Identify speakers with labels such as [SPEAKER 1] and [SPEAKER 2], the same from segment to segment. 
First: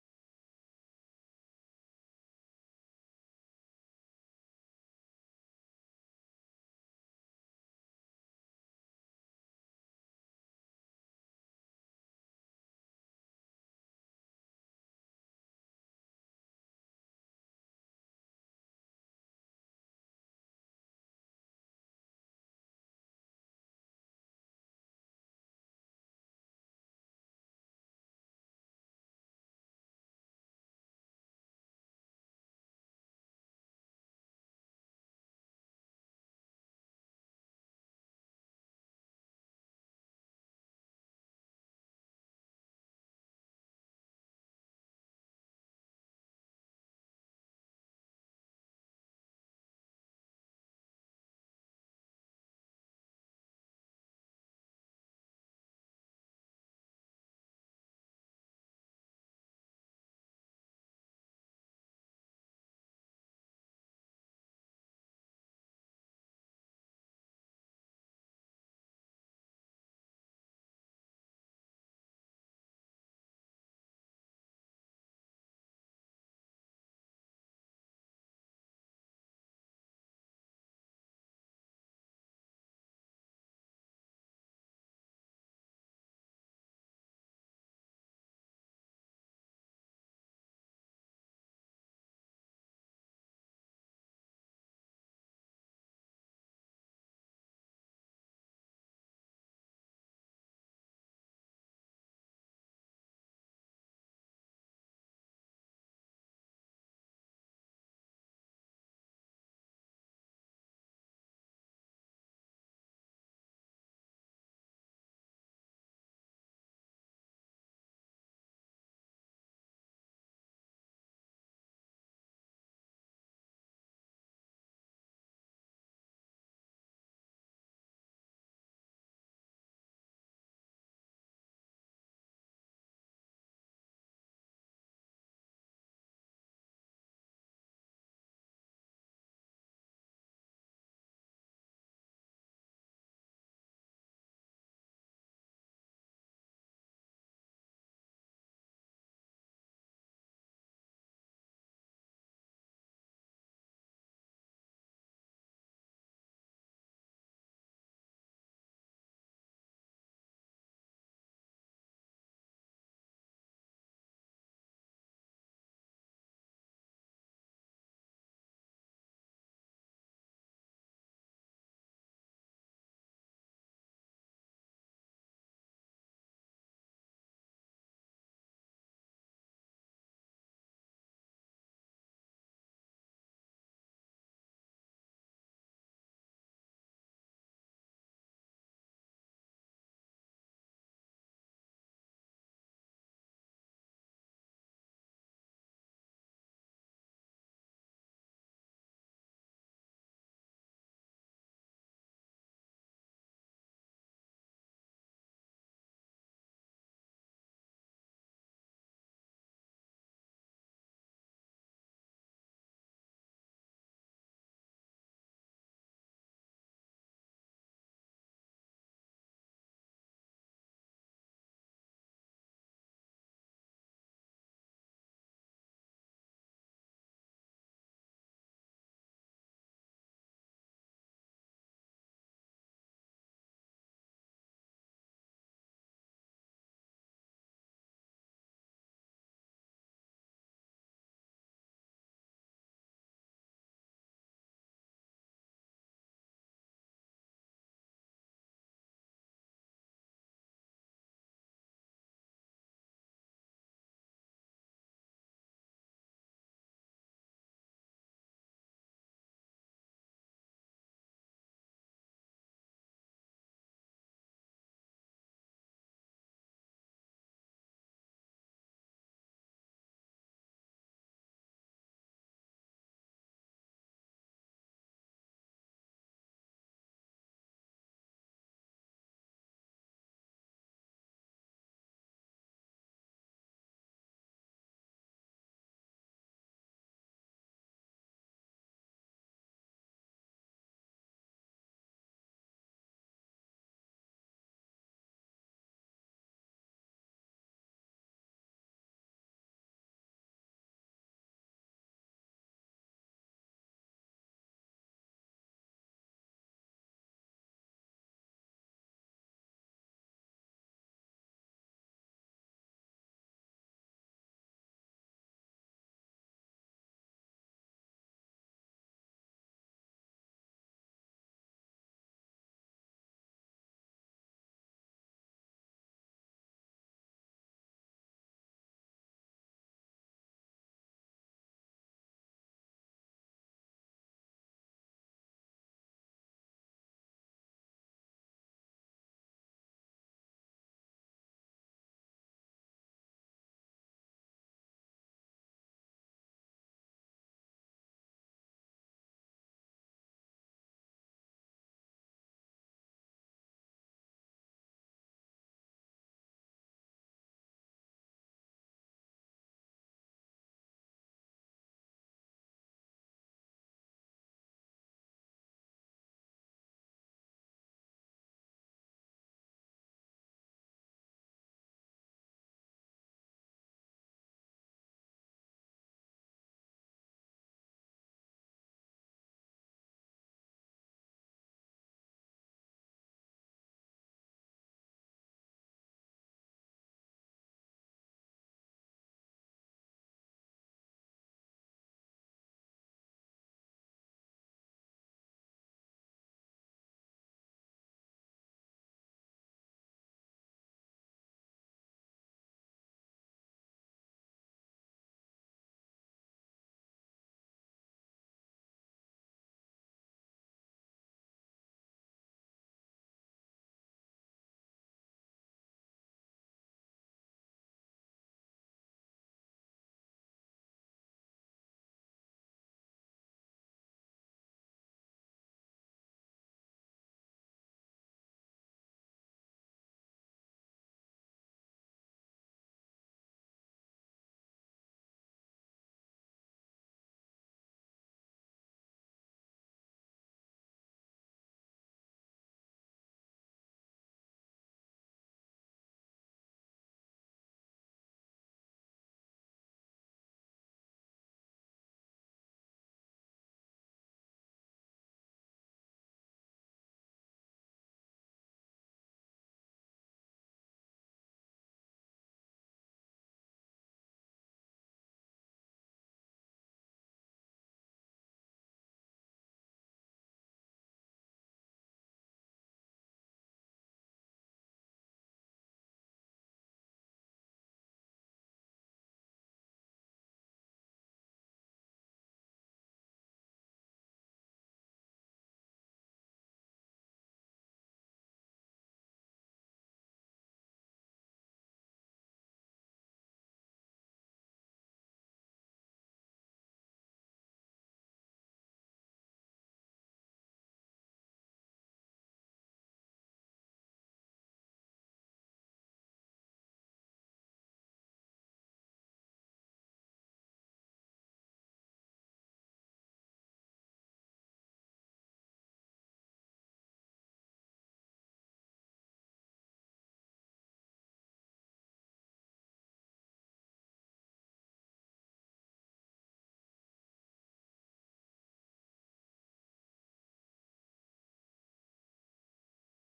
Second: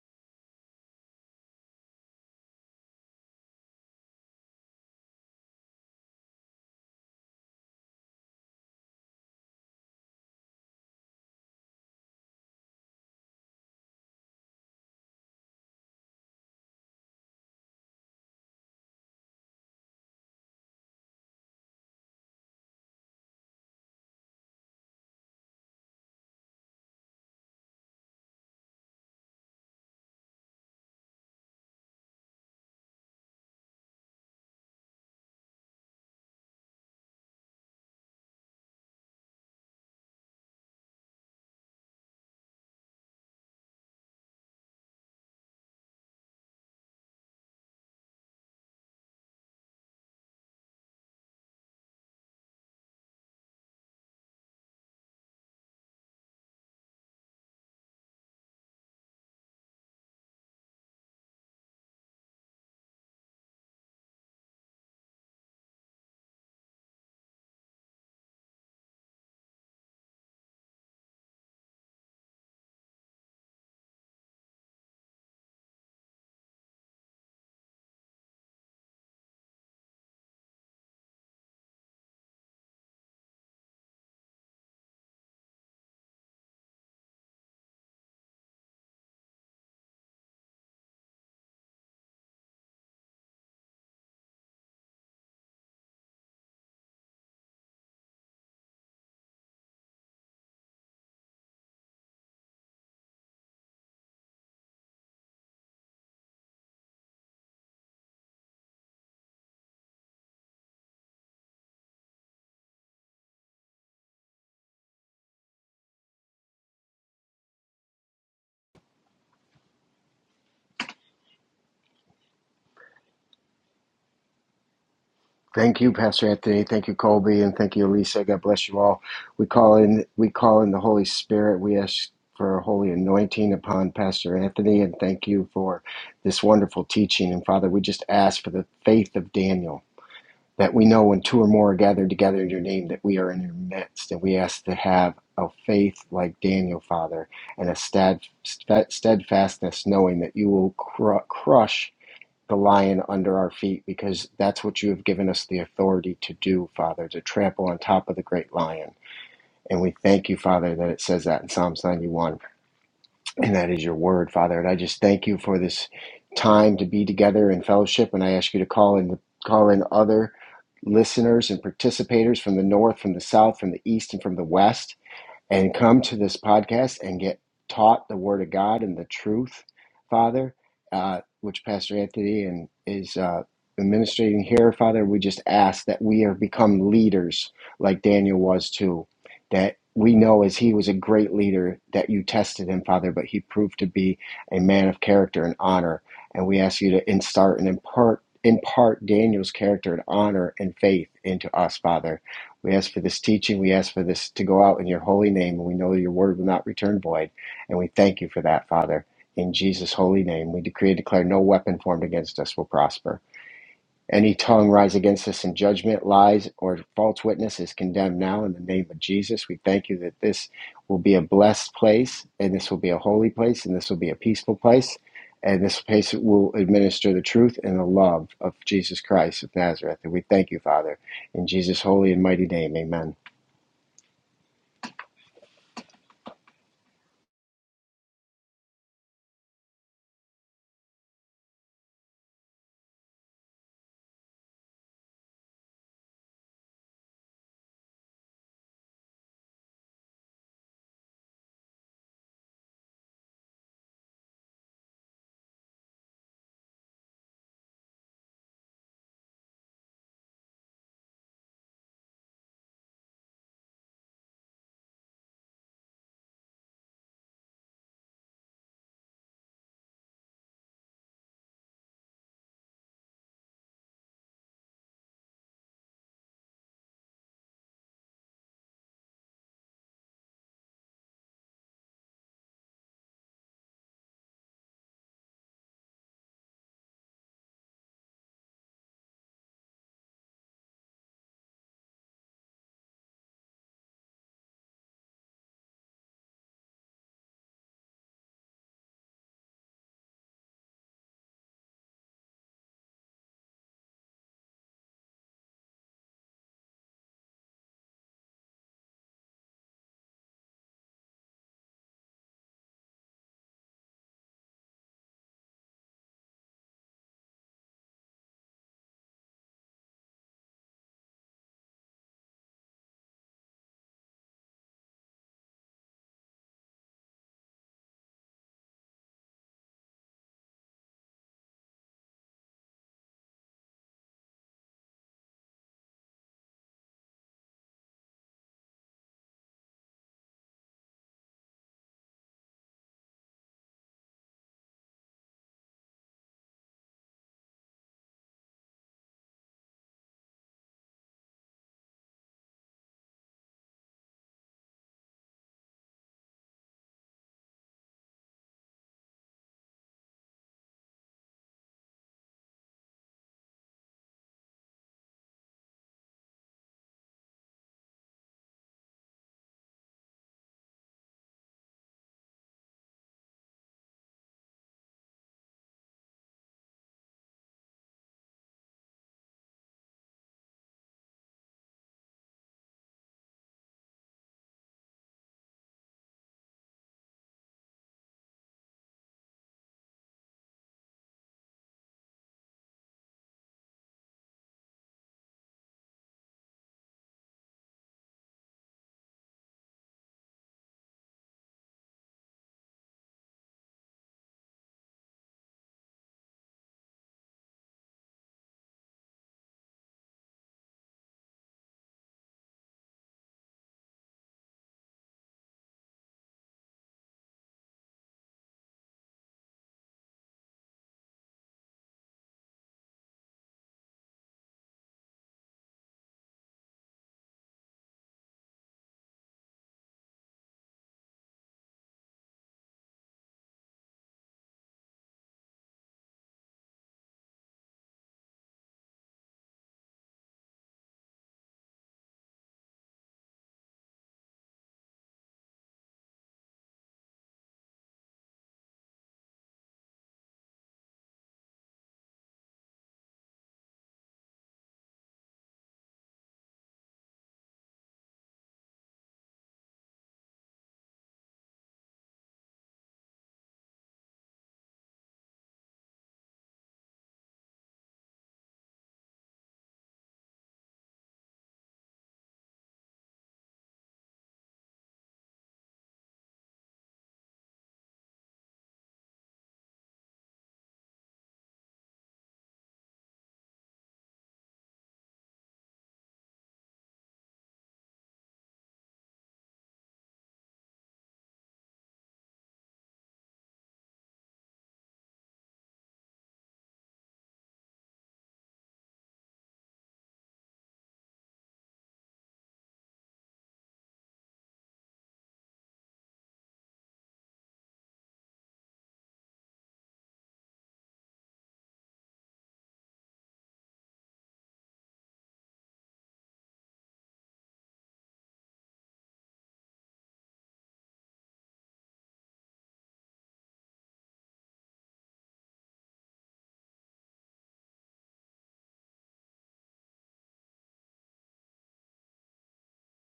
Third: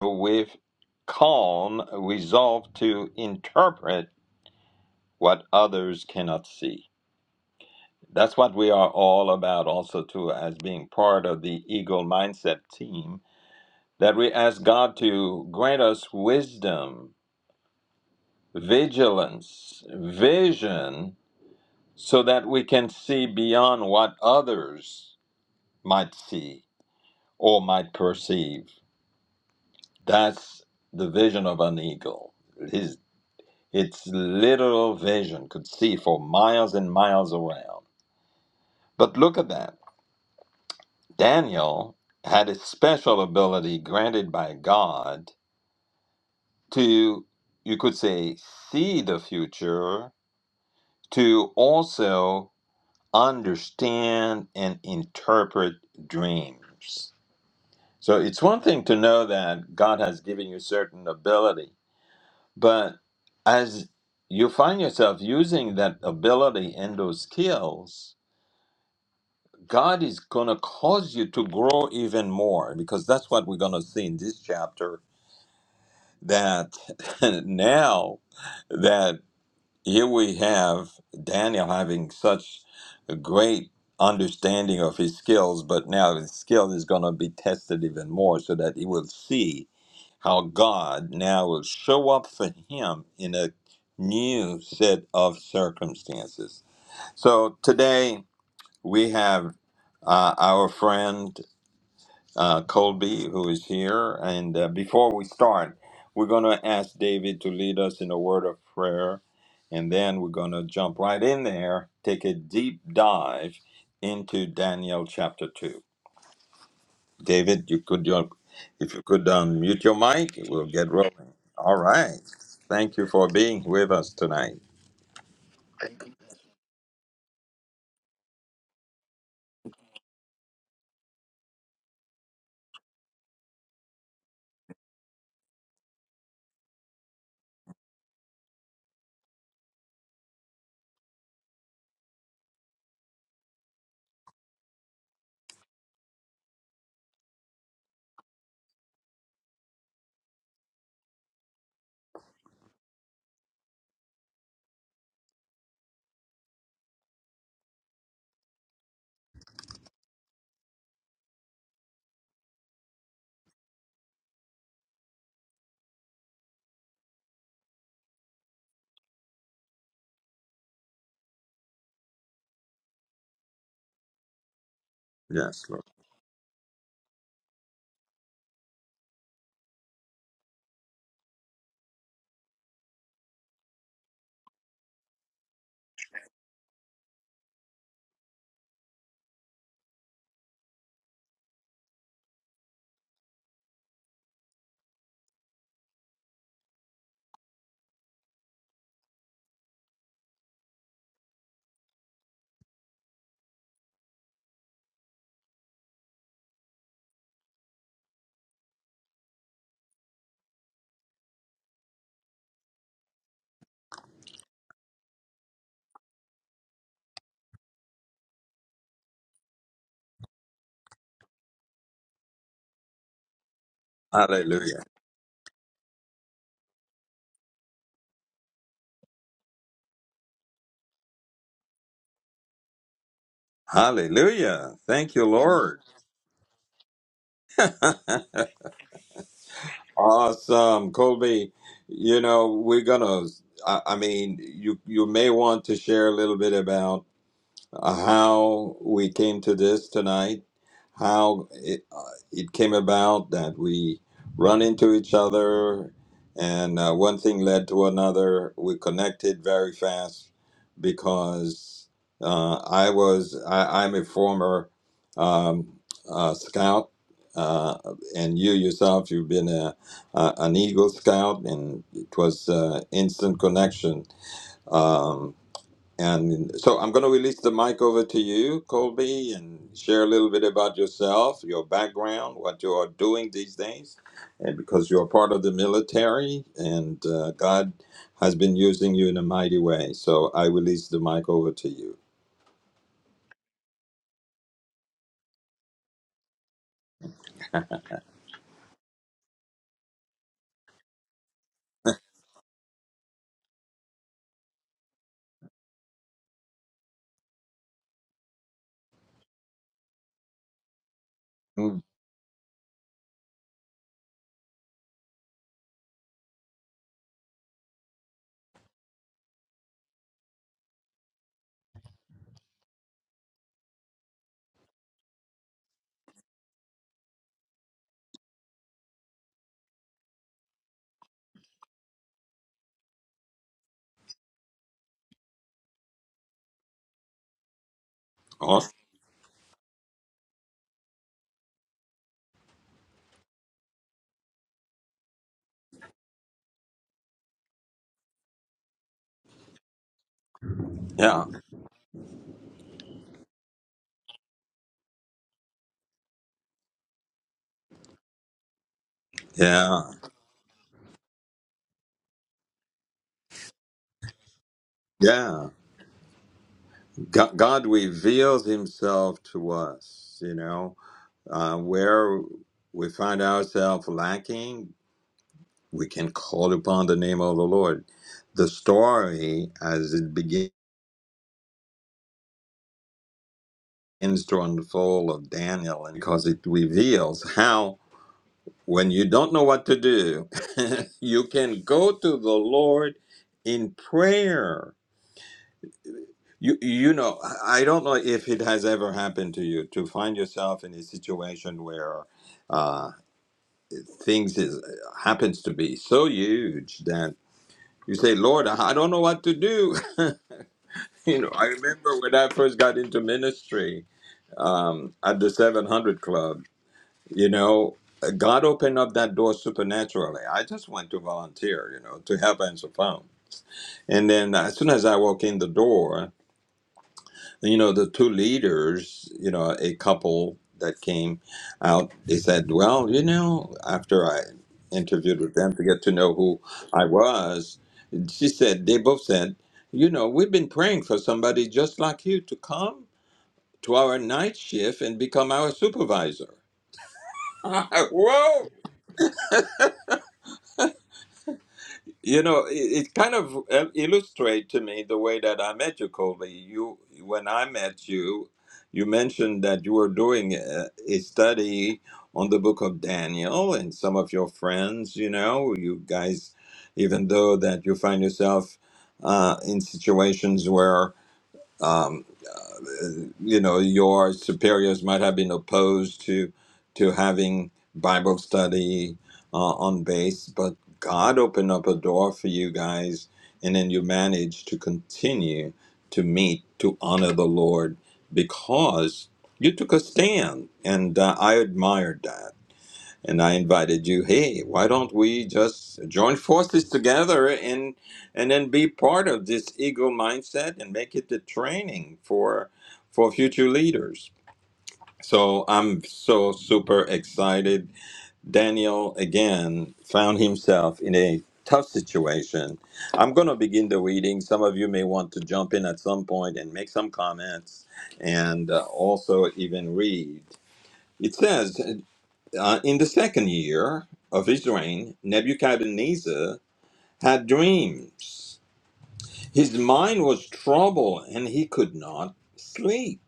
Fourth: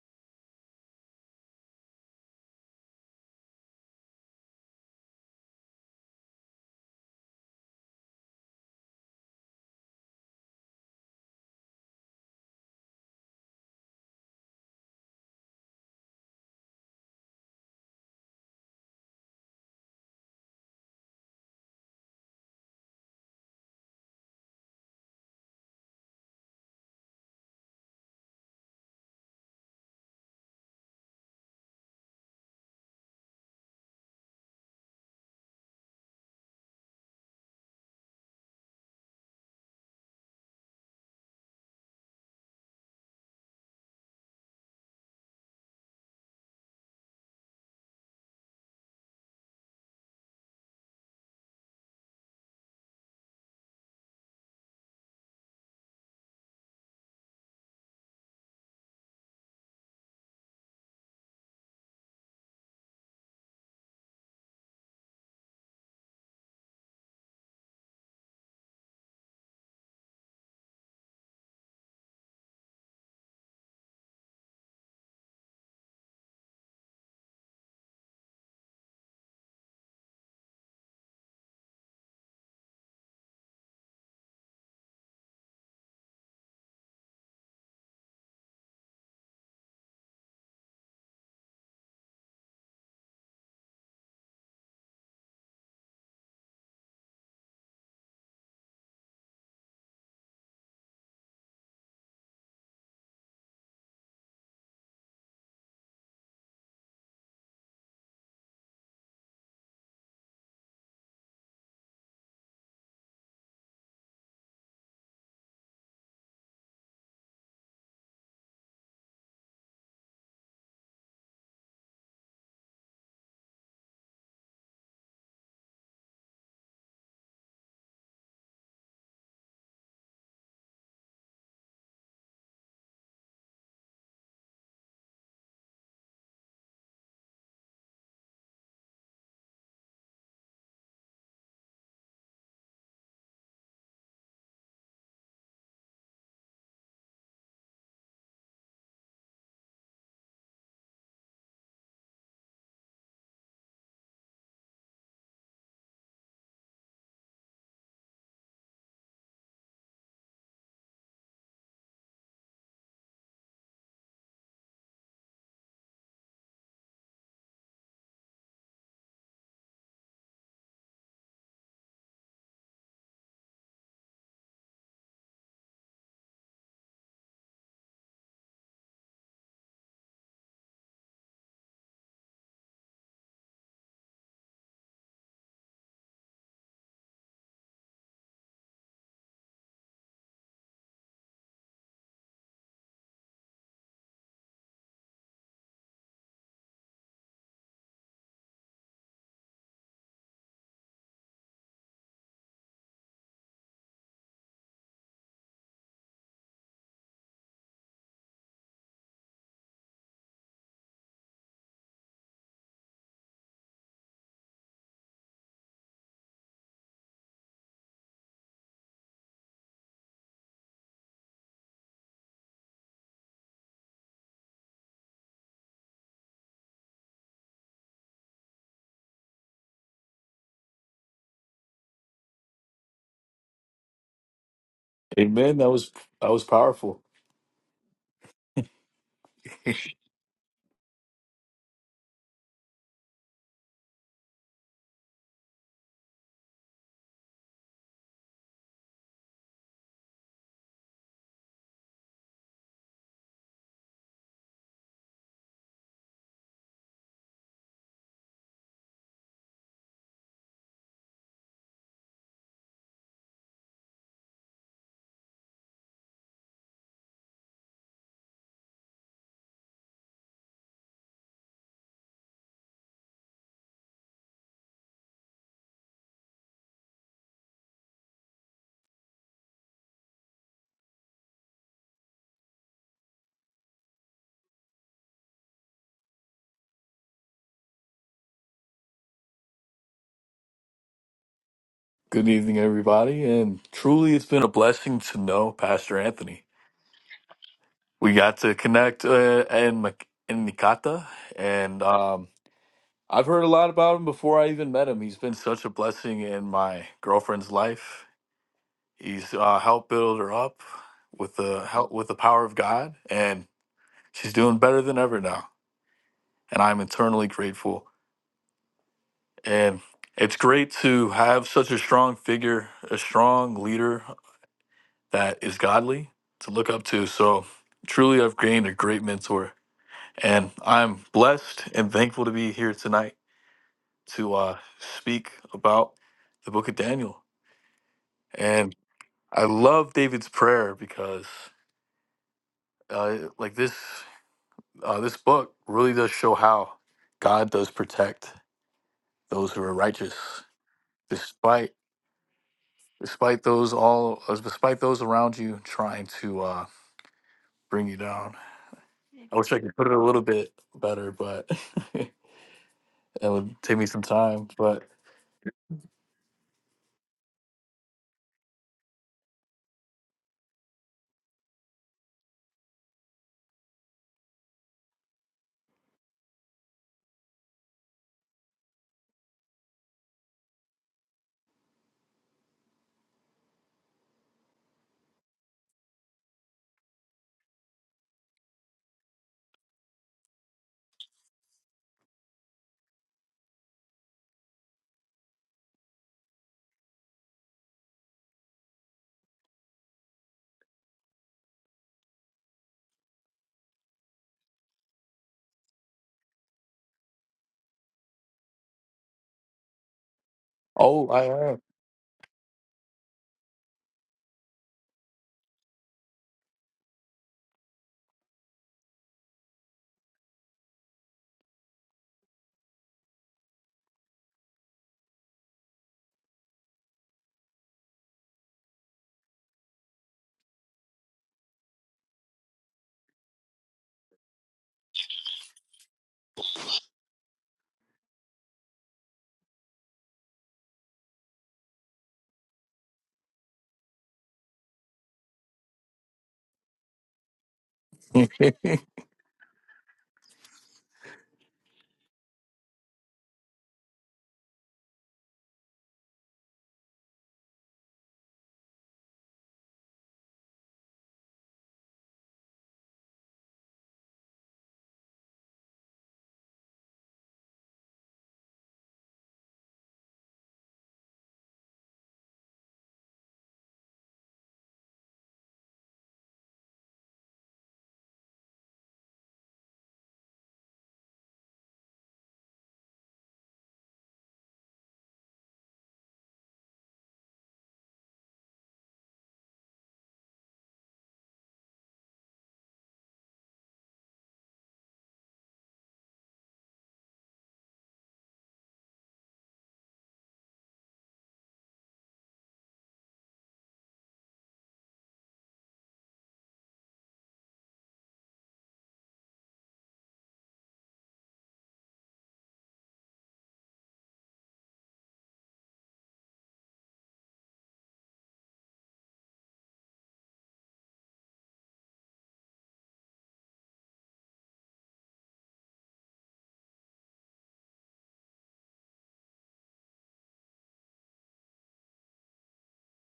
[SPEAKER 1] with calm resolve to interpret what others cannot see. That's what we are all about, also, too, as being part of the Eagle Mindset team, that we ask God to grant us wisdom, vigilance, vision, so that we can see beyond what others might see or might perceive. That's the vision of an eagle. His. Its literal vision could see for miles and miles around. But look at that. Daniel had a special ability granted by God to, you could say, see the future, to also understand and interpret dreams. So it's one thing to know that God has given you certain ability, but as you find yourself using that ability and those skills, God is going to cause you to grow even more because that's what we're going to see in this chapter. That now that here we have Daniel having such a great understanding of his skills, but now his skill is going to be tested even more so that he will see how God now will show up for him in a new set of circumstances. So today we have uh, our friend uh, Colby, who is here. And uh, before we start, we're going to ask David to lead us in a word of prayer. And then we're going to jump right in there, take a deep dive into Daniel chapter 2. David, you could, you if you could unmute your mic, we'll get rolling. All right. Thank you for being with us tonight.
[SPEAKER 2] Thank you, Pastor Anthony. Thank you, Colby, and thank you, Elisa. God bless you all. We call in we call in the Holy Spirit. We ask for a holy anointing upon Pastor Anthony, and thank you for this wonderful teaching. And Father, we just ask for the faith of Daniel, that we know when two or more are gathered together in your name, that we are in your midst. And we ask to have a faith like Daniel, Father, and a stead, steadfastness, knowing that you will cru- crush the lion under our feet because that's what you have given us the authority to do, Father, to trample on top of the great lion. And we thank you, Father, that it says that in Psalms 91. And that is your word, Father. And I just thank you for this time to be together in fellowship. And I ask you to call in, call in other listeners and participators from the north, from the south, from the east, and from the west
[SPEAKER 1] Yes,
[SPEAKER 2] and
[SPEAKER 1] Lord.
[SPEAKER 2] come to this podcast and get taught the Word of God and the truth, Father, uh, which Pastor Anthony and is uh, administrating here, Father. We just ask that we have become leaders like Daniel was too, that we know as he was a great leader that you tested him, Father, but he proved to be a man of character and honor. And we ask you to instart and impart impart Daniel's character and honor and faith into us, Father we ask for this teaching. We ask for this to go out in your holy name, and we know that your word will not return void. And we thank you for that, Father. In Jesus' holy name, we decree and declare no weapon formed against us will prosper. Any tongue rise against us in judgment, lies, or false witness is condemned now in the name of Jesus. We thank you that this will be a blessed place, and this will be a holy place, and this will be a peaceful
[SPEAKER 1] Hallelujah.
[SPEAKER 2] place, and this place will administer the truth and the love of Jesus Christ of Nazareth. And we thank you, Father. In Jesus' holy and mighty name, amen.
[SPEAKER 1] Hallelujah. Thank you,
[SPEAKER 3] Amen. That
[SPEAKER 1] Lord.
[SPEAKER 3] was that was powerful.
[SPEAKER 1] Awesome, Colby. You know, we're gonna. I, I mean, you you may want to share a little bit about how we came to this tonight, how it, uh, it came about that we run into each other, and uh, one thing led to another. We connected very fast because uh, I was I, I'm a former um, uh, scout. Uh, and you yourself, you've been a, a, an Eagle Scout, and it was uh, instant connection. Um, and so I'm going to release the mic over to you, Colby, and share a little bit about yourself, your background, what you are doing these days, and because you're part of the military and uh, God has been using you in a mighty way. So I release the mic over to you.
[SPEAKER 3] Good evening, everybody, and truly, it's been a blessing to know Pastor Anthony. We got to connect uh, in Mc- in Nikata, and um, I've heard a lot about him before I even met him. He's been such a blessing in my girlfriend's life. He's uh, helped build her up with the
[SPEAKER 1] Mm.
[SPEAKER 3] help with the power of God, and she's doing better than ever now. And I'm eternally grateful. And it's great to have such a strong figure, a strong leader that is godly to look up to. So truly, I've gained a great mentor, and I'm blessed and thankful to be here tonight to uh, speak about the Book of Daniel.
[SPEAKER 1] Awesome.
[SPEAKER 3] And I love David's prayer because, uh, like this, uh, this book really does show how God does protect those who are righteous,
[SPEAKER 1] Yeah.
[SPEAKER 3] despite despite those all uh, despite those around you trying to uh, bring you down. I wish I could
[SPEAKER 1] Yeah.
[SPEAKER 3] put it a little bit better, but That would take me some time, but
[SPEAKER 1] Yeah. God, God reveals himself to us, you know, uh, where we find ourselves lacking we can call upon the name of the Lord. The story as it begins to unfold of Daniel, and because it reveals how when you don't know what to do, you can go to the Lord in prayer. You, you know, I I don't know if it has ever happened to you to find yourself in a situation where uh, things is happens to be so huge that you say, Lord, I I don't know what to do.
[SPEAKER 3] oh,
[SPEAKER 1] you know, I
[SPEAKER 3] I am.
[SPEAKER 1] remember when I first got into ministry um, at the 700 Club, you know, God opened up that door supernaturally. I just went to volunteer, you know, to help answer phones, And then as soon as I walk in the door, you know the two leaders you know a couple that came out they said well you know after i interviewed with them to get to know who i was she said they both said you know we've been praying for somebody just like you to come to our night shift and become our supervisor whoa You know, it, it kind of il- illustrates to me the way that I met you, Colby. You, when I met you, you mentioned that you were doing a, a study on the book of Daniel, and some of your friends, you know, you guys, even though that you find yourself uh, in situations where um, you know your superiors might have been opposed to to having Bible study uh, on base, but God opened up a door for you guys, and then you managed to continue to meet to honor the Lord because you took a stand, and uh, I admired that and I invited you. Hey, why don't we just join forces together and and then be part of this ego mindset and make it the training for for future leaders. So I'm so super excited. Daniel again found himself in a tough situation. I'm going to begin the reading. Some of you may want to jump in at some point and make some comments and uh, also even read. It says, uh, in the second year of his reign, Nebuchadnezzar had dreams. His mind was troubled and he could not sleep.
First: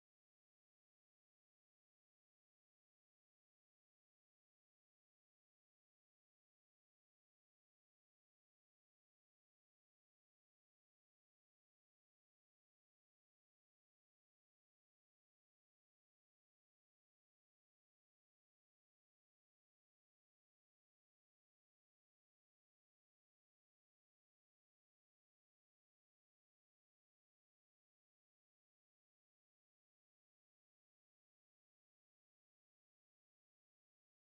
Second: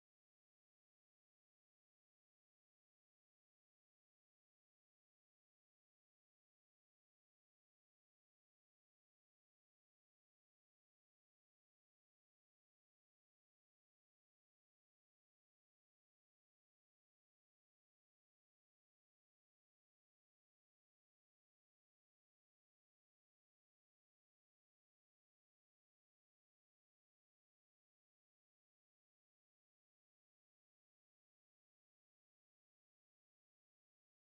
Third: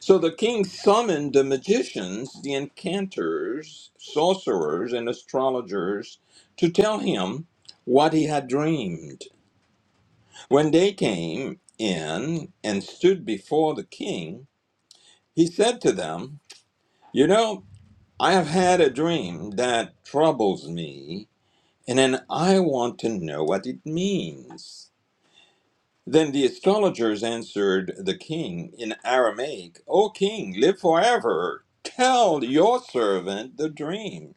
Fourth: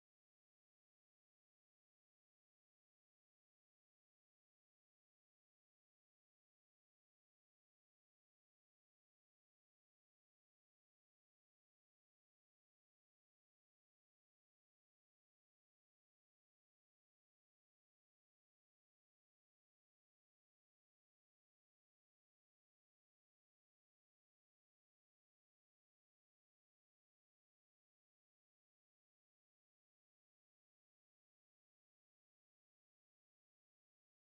[SPEAKER 1] So the king summoned the magicians, the enchanters, sorcerers, and astrologers to tell him what he had dreamed. When they came in and stood before the king, he said to them, You know, I have had a dream that troubles me And then I want to know what it means. Then the astrologers answered the king in Aramaic, O king, live forever. Tell your servant the dream,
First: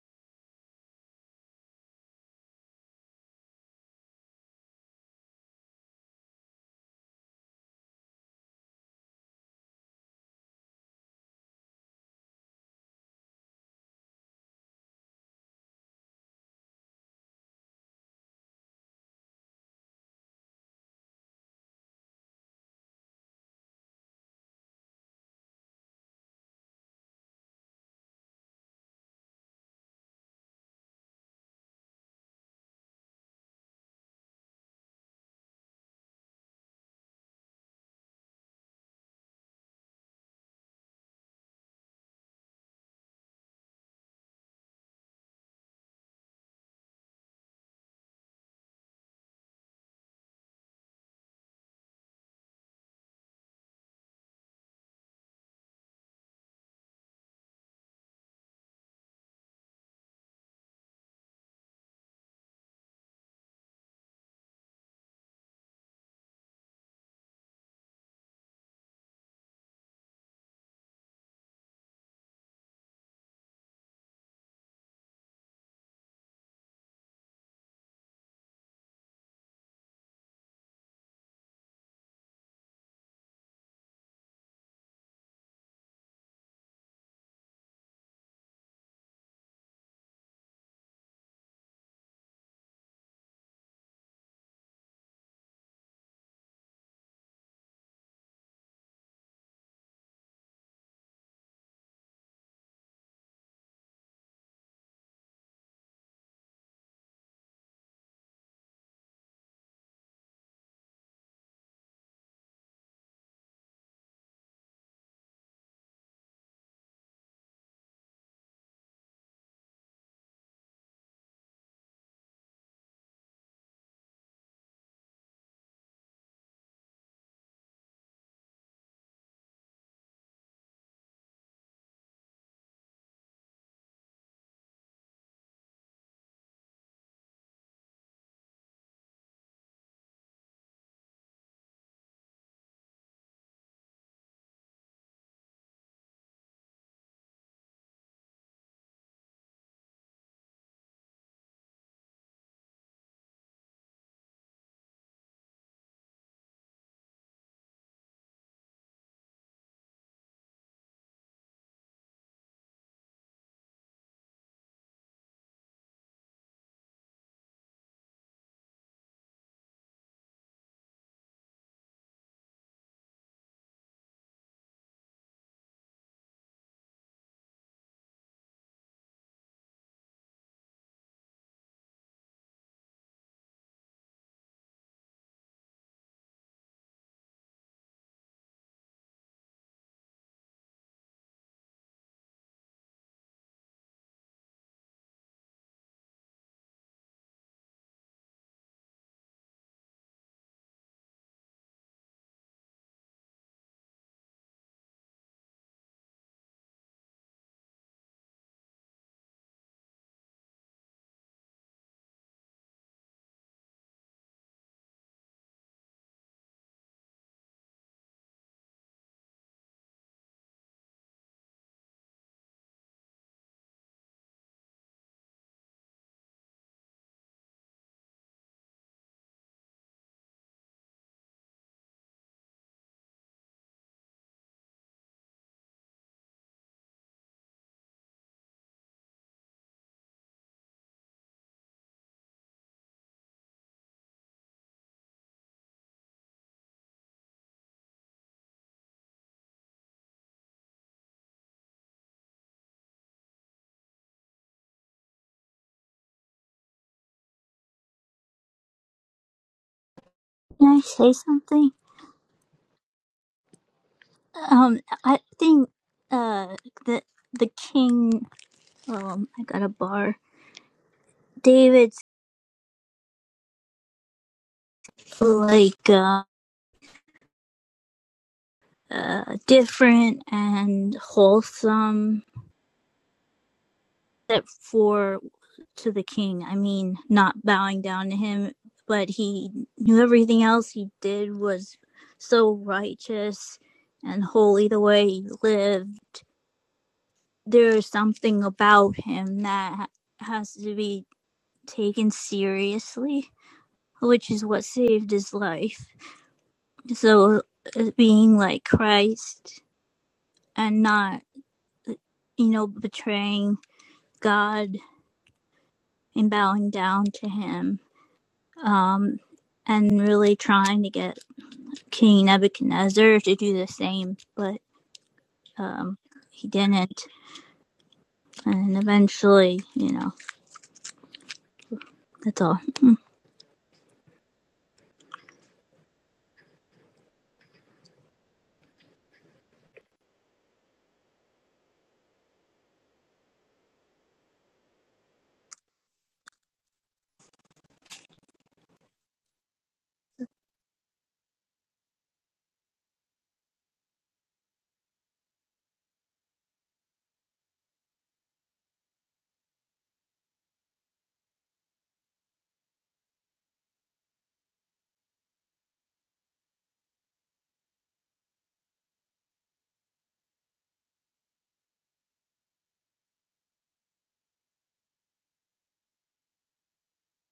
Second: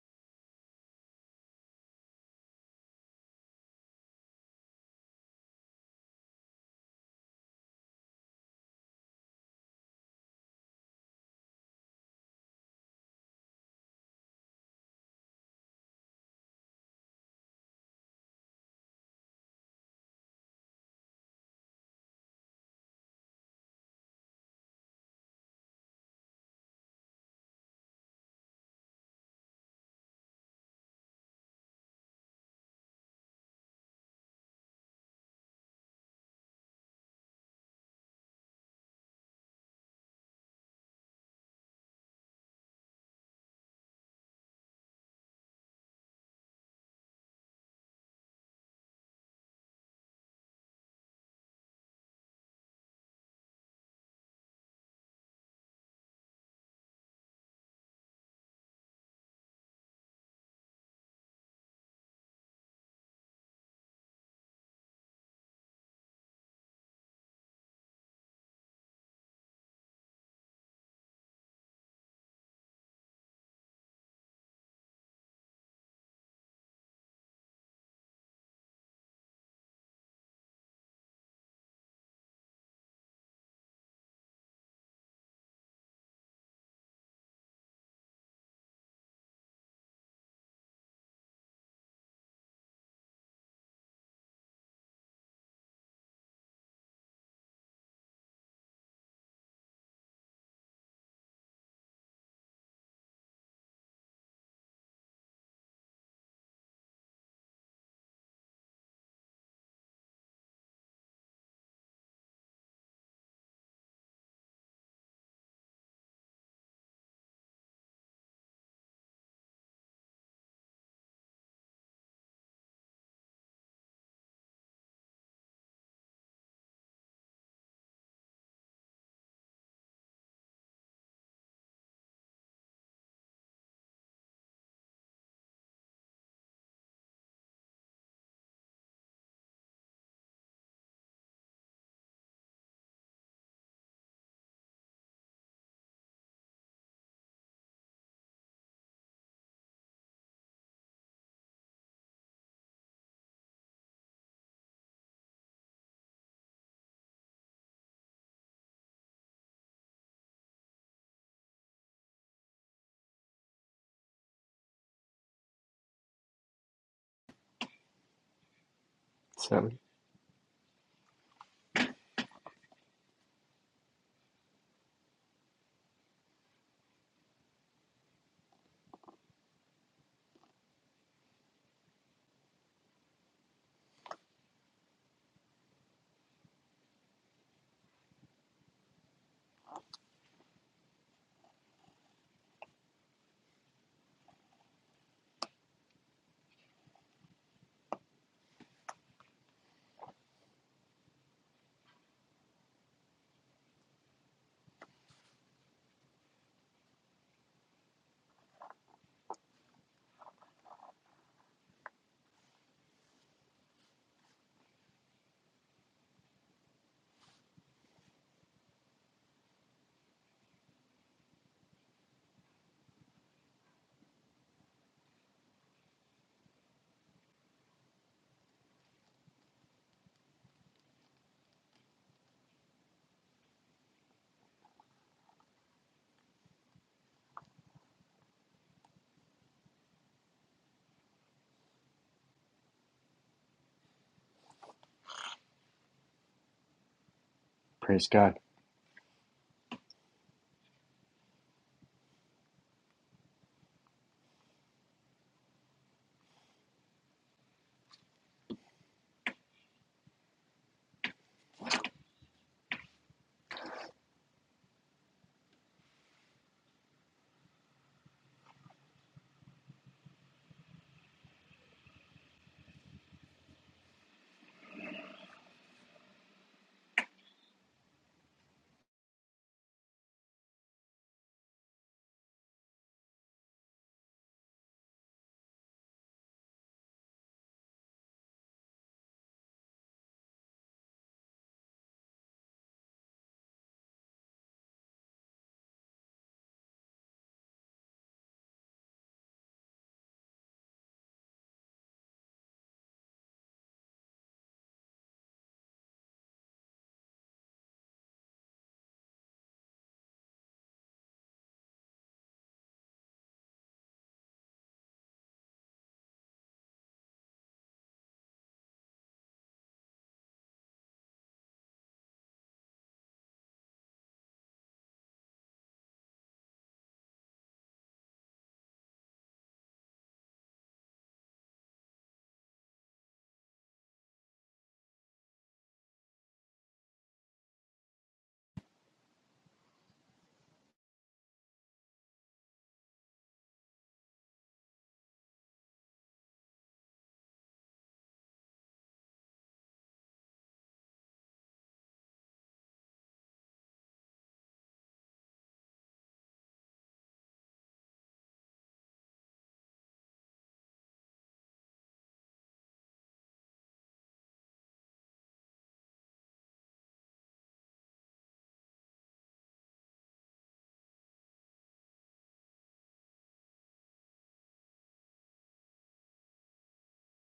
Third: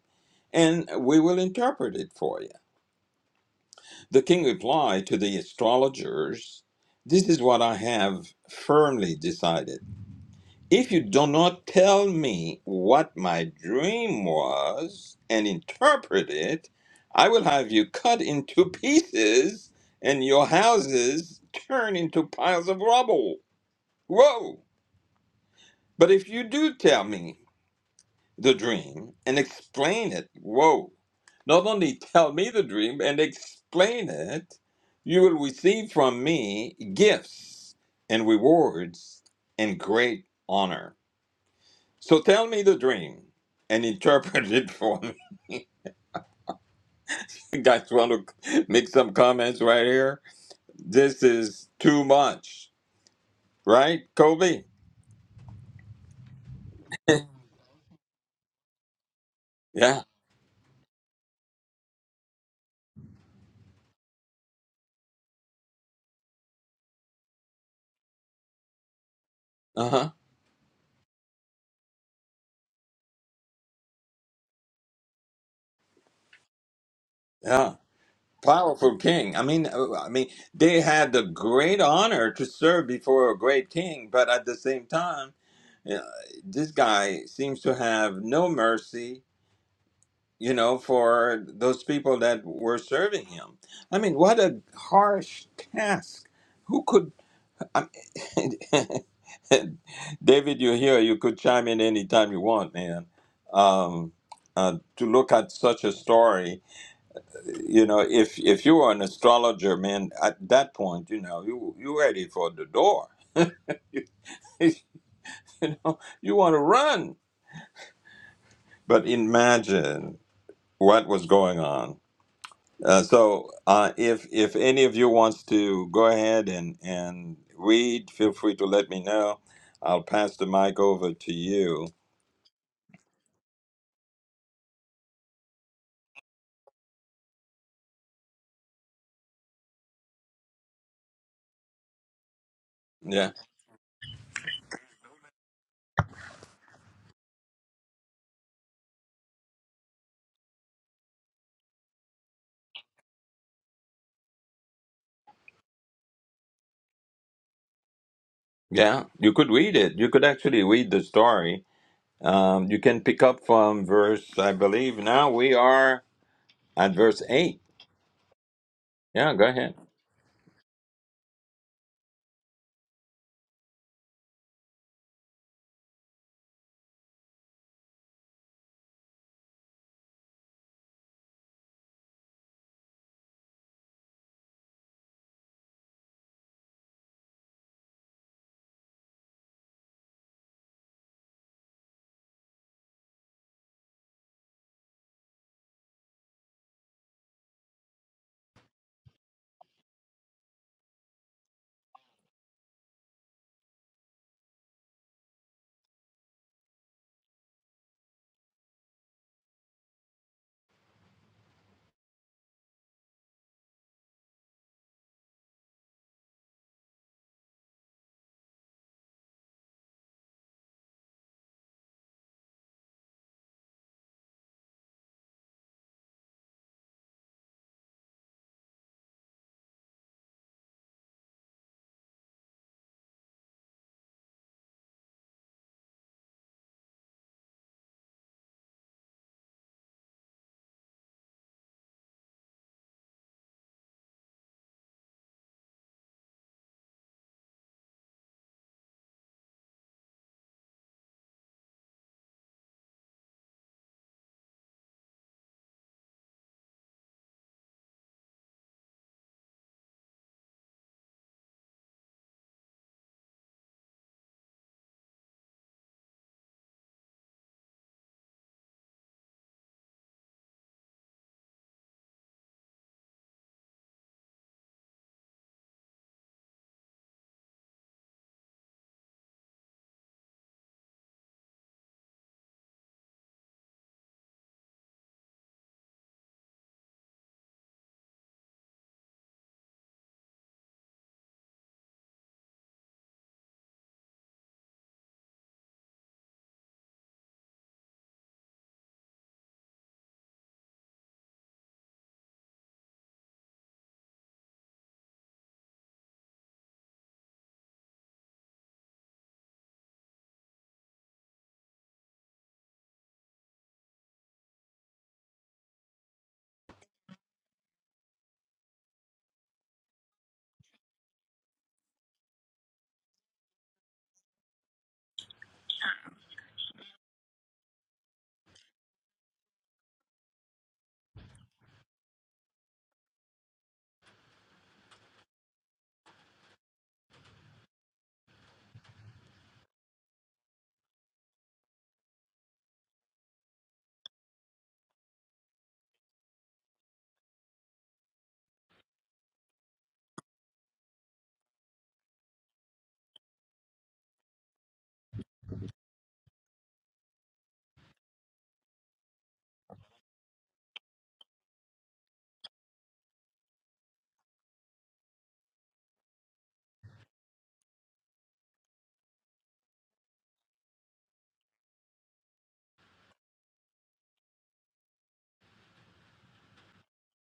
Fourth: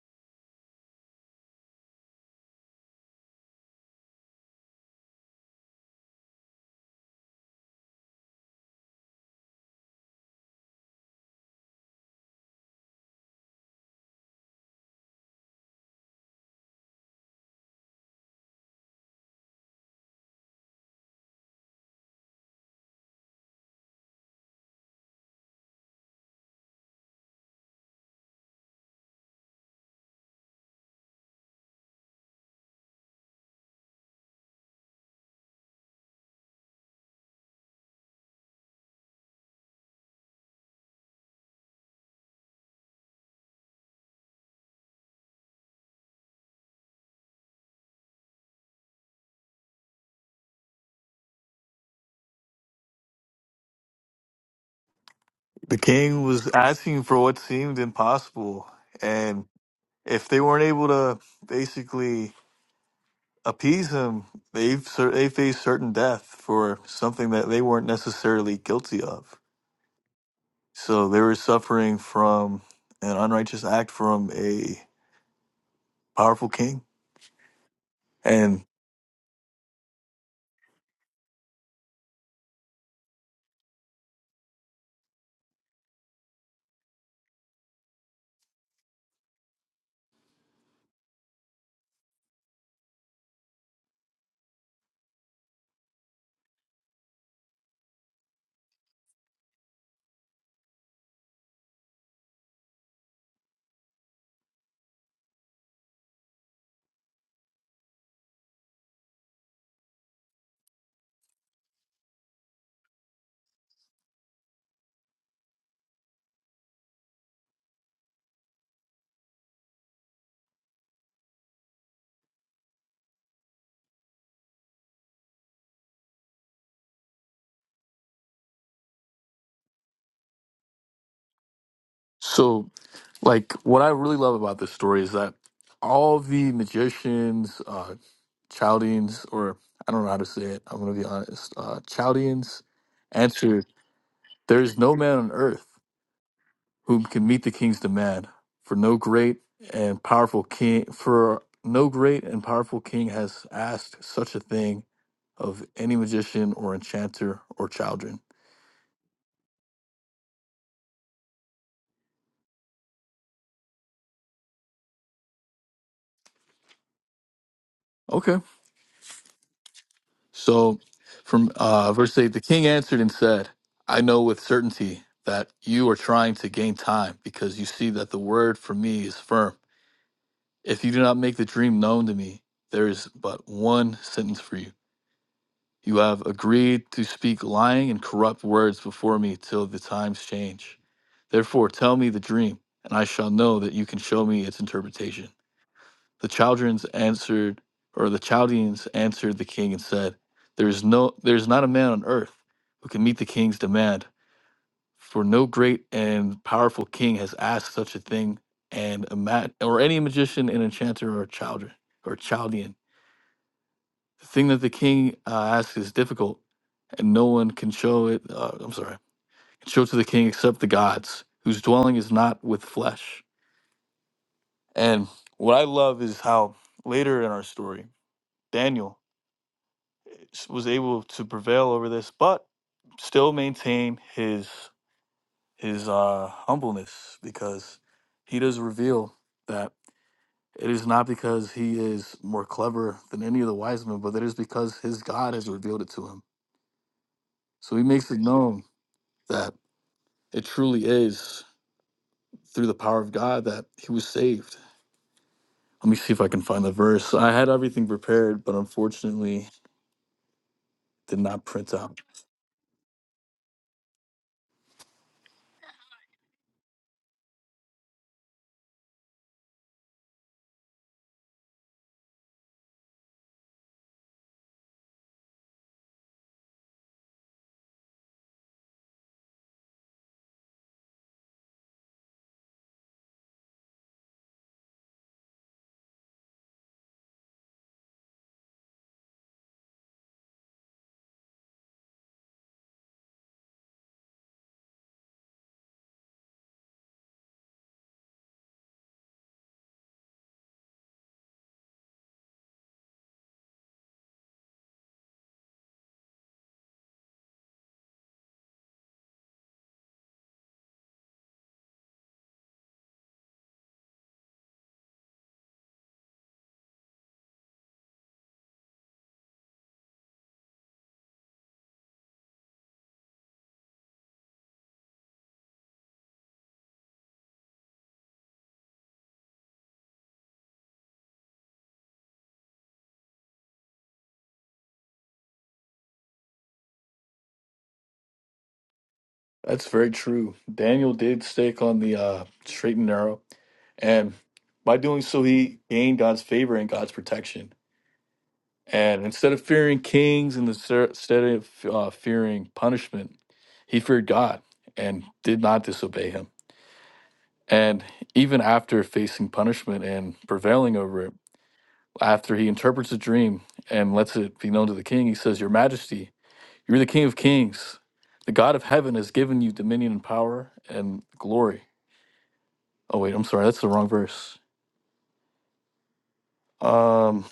[SPEAKER 1] and we will interpret it for you. The king replied to the astrologers, This is what I have firmly decided. If you do not tell me what my dream was and interpret it, I will have you cut into pieces and your houses turn into piles of rubble. Whoa! But if you do tell me the dream and explain it, whoa! Not only tell me the dream and explain it, you will receive from me gifts and rewards and great honor. So tell me the dream and interpret it for me. You guys want to make some comments right here? This is too much, right, Kobe?
[SPEAKER 3] the king was asking for what seemed impossible, and
[SPEAKER 1] Yeah.
[SPEAKER 3] if they weren't able to basically appease him, they cer- they faced certain death for something that they weren't necessarily guilty of.
[SPEAKER 1] Uh huh.
[SPEAKER 3] So they were suffering from an unrighteous act from a powerful king,
[SPEAKER 1] Yeah.
[SPEAKER 3] and
[SPEAKER 1] Powerful king. I mean, uh, I mean, they had the great honor to serve before a great king, but at the same time, uh, this guy seems to have no mercy, you know, for those people that were serving him. I mean, what a harsh task. Who could I'm, David, you're here. You could chime in anytime you want, man. Um, uh, to look at such a story, you know, if if you were an astrologer, man, at that point, you know, you you ready for the door. you know, you want to run. But imagine what was going on. Uh, so, uh, if if any of you wants to go ahead and and read, feel free to let me know. I'll pass the mic over to you.
[SPEAKER 3] so like what I really love about this story is that all the magicians, uh, Chaldeans, or I don't know how to say it. I'm going to be honest. Uh, Chaldeans
[SPEAKER 1] Yeah.
[SPEAKER 3] answered, There is no man on earth whom can meet the king's demand, for no great and powerful king, for no great and powerful king has asked such a thing of any magician or enchanter or children.
[SPEAKER 1] Yeah, you could read it. You could actually read the story. Um, you can pick up from verse, I believe. Now we are at verse eight.
[SPEAKER 3] Okay.
[SPEAKER 1] Yeah, go
[SPEAKER 2] So
[SPEAKER 1] ahead.
[SPEAKER 3] So from uh, verse 8, the king answered and said, I know with certainty that you are trying to gain time because you see that the word from me is firm If you do not make the dream known to me, there is but one sentence for you. You have agreed to speak lying and corrupt words before me till the times change. Therefore, tell me the dream, and I shall know that you can show me its interpretation. The Chaldeans answered, or the Chaldeans answered the king and said, There is no, there is not a man on earth who can meet the king's demand for no great and powerful king has asked such a thing, and a ma- or any magician, an enchanter, or child or Chaldean. The thing that the king uh, asks is difficult, and no one can show it. Uh, I'm sorry, can show to the king except the gods, whose dwelling is not with flesh. And what I love is how later in our story, Daniel was able to prevail over this, but still maintain his is uh, humbleness because he does reveal that it is not because he is more clever than any of the wise men, but it is because his God has revealed it to him. So he
[SPEAKER 2] praise
[SPEAKER 3] makes it
[SPEAKER 2] God.
[SPEAKER 3] known that it truly is through the power of God that he was saved. Let me see if I can find the verse. I had everything prepared, but unfortunately
[SPEAKER 4] Can I say
[SPEAKER 3] did not
[SPEAKER 4] something?
[SPEAKER 3] print out.
[SPEAKER 4] Um, I think uh the the king. Um, I got a bar. David's like uh, uh different and wholesome, except for to the king. I mean, not bowing down to him, but he knew everything else he did was so righteous and holy. The way he lived, there is something about him that has to be. taken seriously, which is what saved his life. So uh, being like Christ and not, you know, betraying God and bowing down to him. Um, and really trying to get King Nebuchadnezzar to do the same, but um, he didn't. And eventually, you know, that's all.
[SPEAKER 3] That's very true. Daniel did stake on the uh, straight and narrow, and by doing so, he gained God's favor and God's protection And instead of fearing kings and the ser- instead of uh, fearing punishment, he feared God and did not disobey him. And even after facing punishment and prevailing over it, after he interprets a dream and lets it be known to the king, he says, Your Majesty, you're the King of Kings. The God of heaven has given you dominion and power and glory. Oh, wait, I'm sorry. That's the wrong verse. Um,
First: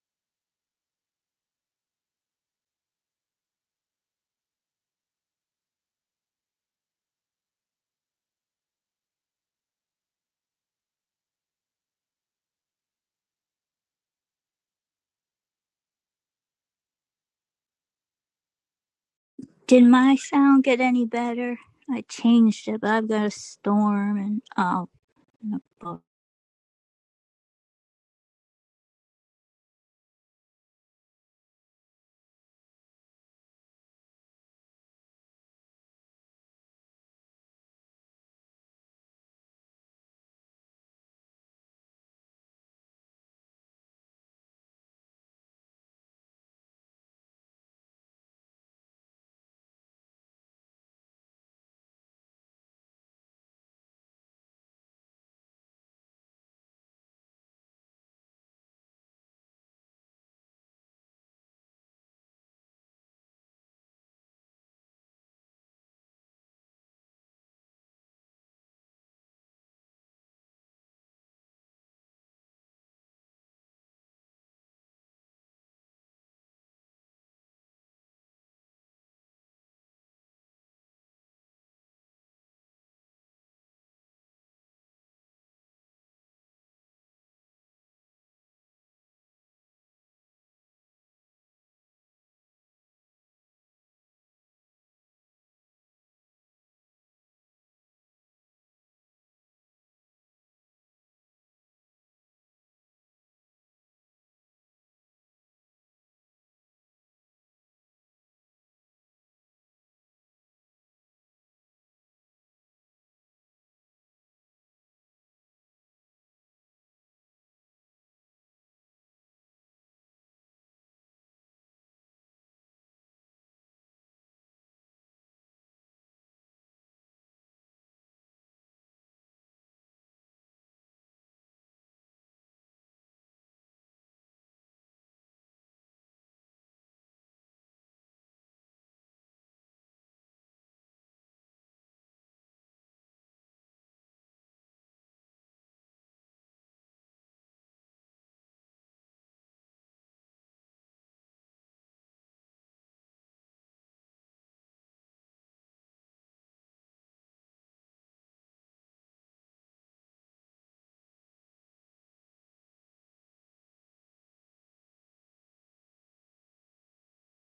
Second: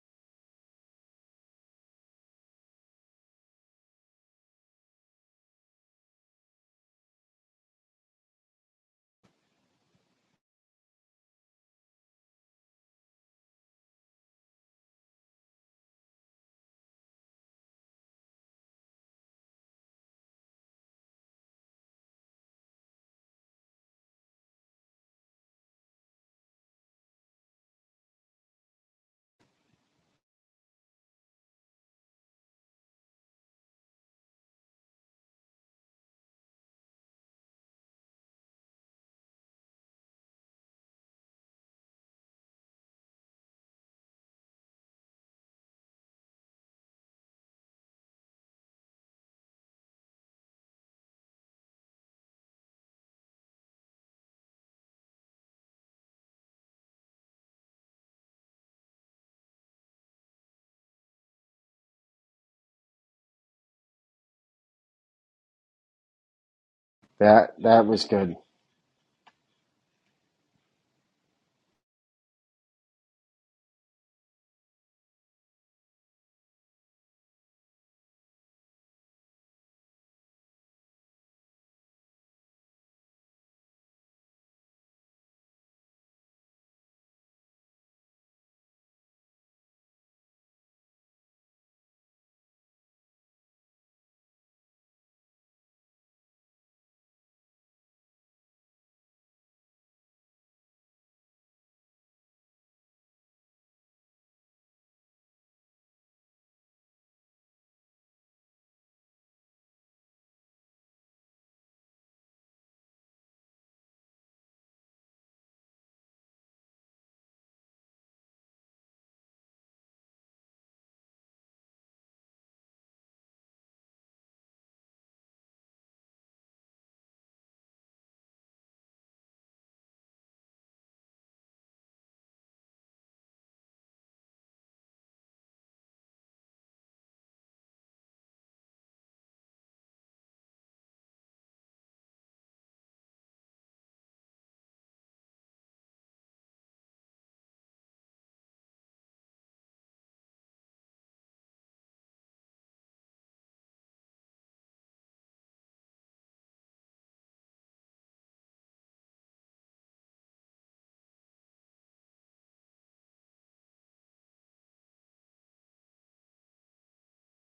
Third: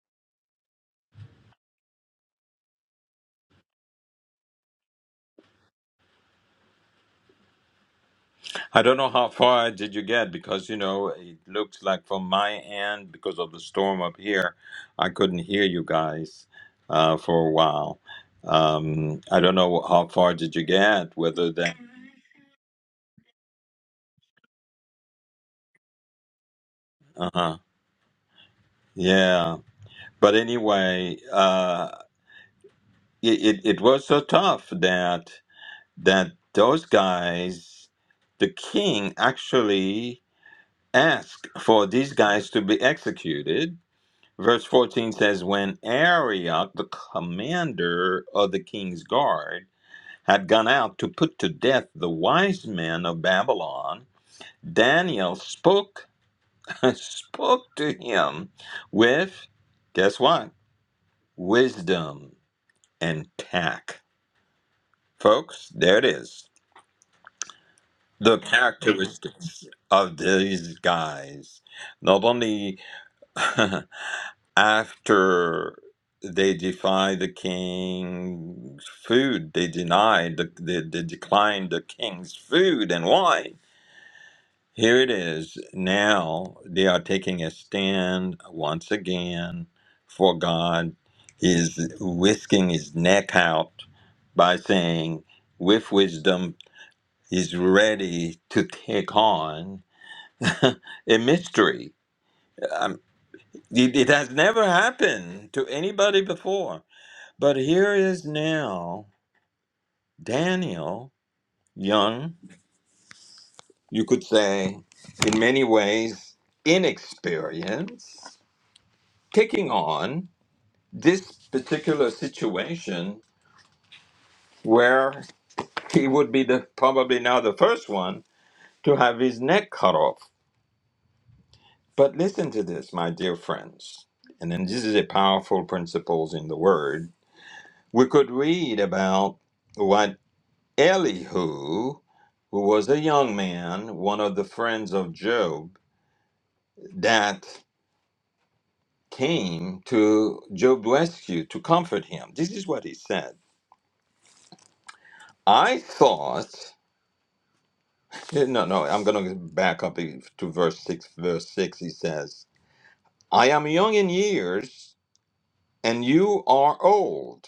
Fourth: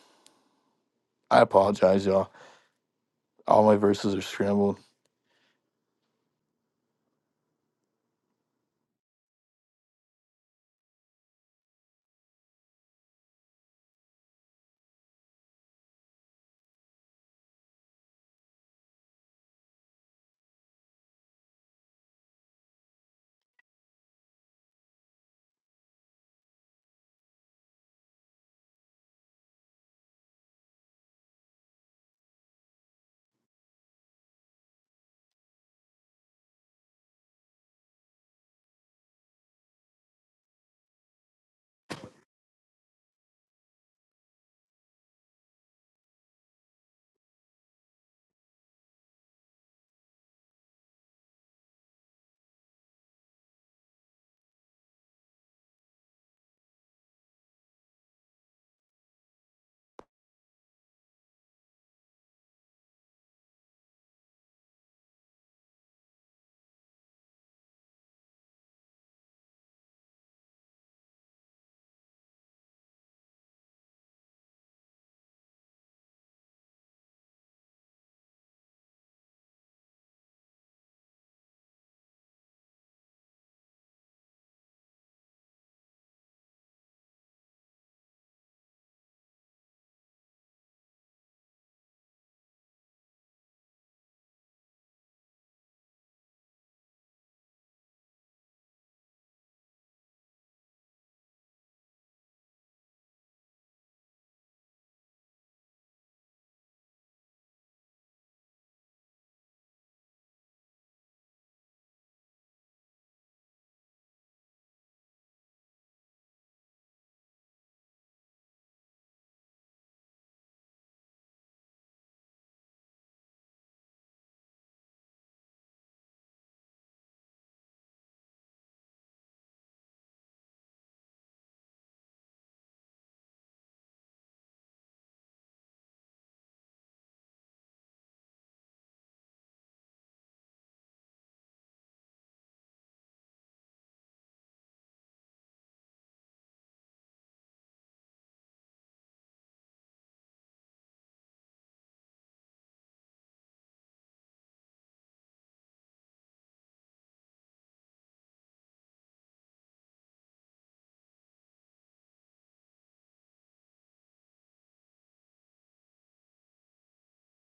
[SPEAKER 3] I apologize, y'all. All my verses are scrambled.
[SPEAKER 1] I don't know how far did you get because you know it looks like from my end because of the storm up here, I couldn't hear you guys uh, for a while. Um, I don't
[SPEAKER 4] Did
[SPEAKER 1] know how
[SPEAKER 4] my
[SPEAKER 1] far did you
[SPEAKER 4] sound get any
[SPEAKER 1] get. Whether
[SPEAKER 4] better?
[SPEAKER 1] that,
[SPEAKER 4] I changed it, but I've got a storm and oh, no.
[SPEAKER 1] uh huh, yeah. But anyway, uh, it, it it was so tough that. that those guys, the king actually asked for these guys to be executed. Verse 14 says, When Arioch, the commander of the king's guard, had gone out to put to death the wise men of Babylon, Daniel spoke spoke to him with guess what? Wisdom and tact. Folks, there it is
[SPEAKER 2] That that was good.
[SPEAKER 1] the characteristics of these guys, not only after they defy the king's food, they denied the they, they decline the king's food and wine. Here it is. Now they are taking a stand once again for God. He is whisking his neck out by saying, with wisdom, he's ready to take on a mystery. Um, it, it has never happened to anybody before. But here is now Daniel, young, you could say, in many ways, inexperienced, taking on this particular situation where he would be the probably now the first one to have his neck cut off. But listen to this, my dear friends. And then this is a powerful principles in the word we could read about what Elihu, who was a young man, one of the friends of Job, that came to Job's rescue to comfort him. This is what he said. I thought, no, no, I'm going to back up e, to verse 6. Verse 6, he says, I am young in years, and you are old.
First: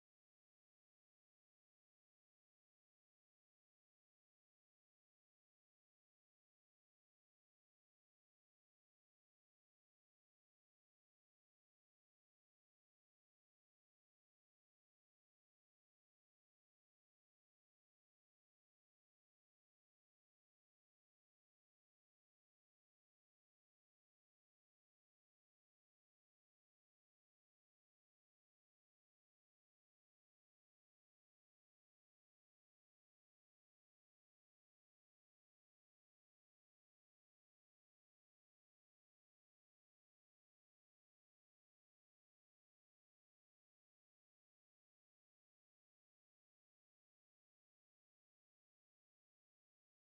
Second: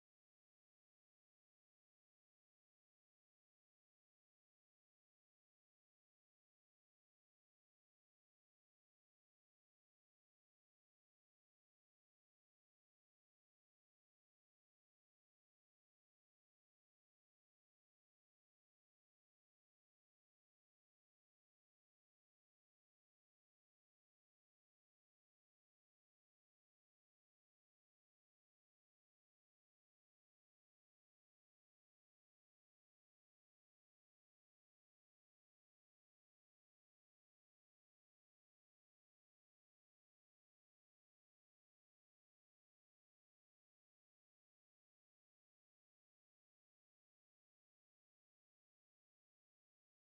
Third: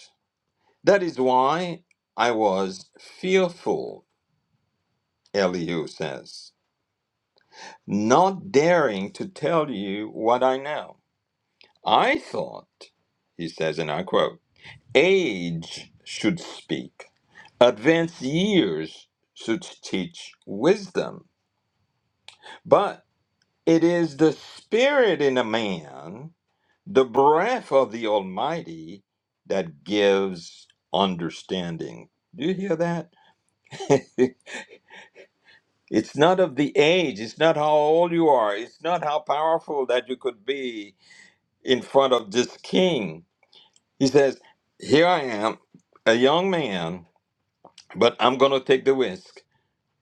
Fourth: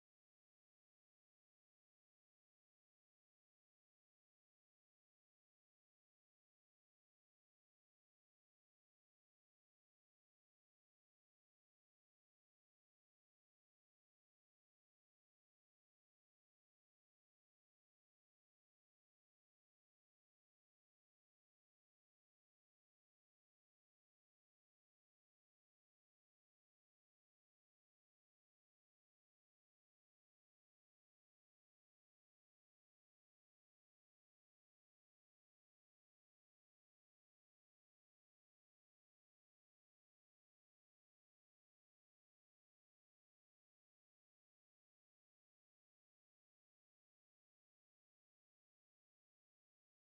[SPEAKER 1] That is why I was fearful, Elihu says. not daring to tell you what I know. I thought, he says, and I quote, age should speak, advanced years should teach wisdom. But it is the spirit in a man, the breath of the Almighty, that gives understanding. Do you hear that? it's not of the age, it's not how old you are, it's not how powerful that you could be in front of this king. He says, Here I am, a young man, but I'm going to take the risk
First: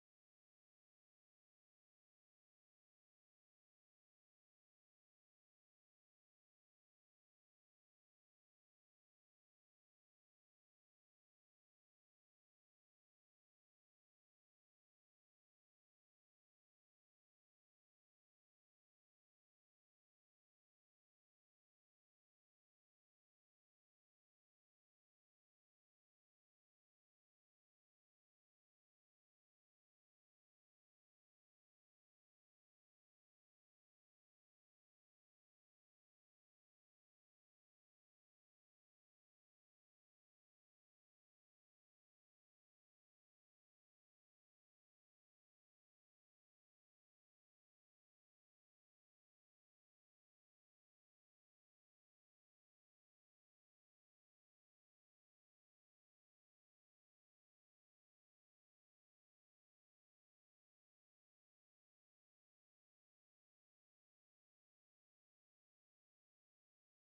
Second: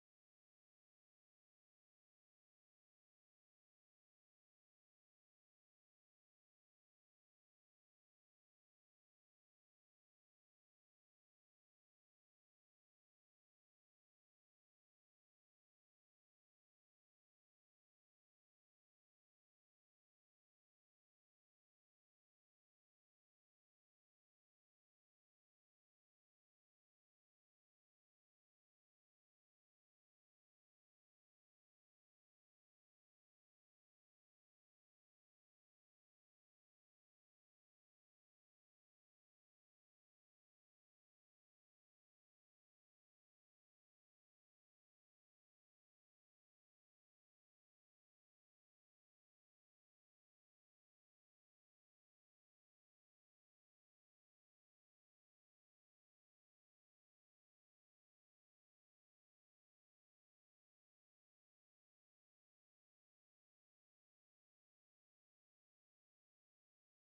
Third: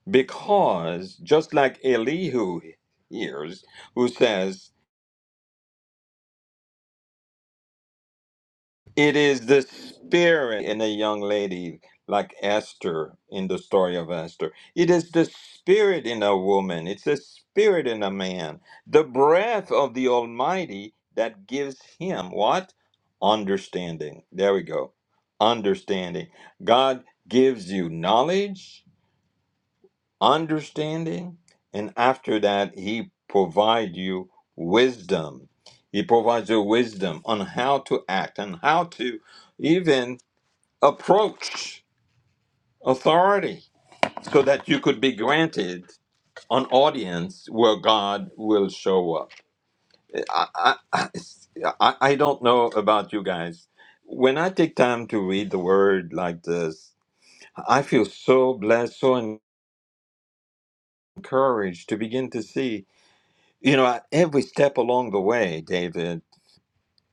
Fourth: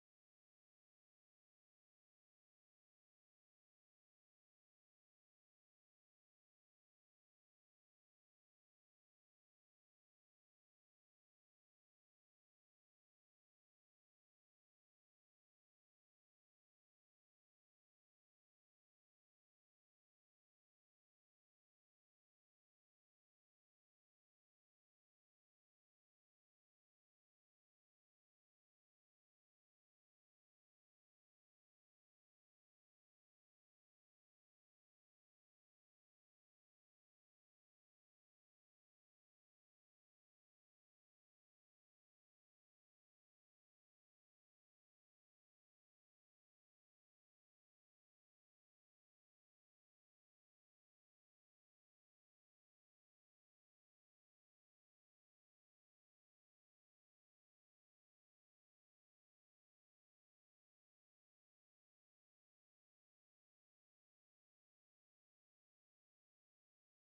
[SPEAKER 1] because just like Elihu hears, who says, It is the spirit in a young lady like Esther in the story of Esther. It is the spirit in a woman. It's the spirit in a man. The breath of the Almighty that gives him what? Understanding. There we go. Understanding. God gives you knowledge understanding, and after that, he provides you wisdom. He provides you wisdom on how to act and how to even approach authority so that you could be granted an audience where God will show up. I, I, I, I don't know about you guys. When I take time to read the word like this, I feel so blessed, so encouraged to begin to see You know, I- every step along the way, David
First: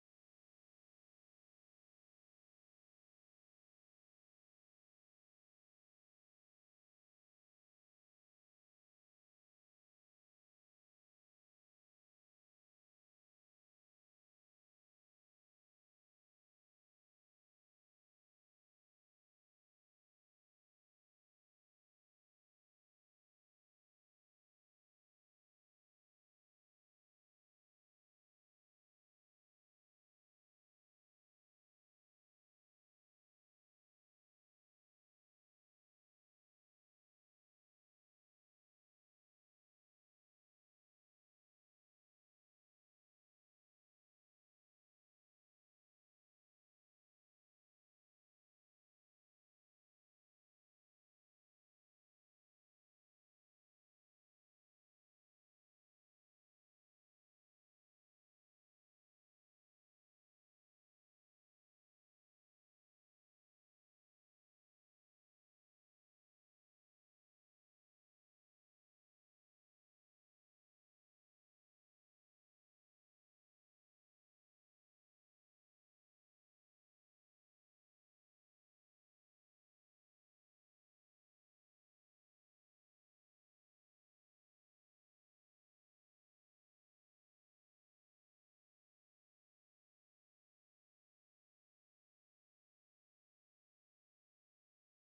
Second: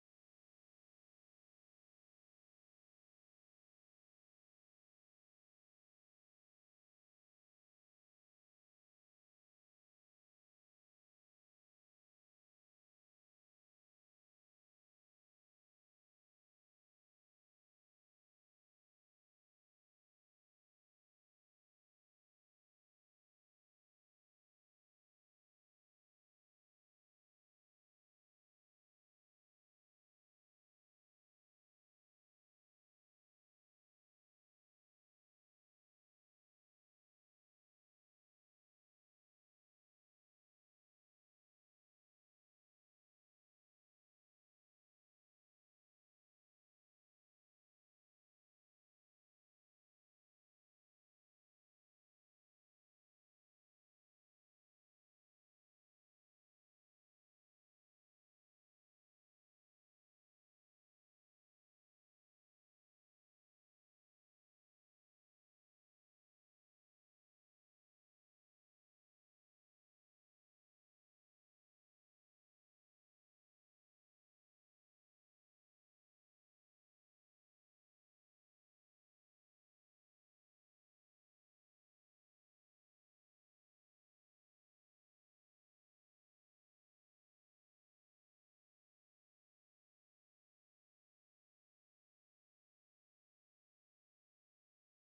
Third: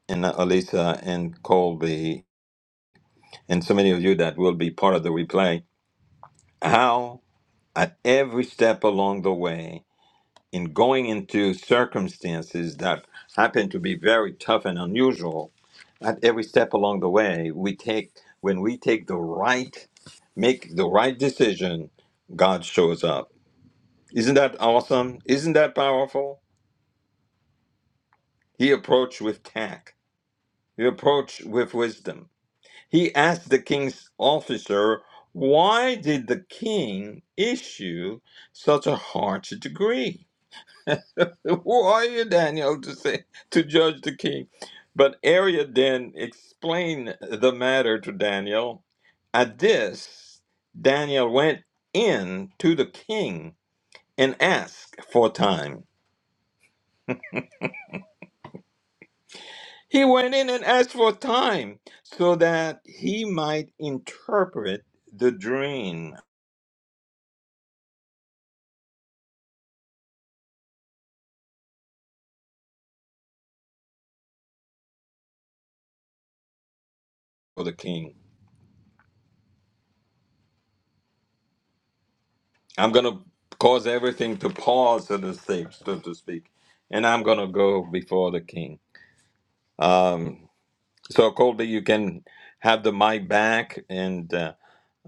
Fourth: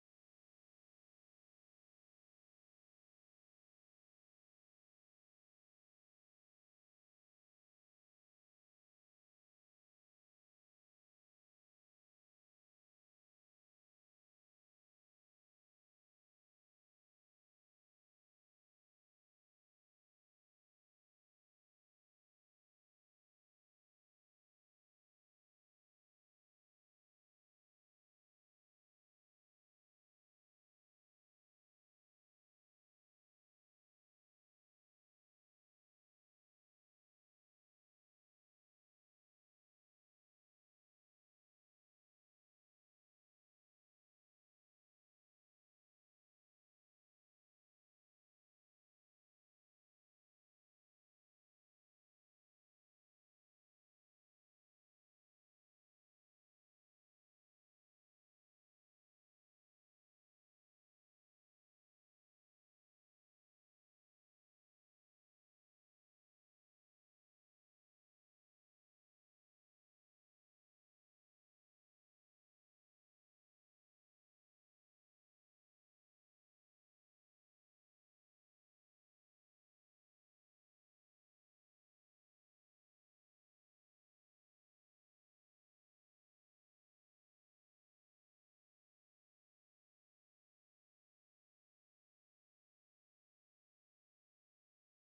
[SPEAKER 1] and uh, Alisa and Colby, and so many of you that will be part of the replay, how at every step along the way, in going into circumstances that happen to be very tough and unusual, at every step along the way, we take, when we take the right, make the right decision, God shows up. Isn't that awesome? Isn't that powerful? He approached with tact, he approached with wisdom. He asked the king's officer, Why did the king issue such a harsh decree? Who are you, Daniel, to say to judge the king? But Arya then explained the matter to Daniel. At this, Daniel went in to the king and asked for time. He went in and asked for time so that he might interpret the dream for the king. I'm gonna cause everything to pause, so to speak, so to speak, and I'm gonna go before the king. Um, so Colby, you can have the mic back, and uh,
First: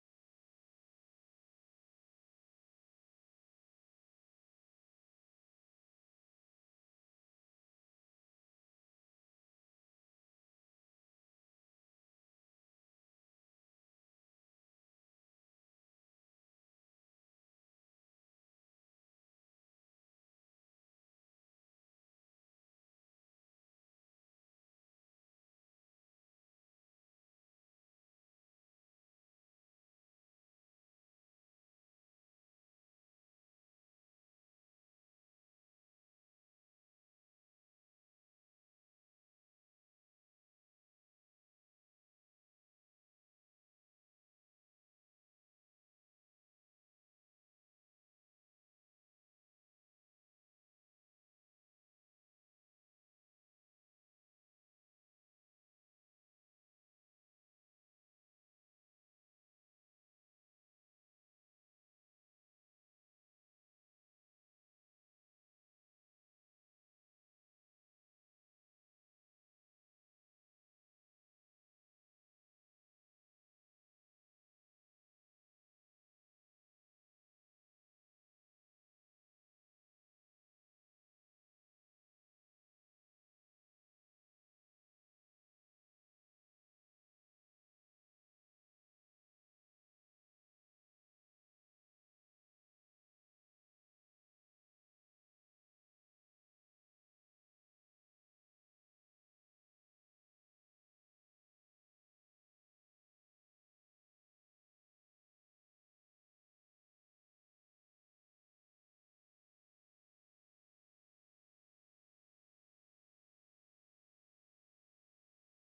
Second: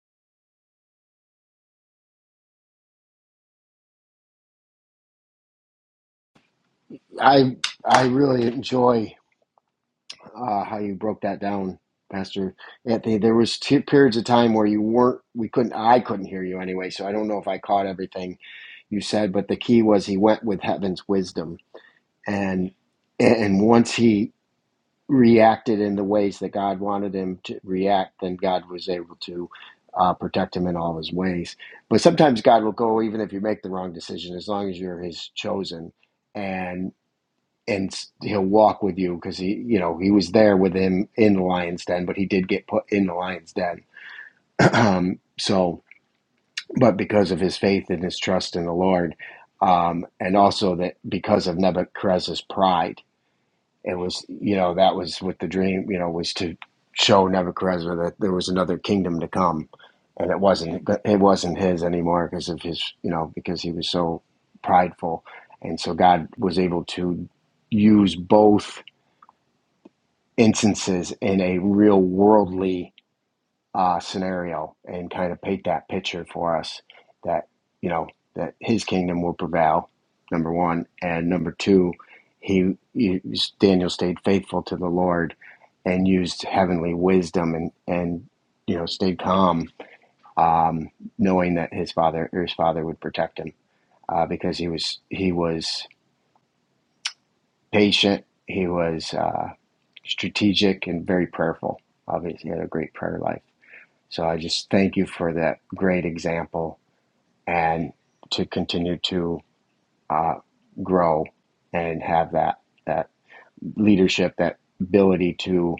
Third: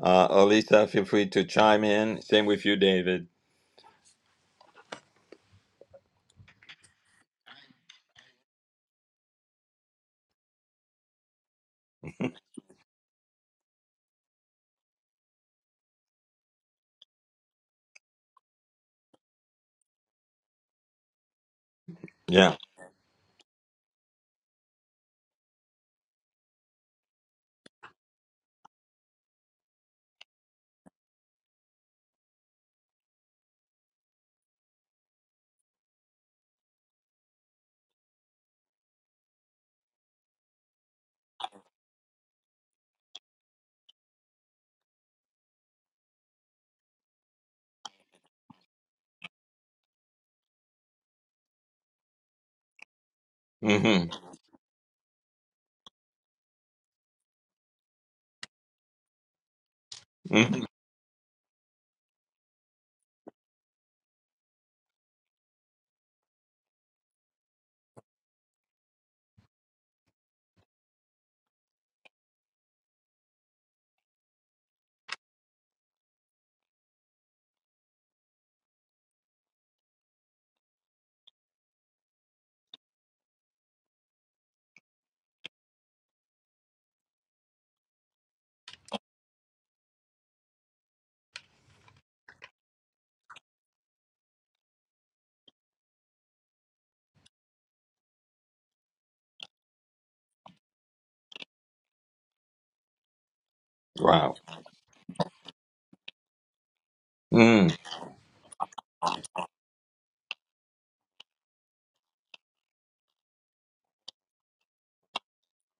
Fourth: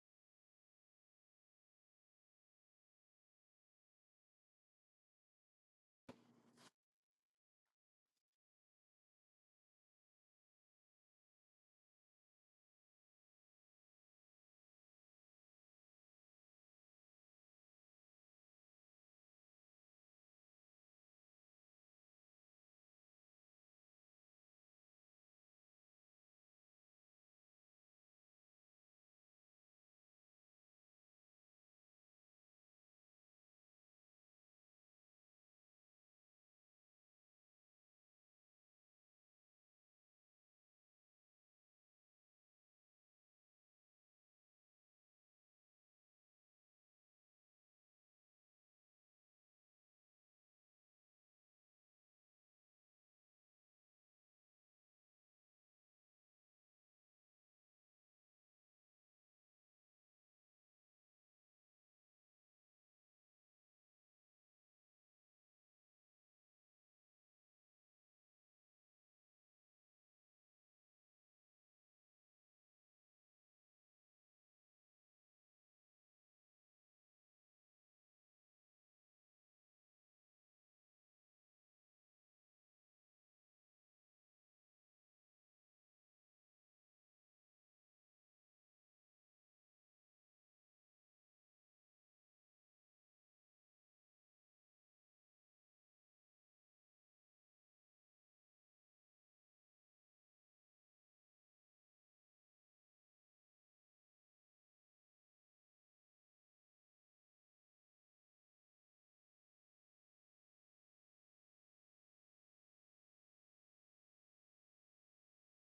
[SPEAKER 1] uh, Alisa, feel free to chime in. Same with you, David.
[SPEAKER 2] I I really enjoy uh, how you broke that down, Pastor Anthony. There was two periods of time where you weren't. We couldn't. I couldn't hear you anyway. So I don't know if I caught everything you said. But the key was he went with heaven's wisdom,
[SPEAKER 1] Yeah.
[SPEAKER 2] and and once he reacted in the ways that God wanted him to react, then God was able to uh, protect him in all his ways. But sometimes God will go even if you make the wrong decision, as long as you're His chosen, and and He'll walk with you because he, you know, He was there with him in the lion's den, but he did get put in the lion's den. um, so, but because of his faith and his trust in the Lord. Um, and also that because of Nebuchadnezzar's pride, it
[SPEAKER 1] hmm
[SPEAKER 2] was you know that was what the dream you know was to show Nebuchadnezzar that there was another kingdom to come, and it
[SPEAKER 1] hmm
[SPEAKER 2] wasn't it wasn't his anymore because of his you know because he was so prideful, and so God was able to use both instances in a real worldly uh, scenario and kind of paint that picture for us that you know that his kingdom will prevail number one and number two he, he daniel stayed faithful to the lord and used heavenly wisdom and and you know stayed calm um, knowing that his father his father would protect him uh, because he was he was patient he was uh, strategic and very prayerful obviously he had a great prayer life So
[SPEAKER 1] Wow.
[SPEAKER 2] I just thank you for that great example
[SPEAKER 1] Mm.
[SPEAKER 2] and to continue to uh, grow and have that that leadership, that ability to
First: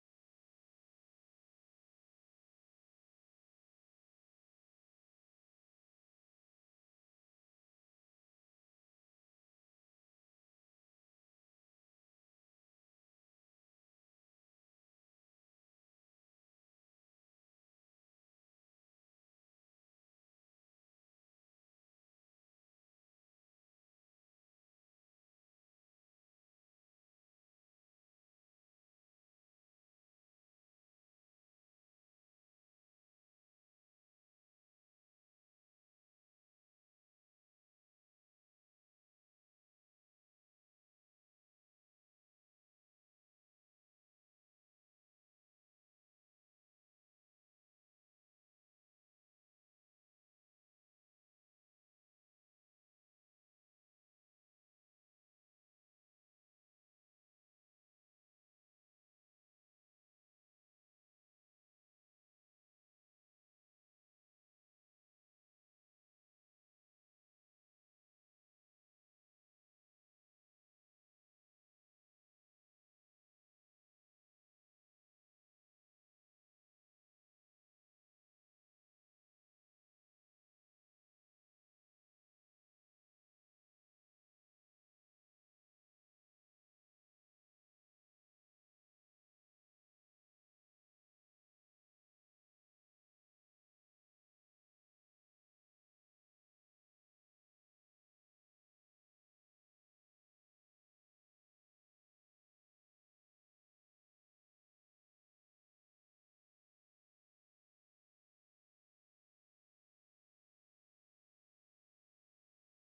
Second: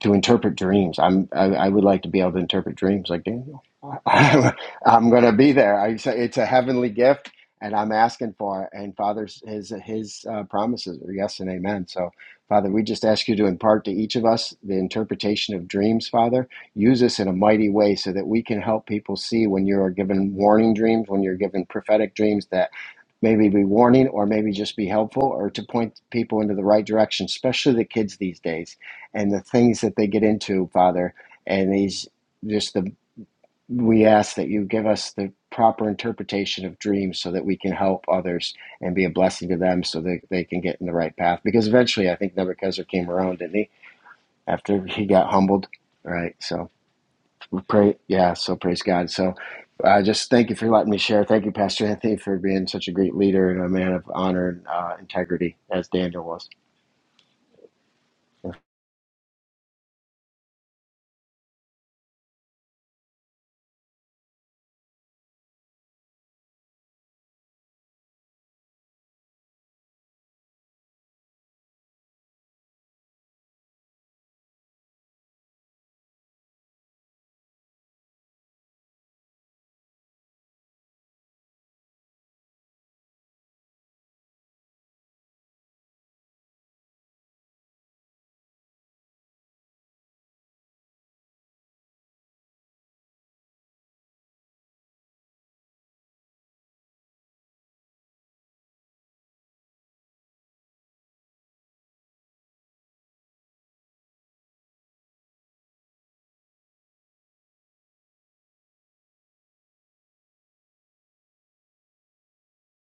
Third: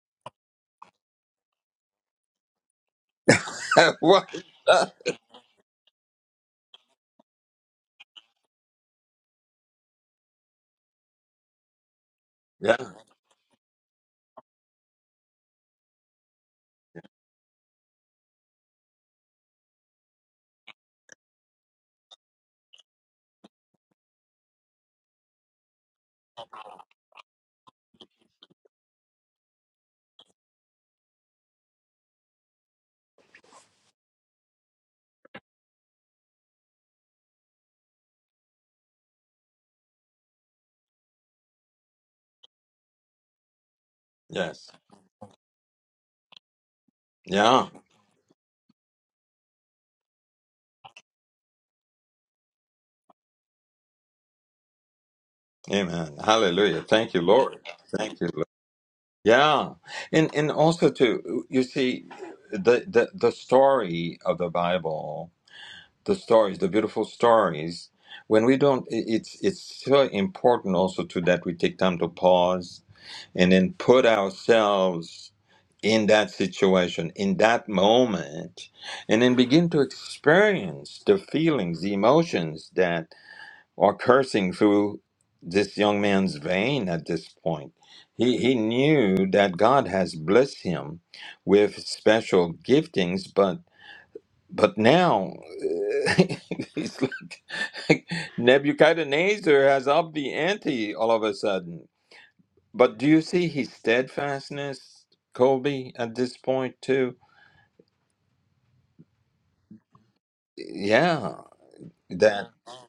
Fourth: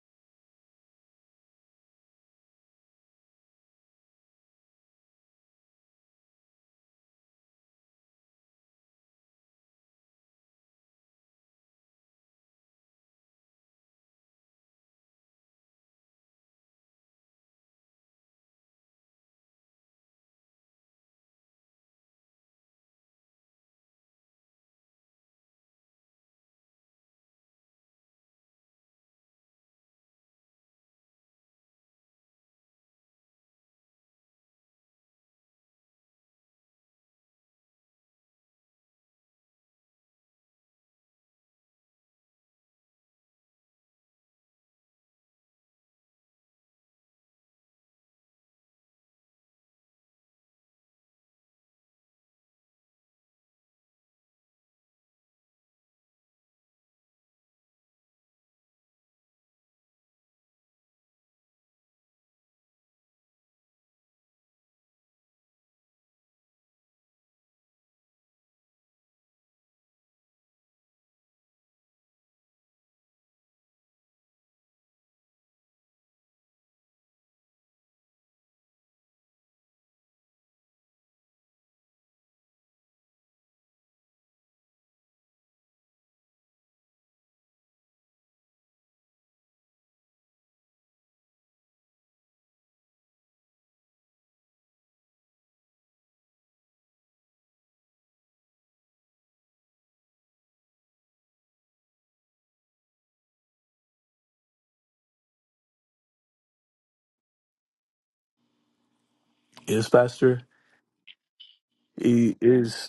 [SPEAKER 2] to interpret dreams. I'm I, I would like to be able to interpret dreams like Daniel.
[SPEAKER 1] what?
[SPEAKER 2] I'm going to be there. I say it's a heavenly gift, and I'm asking for it. And Father's His His uh, promises are yes and amen. So, Father,
[SPEAKER 1] yeah.
[SPEAKER 2] we just ask you to impart to each of us the interpretation of dreams. Father, use us in a mighty way so that we can help people see when you are given warning dreams, when you're given prophetic dreams that maybe be warning or maybe just be helpful or to point people into the right direction, especially the kids these days and the things that they get into, Father. And these just the we ask that you give us the proper interpretation of dreams so that we can help others and be a blessing to them so that they can get in the right path. Because eventually I think Nebuchadnezzar came around, didn't he?
[SPEAKER 1] Yes.
[SPEAKER 2] After he got humbled. Right. So
[SPEAKER 1] Yeah.
[SPEAKER 2] Pray, yeah. So praise God. So, uh, just thank you for letting me share. Thank you, Pastor Anthony, for being such a great leader and a man of honor and uh, integrity, as
[SPEAKER 1] Amen.
[SPEAKER 2] Daniel was.
[SPEAKER 1] Hallelujah. Thank you, Lord. Thank you, Yeah, and and also too, you see, the the the story of the Bible, the stories, the beautiful stories. When we don't, i- it's it's so important also to that we take time to pause and then put ourselves in that situation, in that moment, and then begin to experience the feelings, the emotions or cursing through this young man's vein at this point. He, he knew that God has blessed him with special giftings, but but now uh, it's like Nebuchadnezzar has upped the ante all of a sudden. But do you see his steadfastness, Colby, at this point too?
[SPEAKER 3] Yes, Pastor.
[SPEAKER 1] Yeah,
[SPEAKER 3] He
[SPEAKER 1] that
[SPEAKER 3] is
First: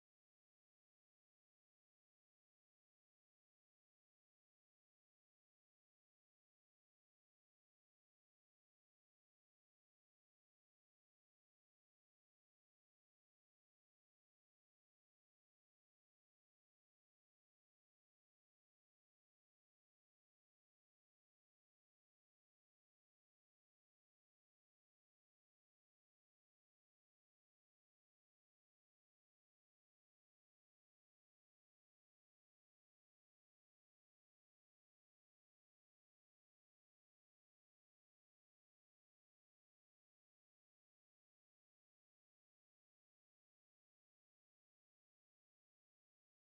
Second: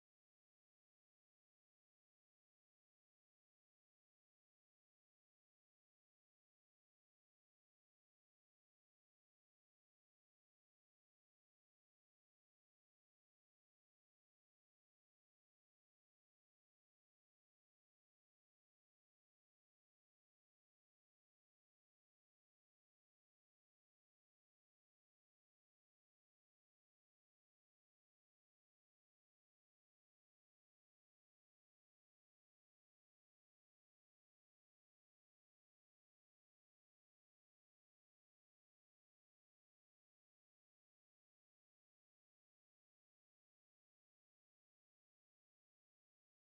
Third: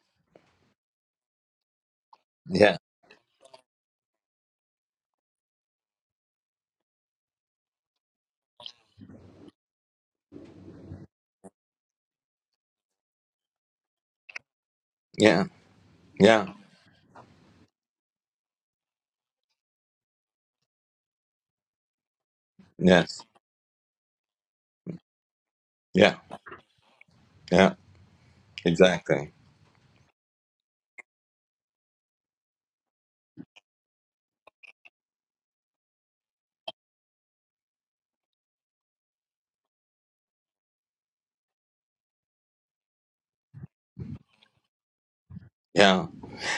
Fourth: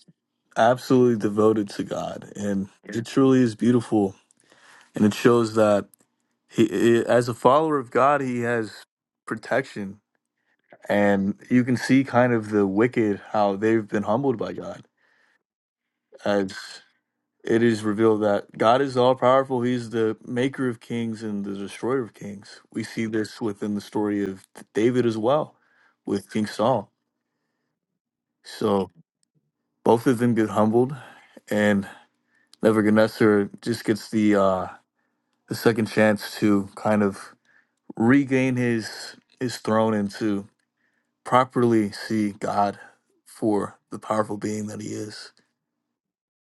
[SPEAKER 3] absolutely devoted to God, and
[SPEAKER 1] yeah,
[SPEAKER 3] Yeah. it truly is beautiful. And it shows that he, i as a follower of God, he has protection, and you can see kind of the wicked how they've been humbled by God,
[SPEAKER 1] yeah, yeah,
[SPEAKER 3] as it is revealed that God is all powerful. He's the maker of kings and the destroyer of kings. We see
[SPEAKER 1] yes,
[SPEAKER 3] this within the story of David as well,
[SPEAKER 1] yeah,
[SPEAKER 3] with King Saul.
[SPEAKER 1] yeah,
[SPEAKER 3] So
[SPEAKER 1] exactly.
[SPEAKER 3] both of them get humbled, and Nebuchadnezzar just gets the uh, the second chance to kind of regain his his throne and to properly see God for the powerful being that he is.
[SPEAKER 1] yeah.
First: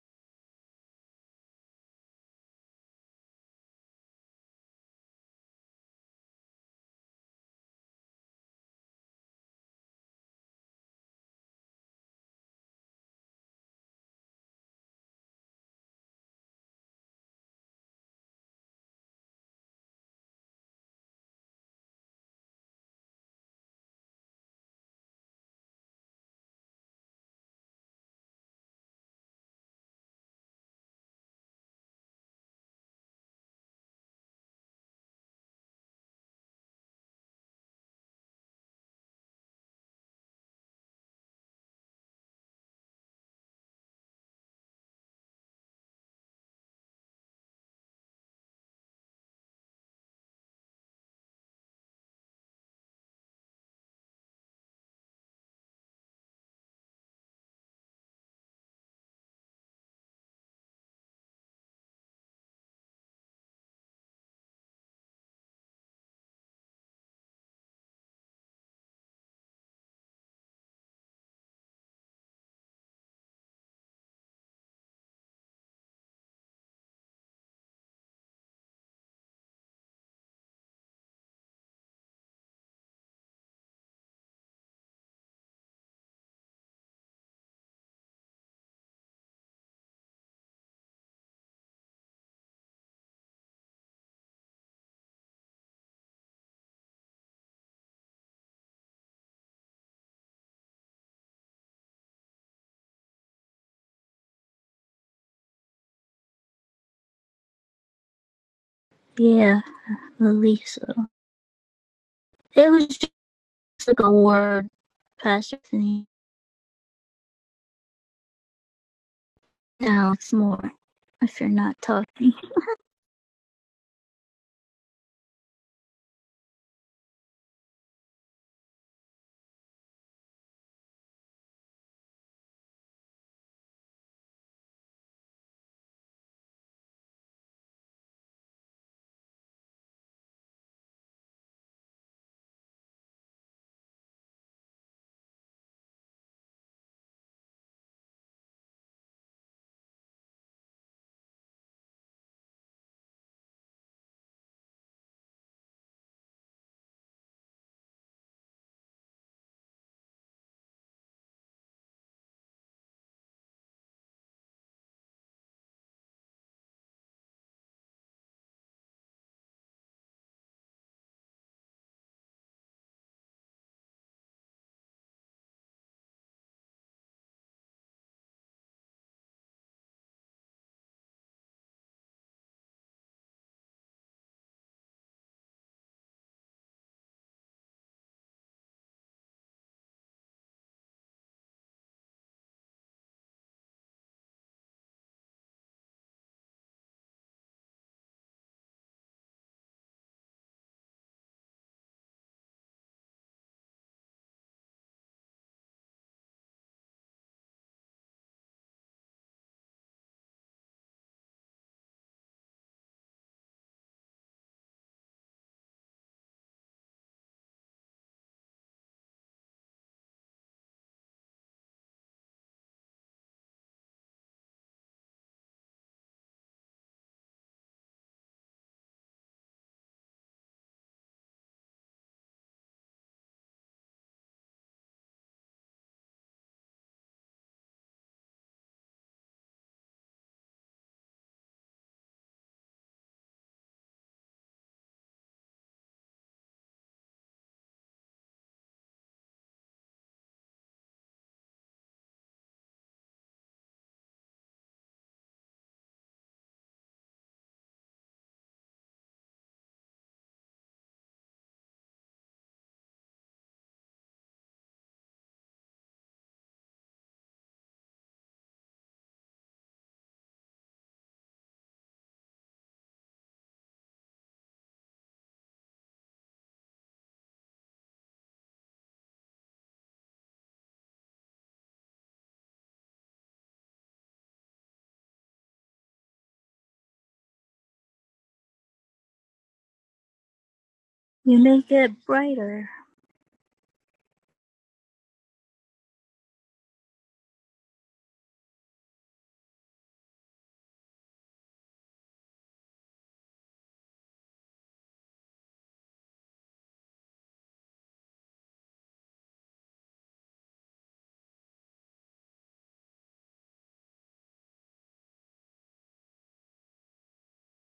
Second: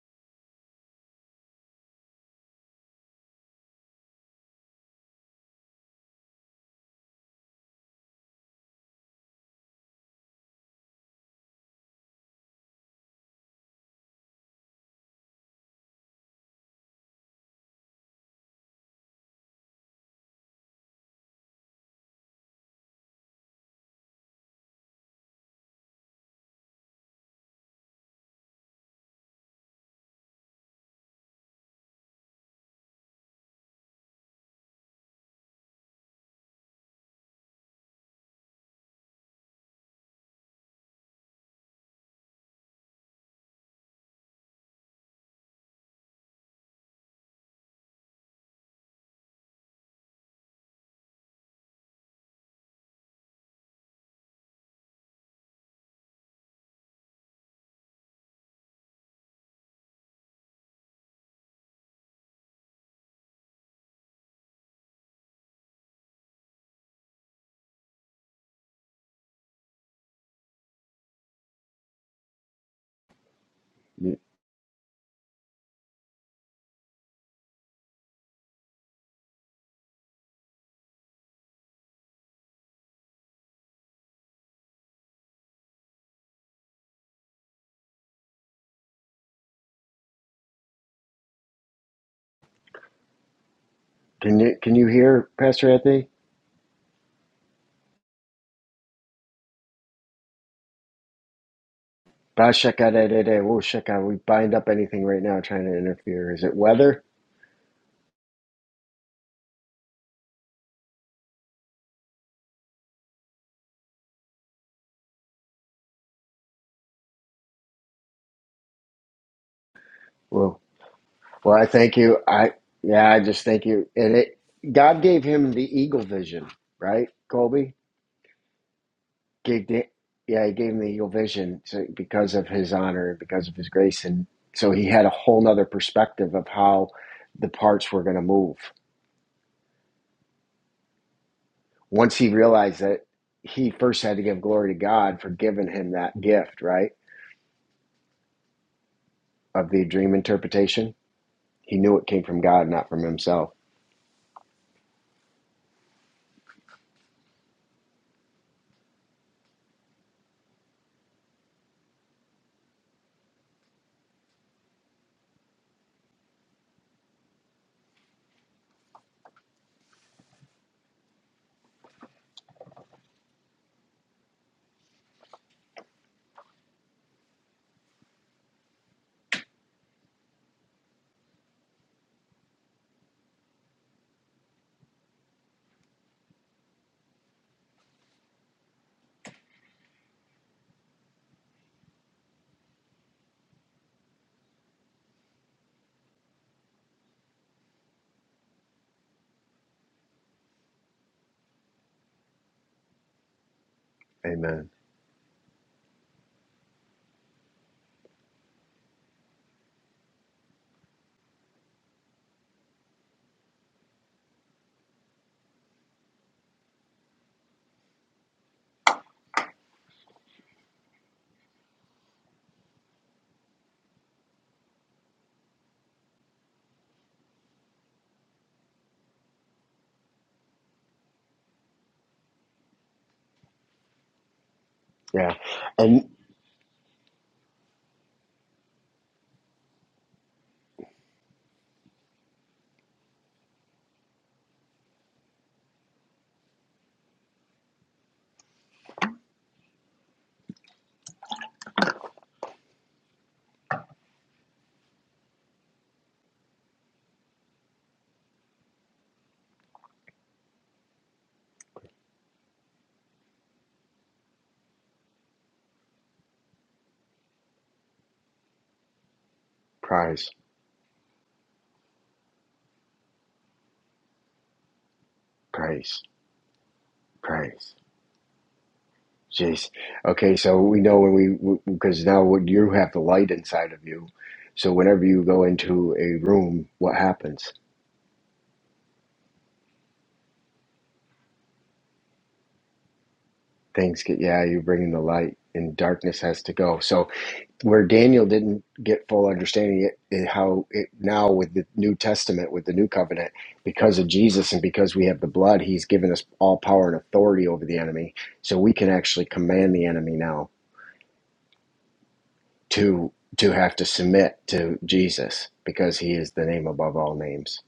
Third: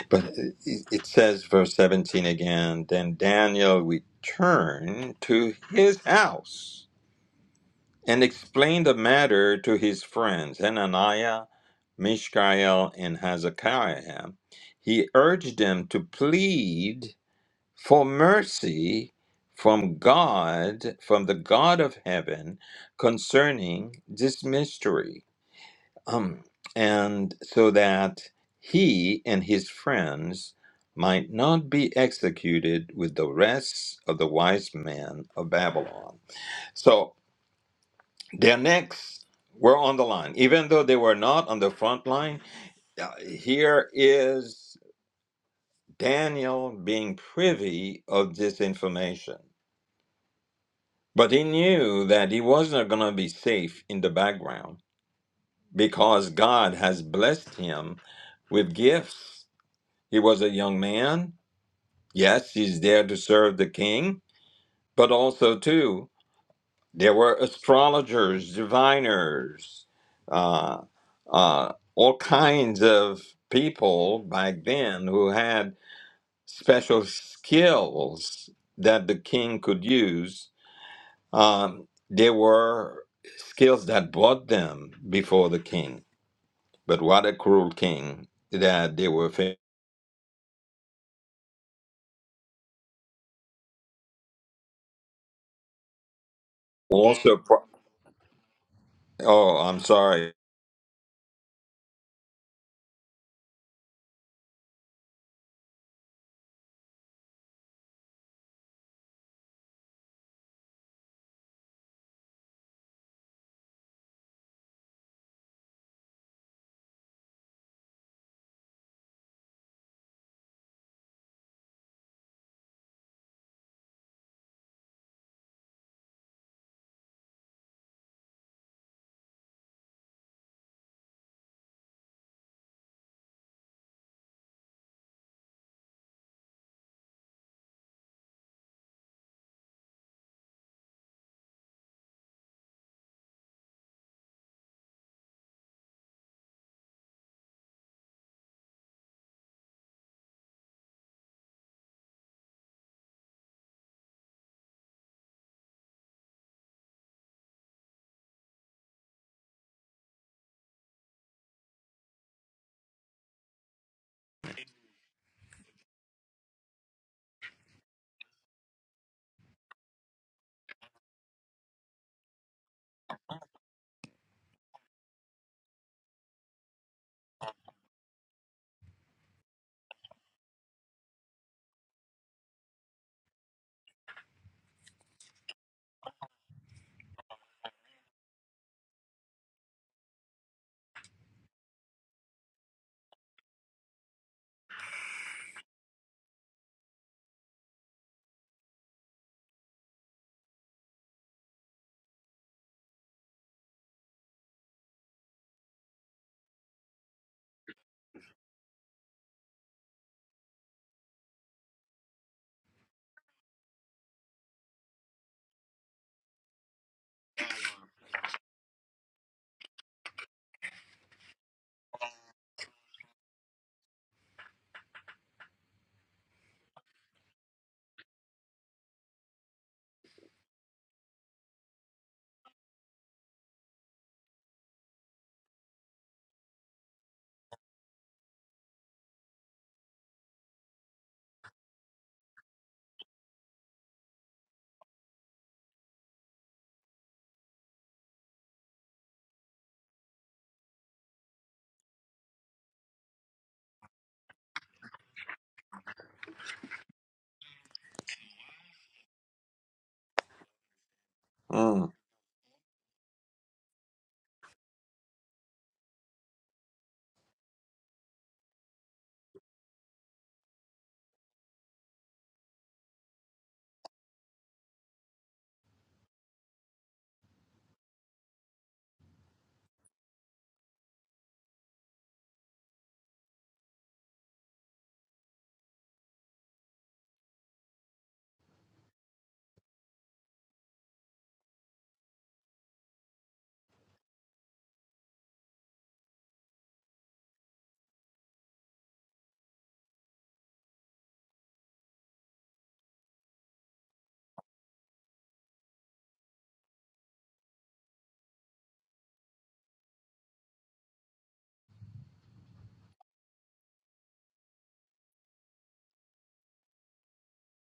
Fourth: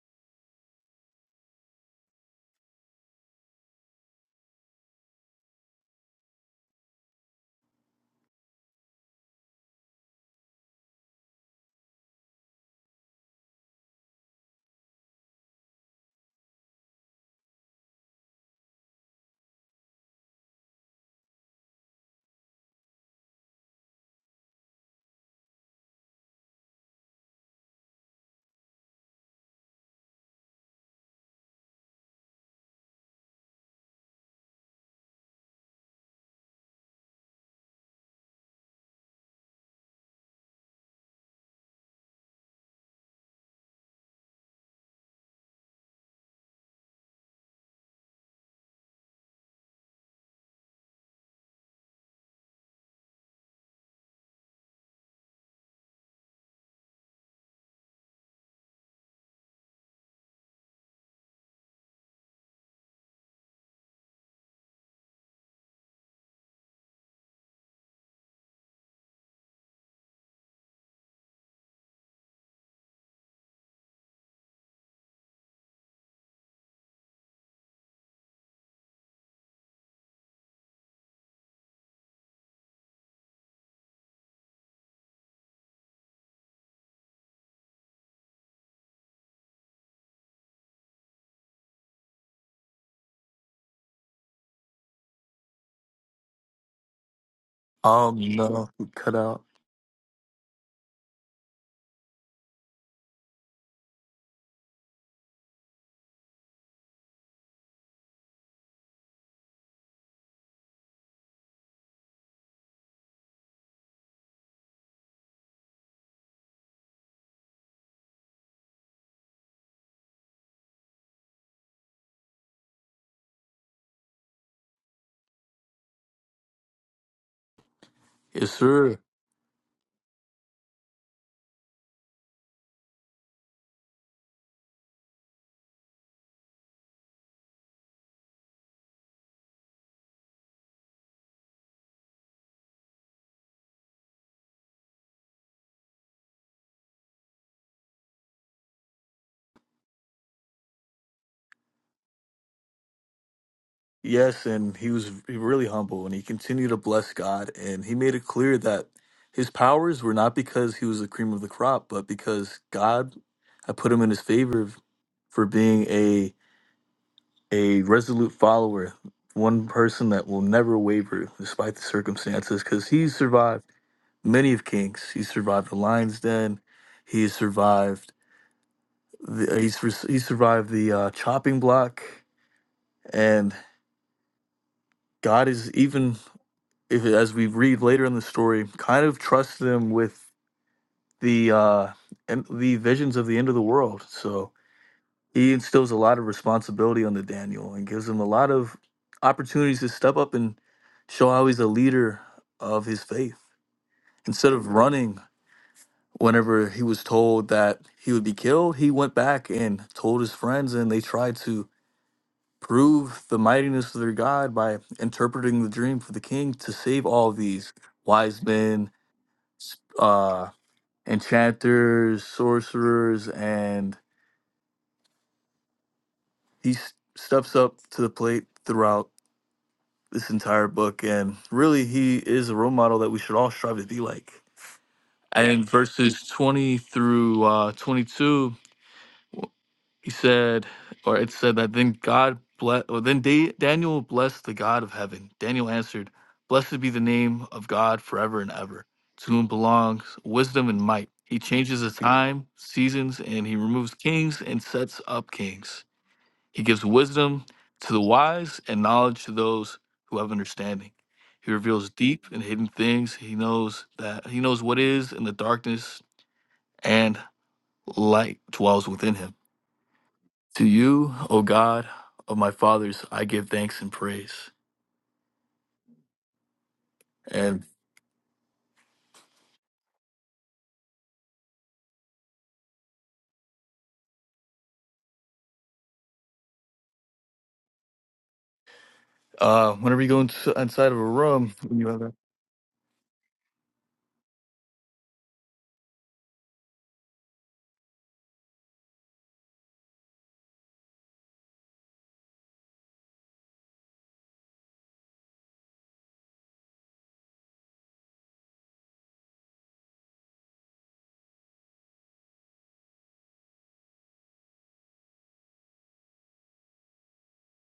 [SPEAKER 1] But it it says, verse 17 again, then Daniel returned to his house and explained the matter to his friends, Hananiah, Mishael, and Hezekiah. He urged them to plead for mercy from God, from the God of heaven, concerning this mystery um, and so that he and his friends might not be executed with the rest of the wise men of Babylon. So their necks were on the line, even though they were not on the front line. uh, Here is Daniel being privy of this information. But he knew that he wasn't going to be safe in the background because God has blessed him with gifts He was a young man. Yes, he's there to serve the king, but also, too, there were astrologers, diviners, uh, uh, all kinds of people back then who had special skills that the king could use. Um, there were skills that brought them before the king, but what a cruel king that they were. fa-
[SPEAKER 2] Can you can you hear Pastor Anthony?
[SPEAKER 1] Also, pro-
[SPEAKER 3] Um no, he cut out.
[SPEAKER 1] oh, I'm sorry.
[SPEAKER 2] Ba shaka da da da. Whoa shaka. We bind up anything right now trying to interfere. Is it weather?
[SPEAKER 4] yeah. Lisa, It was just like a word, Pastor Anthony. Now it's
[SPEAKER 2] Whoa.
[SPEAKER 4] more. If you're
[SPEAKER 2] Well, I
[SPEAKER 4] not
[SPEAKER 2] thank you.
[SPEAKER 4] talking,
[SPEAKER 2] I yeah. I just thank you. And it God gave him the eagle vision, right, Colby?
[SPEAKER 3] Yes, sir.
[SPEAKER 2] gave the, yeah, he gave him the eagle vision so, because of his honor and because of his grace, and so he had a whole nother perspective of how the parts were going to move. Once he realized that he first had to give glory to God for giving him that gift, right, of the dream interpretation, he knew it came from God, not from himself.
[SPEAKER 3] Yes, and he was really humble and he continued to bless God and he made it clear that his powers were not because he was the cream of the crop, but because God had put him in his favor for being a resolute follower, one person that will never waver despite the circumstances, because he's survived many of Kings. He survived the lion's den. He survived. The, uh, he's res- he survived the uh, chopping block, and God is even if as we read later in the story, kind of trusts them with the uh, and the visions of the end of the world. So he instills a lot of responsibility on the Daniel and gives him a lot of opportunities to step up and show how he's a leader of his faith. Instead of
[SPEAKER 2] Amen.
[SPEAKER 3] running whenever he was told that he would be killed, he went back and told his friends, and they tried to prove the mightiness of their God by interpreting the dream for the king to save all these wise men, uh, enchanters, sorcerers, and he s- steps up to the plate throughout this entire book. And really, he is a role model that we should all strive to be like.
[SPEAKER 2] Yeah,
[SPEAKER 3] And in
[SPEAKER 2] and
[SPEAKER 3] verses 20 through uh, 22, he said, or it said that then God bless, or then da- Daniel blessed the God of heaven. Daniel answered, Blessed be the name of God forever and ever, to whom belongs wisdom and might. He changes the time, seasons, and he removes kings and sets up kings. He gives wisdom to the wise and knowledge to those who have understanding. He
[SPEAKER 1] Mm.
[SPEAKER 3] reveals deep and hidden things. He knows that he knows what is in the darkness and light dwells within him.
[SPEAKER 2] praise,
[SPEAKER 3] To you, O God of my fathers, I give thanks and praise.
[SPEAKER 2] praise,
[SPEAKER 3] And
[SPEAKER 2] praise. Jeez. Okay, so we know when we because now what you have the light inside of you, so whenever you go into a room, what happens?
[SPEAKER 3] uh whenever you go ins- inside of a
[SPEAKER 4] you
[SPEAKER 3] room,
[SPEAKER 4] make
[SPEAKER 3] when you
[SPEAKER 4] it
[SPEAKER 3] have a
[SPEAKER 4] brighter.
[SPEAKER 2] Things get yeah, you bring in the light, and darkness has to go. So where Daniel didn't get full understanding it, it how it now with the New Testament, with the New Covenant, because of Jesus and because we have the blood, He's given us all power and authority over the enemy, so we can actually command the enemy now to to have to submit to Jesus because he is the name above all names.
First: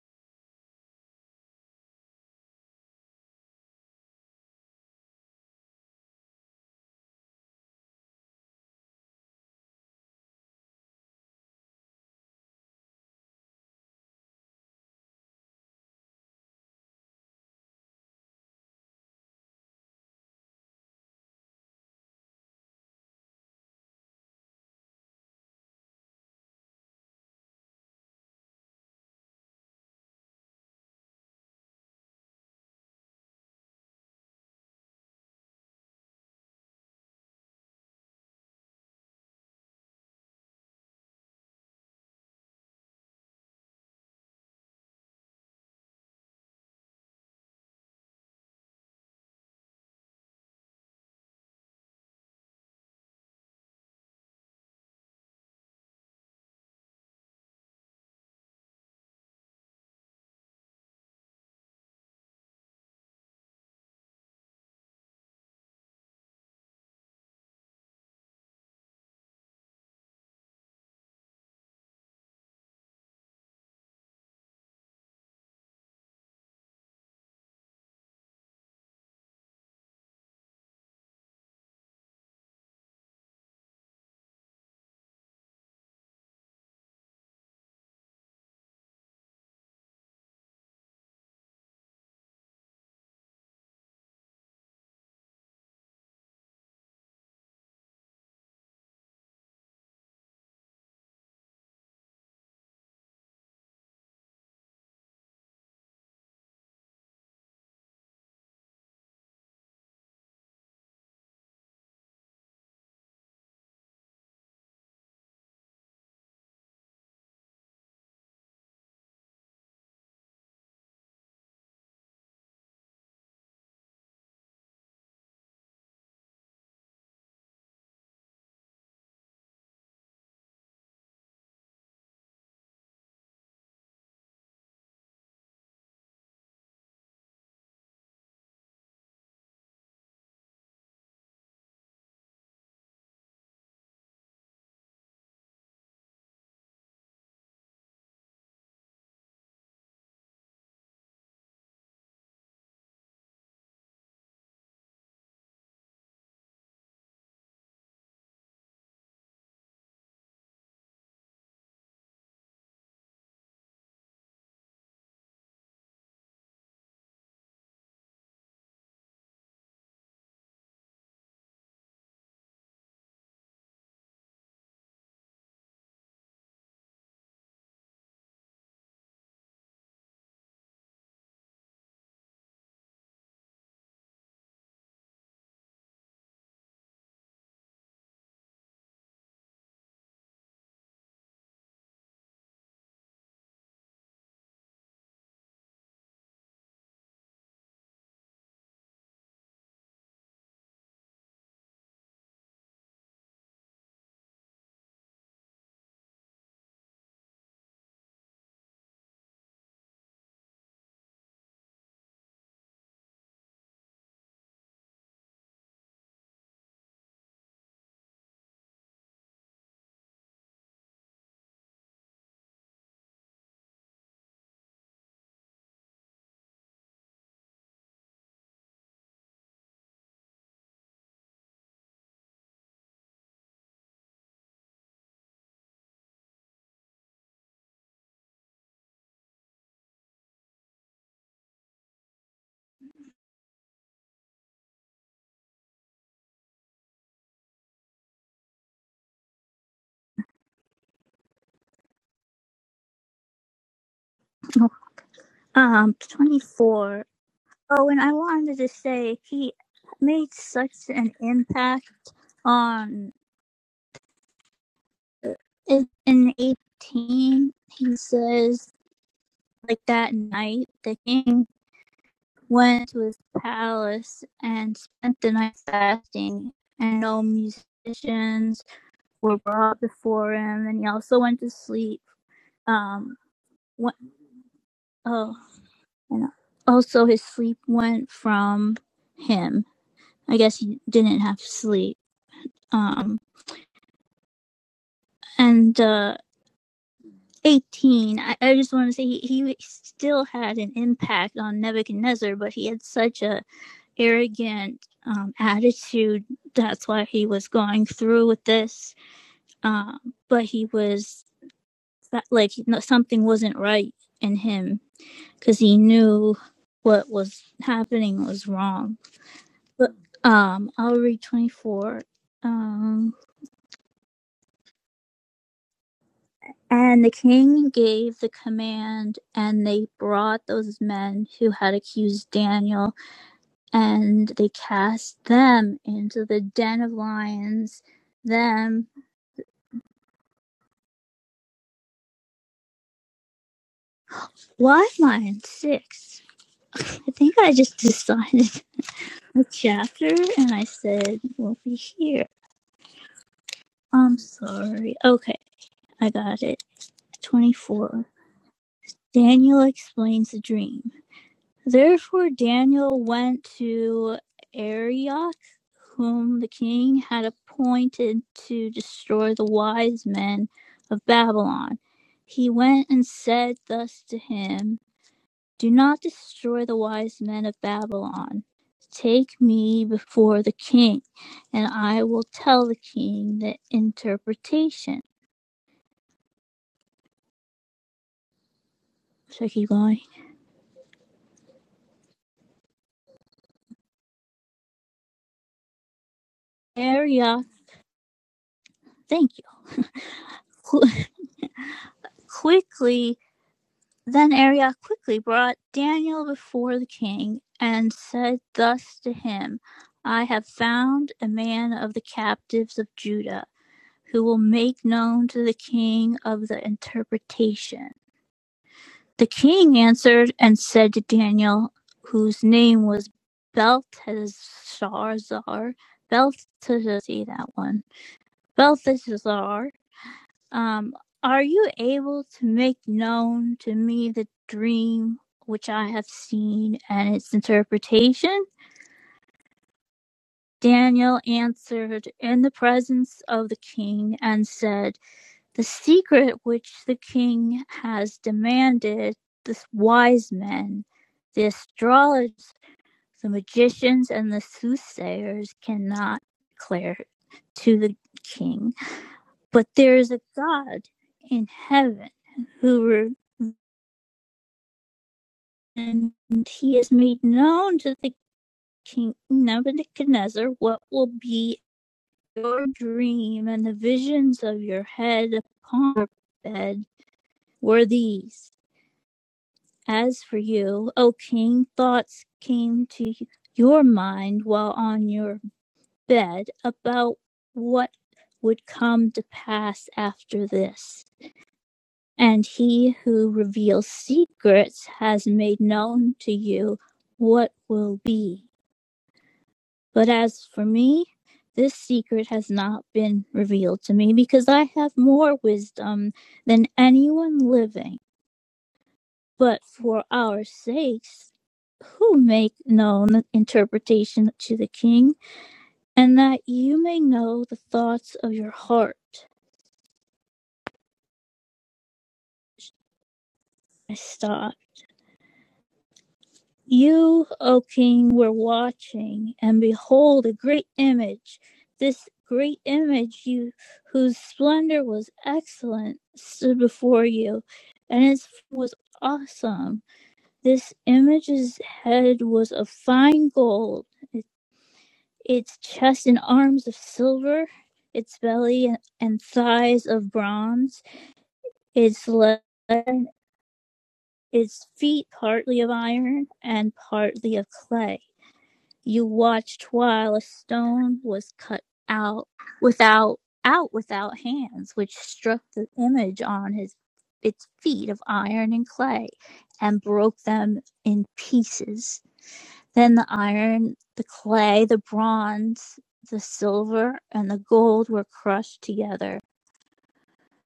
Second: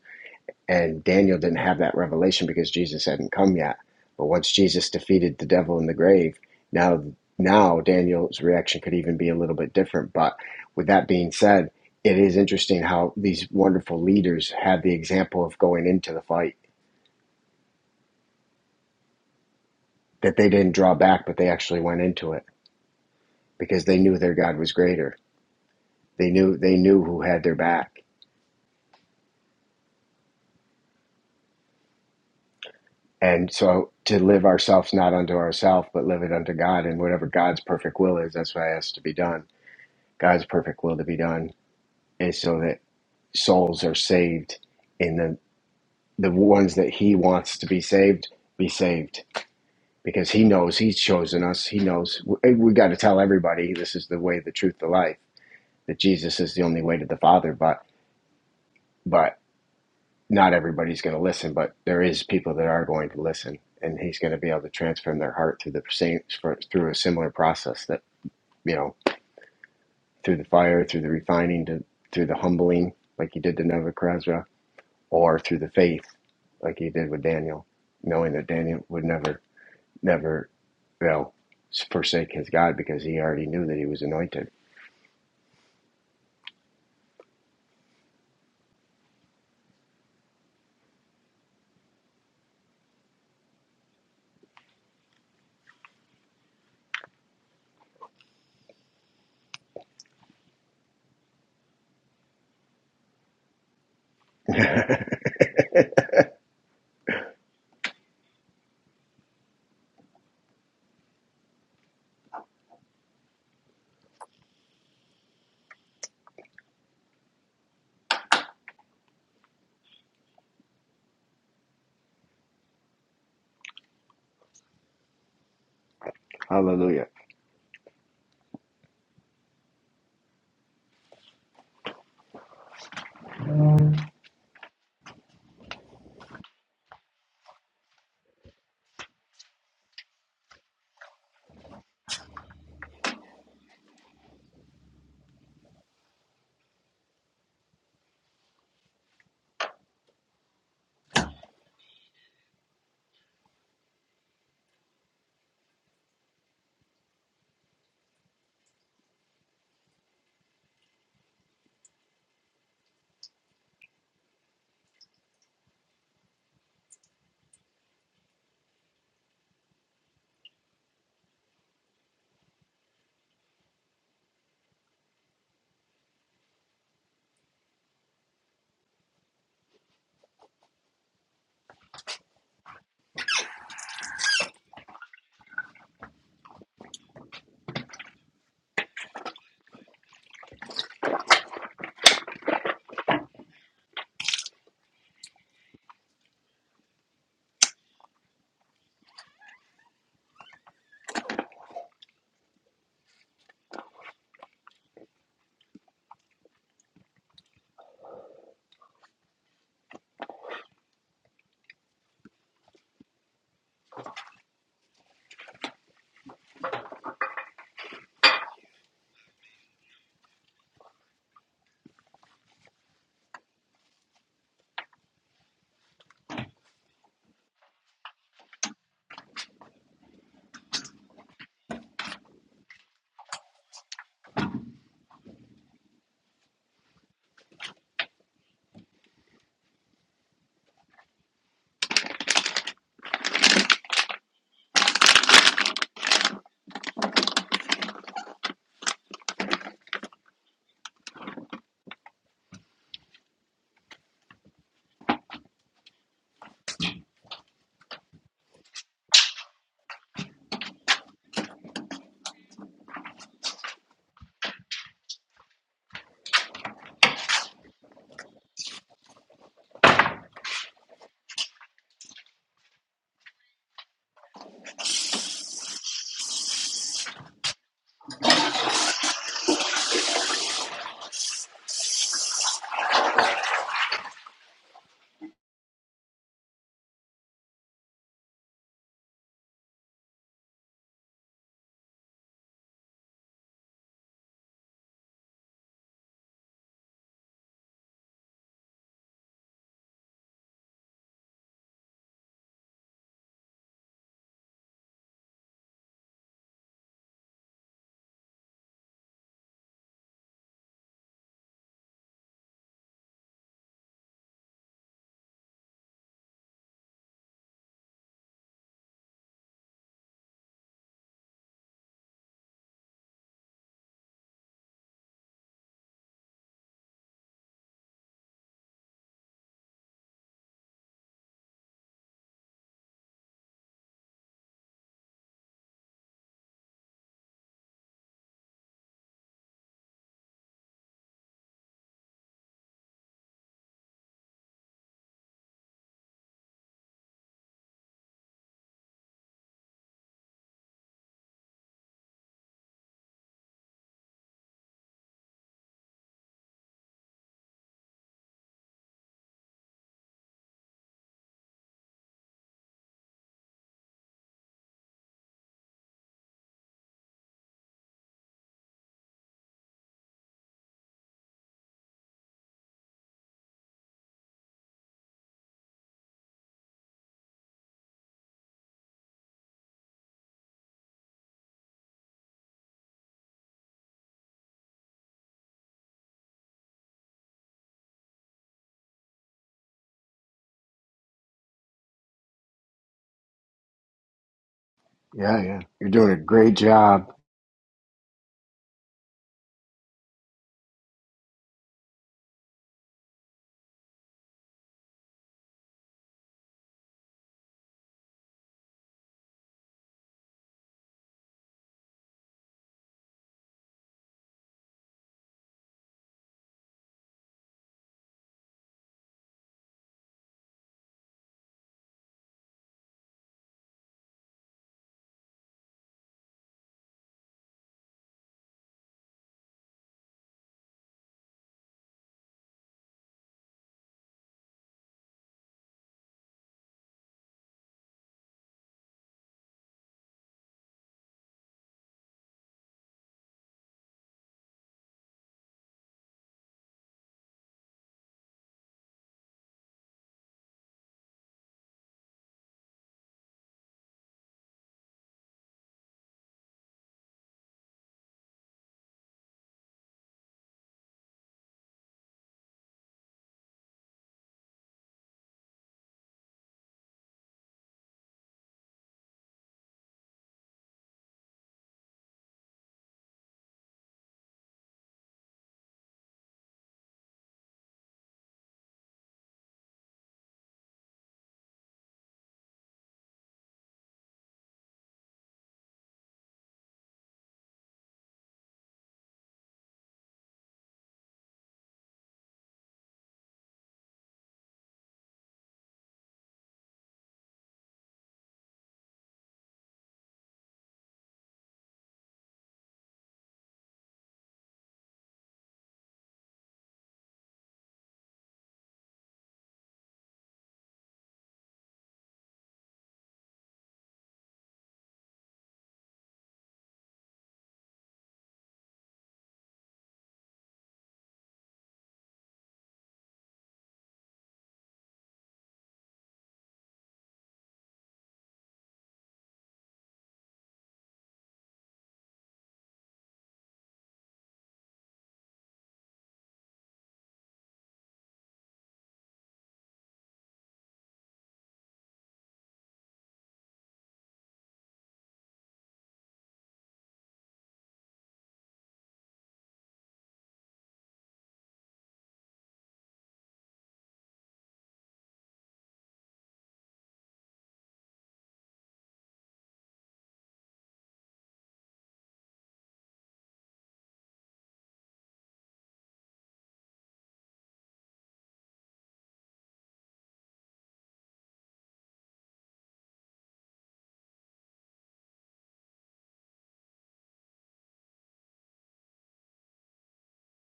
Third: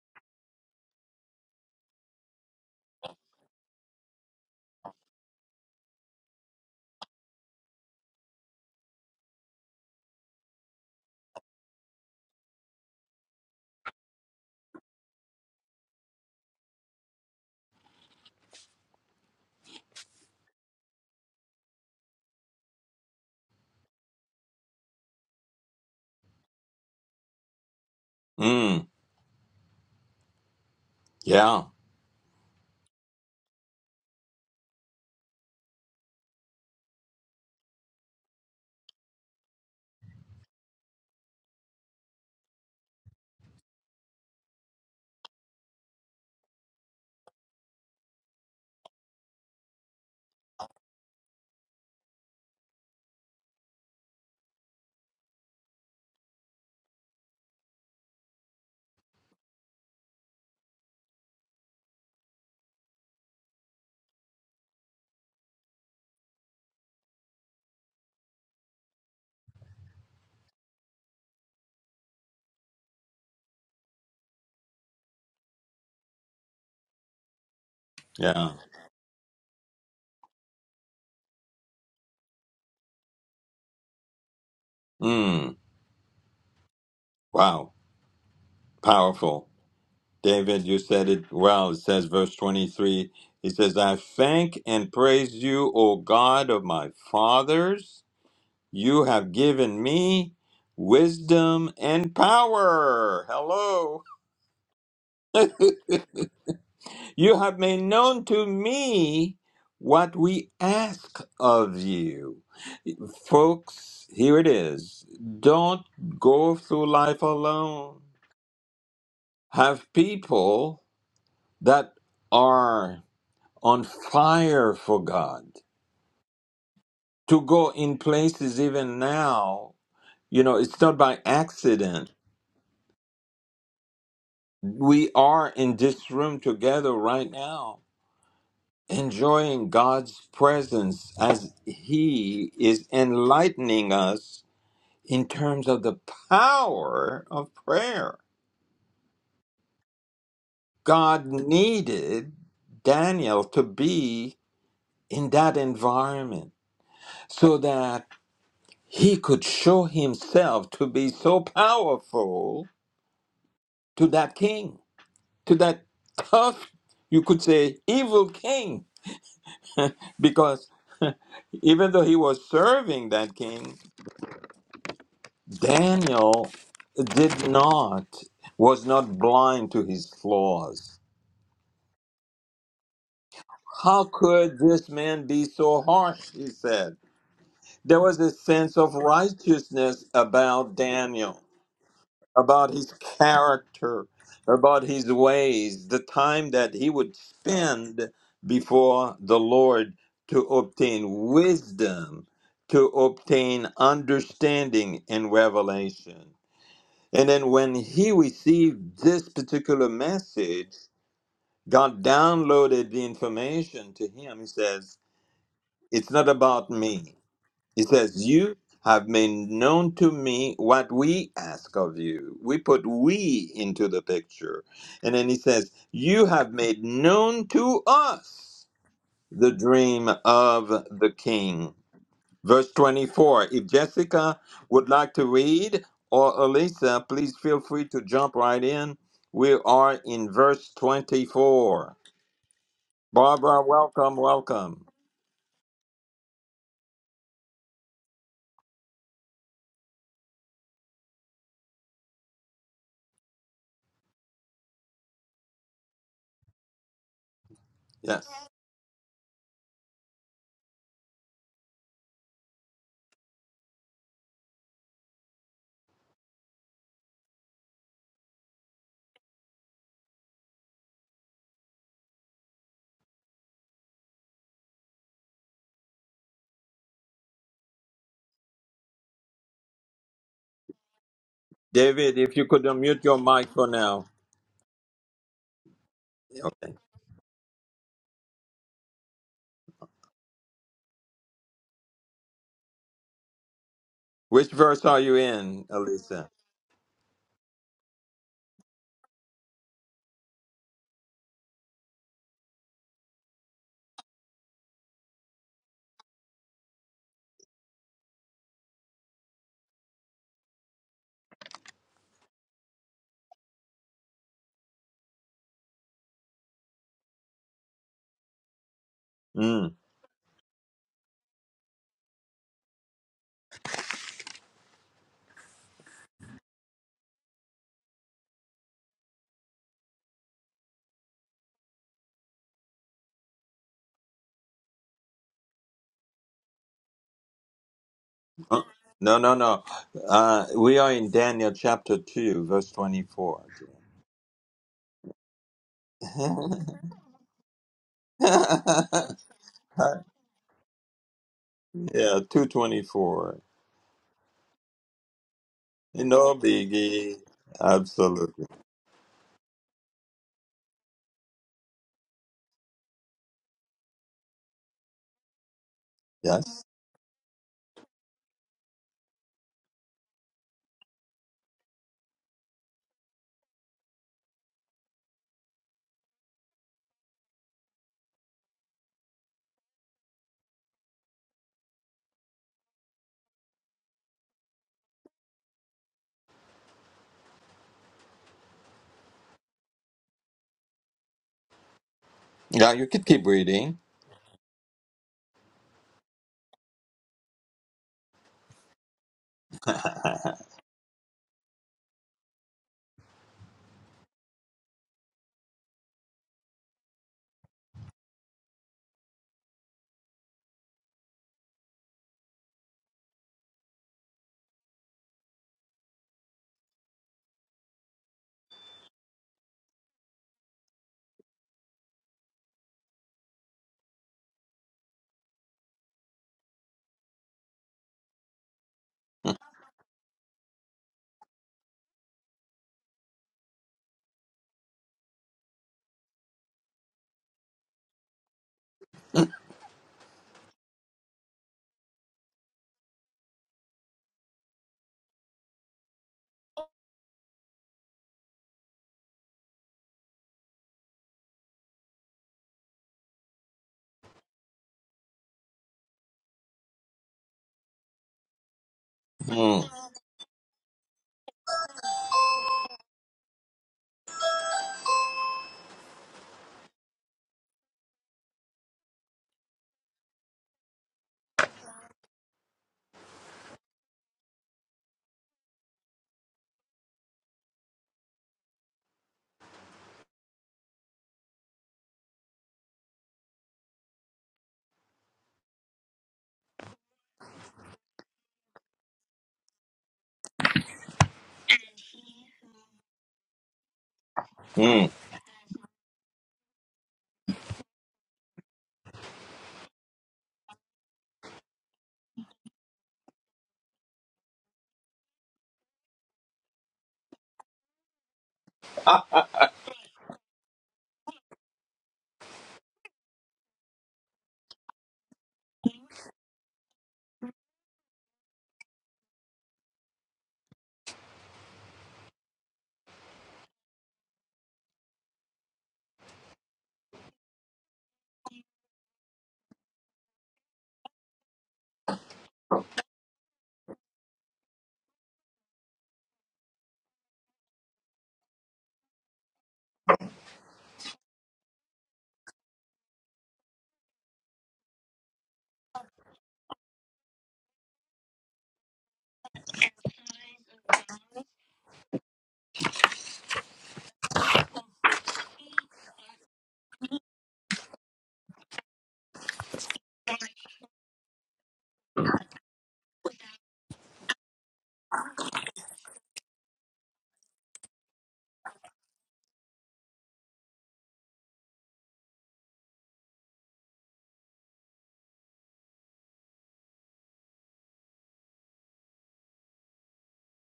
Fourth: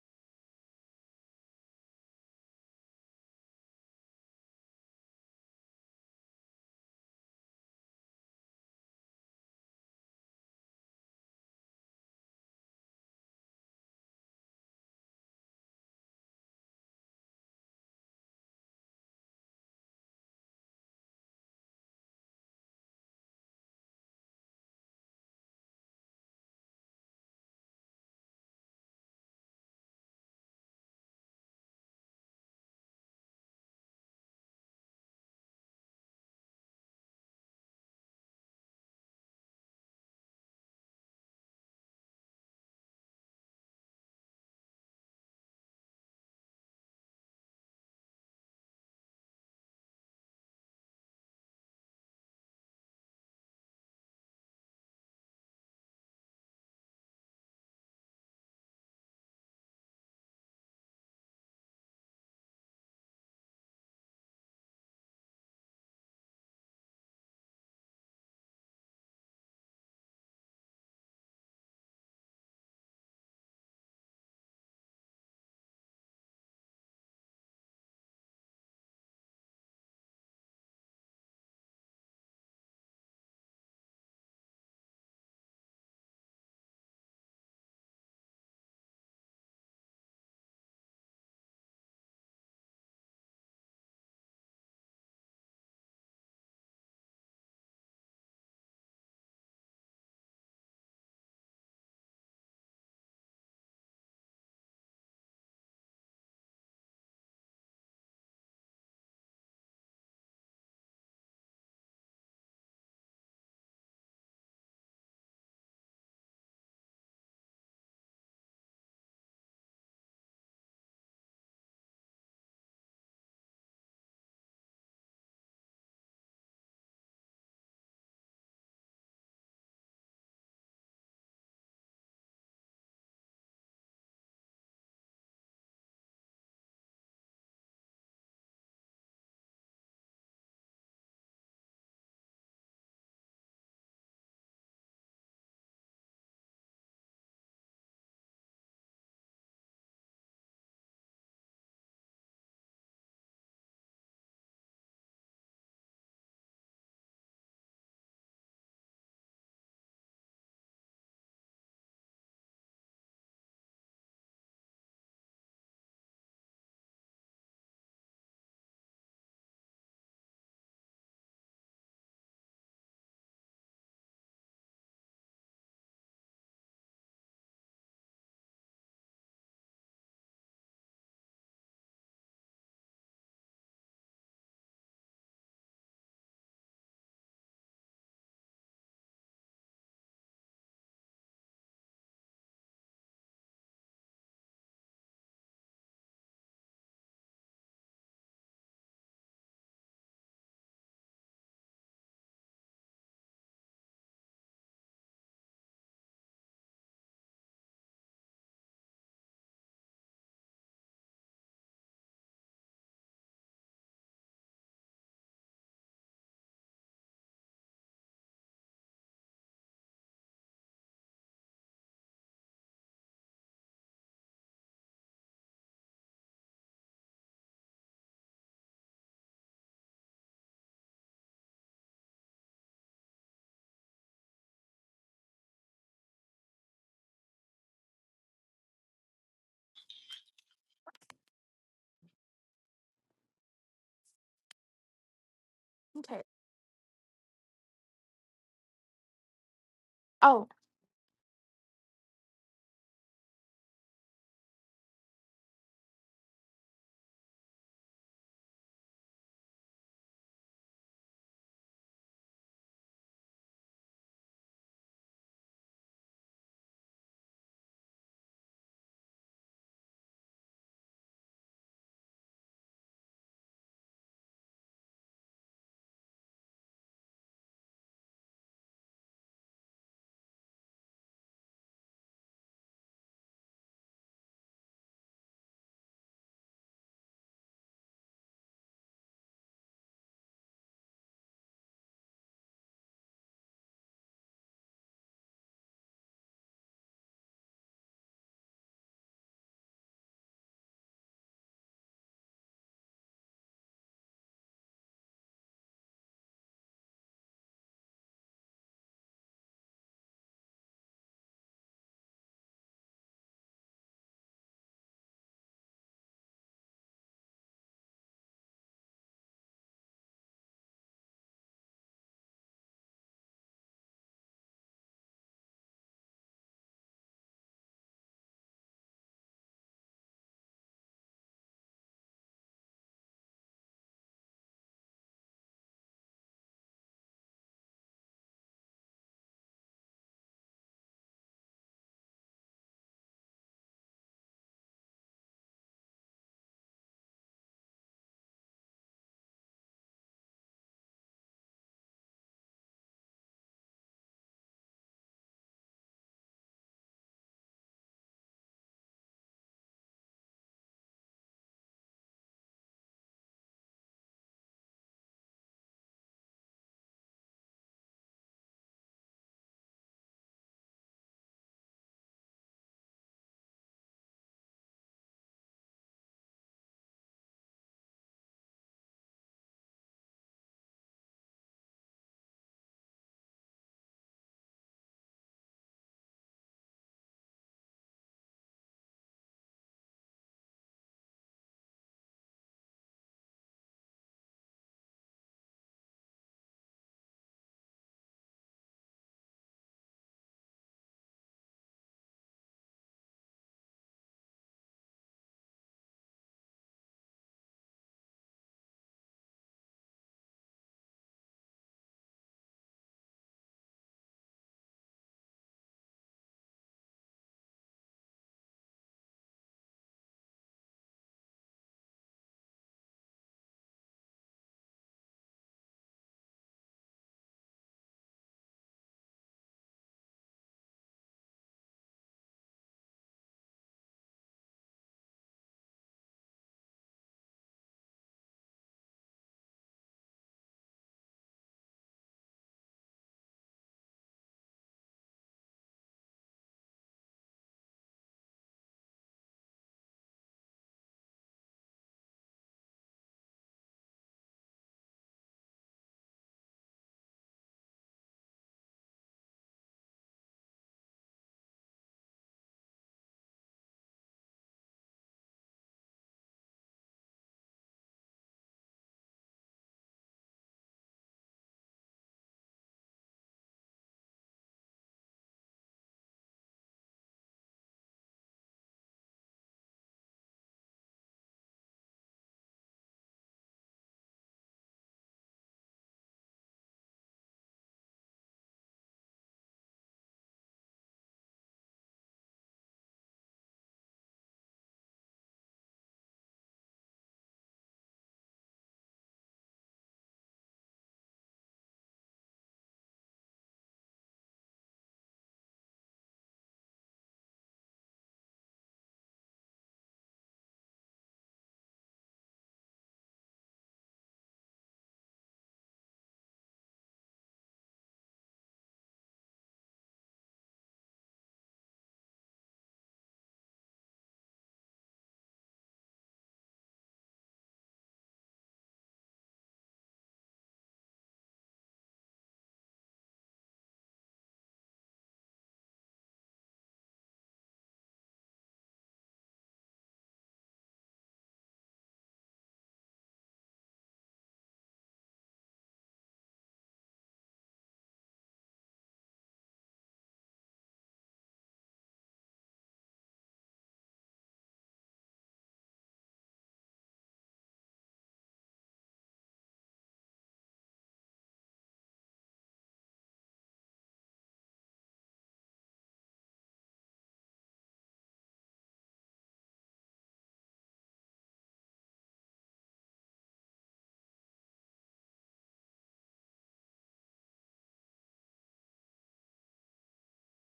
[SPEAKER 2] And Daniel didn't have that revelation because Jesus hadn't come yet. But once Jesus defeated the devil in the grave, now now Daniel's reaction could even be a little bit different. But with that being said, it is interesting how these wonderful leaders had the example of going into the fight that they didn't draw back, but they actually went into it because they knew their God was greater. They knew they knew who had their back
[SPEAKER 1] Mm, yeah,
[SPEAKER 2] And so to live ourselves not unto ourselves, but live it unto God. And whatever God's perfect will is, that's what has to be done. God's perfect will to be done is so that souls are saved in the the ones that He wants to be saved, be saved. Because He knows He's chosen us. He knows we, we got to tell everybody this is the way, the truth, the life. That Jesus is the only way to the Father, but but not everybody's going to listen, but there is people that are going to listen, and he's going to be able to transform their heart through the same through a similar process that you know through the fire, through the refining, to, through the humbling, like he did to Nebuchadnezzar, or through the faith, like he did with Daniel, knowing that
[SPEAKER 1] yeah.
[SPEAKER 2] Daniel would never, never, you know, forsake his God because he already knew that he was anointed.
[SPEAKER 1] Mm, wow, powerful. David, you said it well. It says, verse 23, he says, I thank and praise you, O God of my fathers. You have given me wisdom and power. Hello. you have made known to me what we ask of you. Folks, here it is. Don't go through life alone have people that are on fire for God
[SPEAKER 2] Hallelujah.
[SPEAKER 1] to go in places even now. You know, it's not by accident. We are in this room together right now, enjoying God's presence as He is enlightening us in terms of the power of prayer. God needed Daniel to be in that environment so that he could show himself to be so powerful to that king, to that tough, you could say, evil king, because even though he was serving that king, Daniel did not, was not blind to his flaws. How could this man be so harsh? He said. There was a sense of righteousness about Daniel. about his character, about his ways, the time that he would spend before the Lord to obtain wisdom, to obtain understanding and revelation. And then when he received this particular message, God downloaded the information to him. He says, It's not about me. He says, You have made known to me what we ask of you. We put we into the picture. And then he says, You have made known to us the dream of the king. Verse 24. If Jessica would like to read, or Elisa, please feel free to jump right in. We are in verse 24. Barbara, welcome, welcome.
[SPEAKER 3] Okay. Oh,
[SPEAKER 4] Um, 24. Oh, and I
[SPEAKER 1] Yes.
[SPEAKER 4] wanted to say he made such an impact on uh, in in 18. He says like that night the king went to his palace and spent the night fasting and no musicians were brought before him, and he also went to sleep.
[SPEAKER 1] David, if you could unmute
[SPEAKER 4] Um,
[SPEAKER 1] your mic for
[SPEAKER 4] went,
[SPEAKER 1] now.
[SPEAKER 4] oh, and
[SPEAKER 1] Okay.
[SPEAKER 4] also his sleep went from him. I guess he didn't have sleep. Um,
[SPEAKER 1] Which verse are you in,
[SPEAKER 4] and uh,
[SPEAKER 1] Elisa?
[SPEAKER 4] 18, I, I just want to say he, he still had an impact on Nebuchadnezzar, but he had such a arrogant um, attitude. That's why he was going through with this. Um, but he was like, no- something wasn't right in him because he knew what was happening was wrong.
[SPEAKER 1] Mm.
[SPEAKER 4] But um, I'll read 24. Um, and the king gave the command, and they brought those men who had accused Daniel, and they cast them into the den of lions.
[SPEAKER 1] Uh,
[SPEAKER 4] Them,
[SPEAKER 1] No, no, no. Uh, we are in Daniel chapter 2, verse 24.
[SPEAKER 4] why am I in six?
[SPEAKER 1] yeah,
[SPEAKER 4] I think I just decided a chapter, and I said we'll be here.
[SPEAKER 1] 224.
[SPEAKER 4] I'm sorry. Okay, I
[SPEAKER 1] No
[SPEAKER 4] got it.
[SPEAKER 1] biggie.
[SPEAKER 4] 24.
[SPEAKER 1] Absolutely.
[SPEAKER 4] Daniel explains the dream. Therefore, Daniel went to Arioch, whom the
[SPEAKER 1] Yes.
[SPEAKER 4] king had appointed to destroy the wise men of Babylon. He went and said thus to him Do not destroy the wise men of Babylon. Take me before the king, and I will tell the king the interpretation. So I keep going.
[SPEAKER 1] Yeah, you could keep reading.
[SPEAKER 2] Yeah, yeah. You're doing a great job.
[SPEAKER 4] Arioch, thank you. Quickly Then Arioch quickly brought Daniel before the king and said thus to him, I have found a man of the captives of Judah who will make known to the king of the interpretation. The king answered and said to Daniel, whose name was Belteshazzar, Belteshazzar, see that one, Belteshazzar, um, are you able to make known to me the dream which I have seen and its interpretation? Daniel answered in the presence of the king and said, The secret which the king has demanded, the wise men, the astrologers, the magicians, and the soothsayers cannot declare to the king. But
[SPEAKER 1] Mm,
[SPEAKER 4] there is a God in heaven who and he has made known to the king Nebuchadnezzar what will be your dream and the visions of your head upon your bed were these. As for you, O king, thoughts came to your mind while on your bed about what would come to pass after this. And he who reveals secrets
[SPEAKER 1] mm.
[SPEAKER 4] has made known to you what will be. But as for me, this secret has not been revealed to me because I have more wisdom than anyone living.
[SPEAKER 1] I
[SPEAKER 4] But for our sakes, who make known the interpretation to the king, and that you may know the thoughts of your heart. I stopped. You, O king, were watching, and behold, a great image. This great image, you, whose splendor was excellent, stood before you, and it was awesome. This image's head was of fine gold, its chest and arms of silver, its belly and thighs of bronze, its legs, its feet partly of iron and partly of clay You watched while a stone was cut out without out without hands, which struck the image on his its feet of iron and clay, and broke them in pieces. Then the iron, the clay, the bronze, the silver, and the gold were crushed together,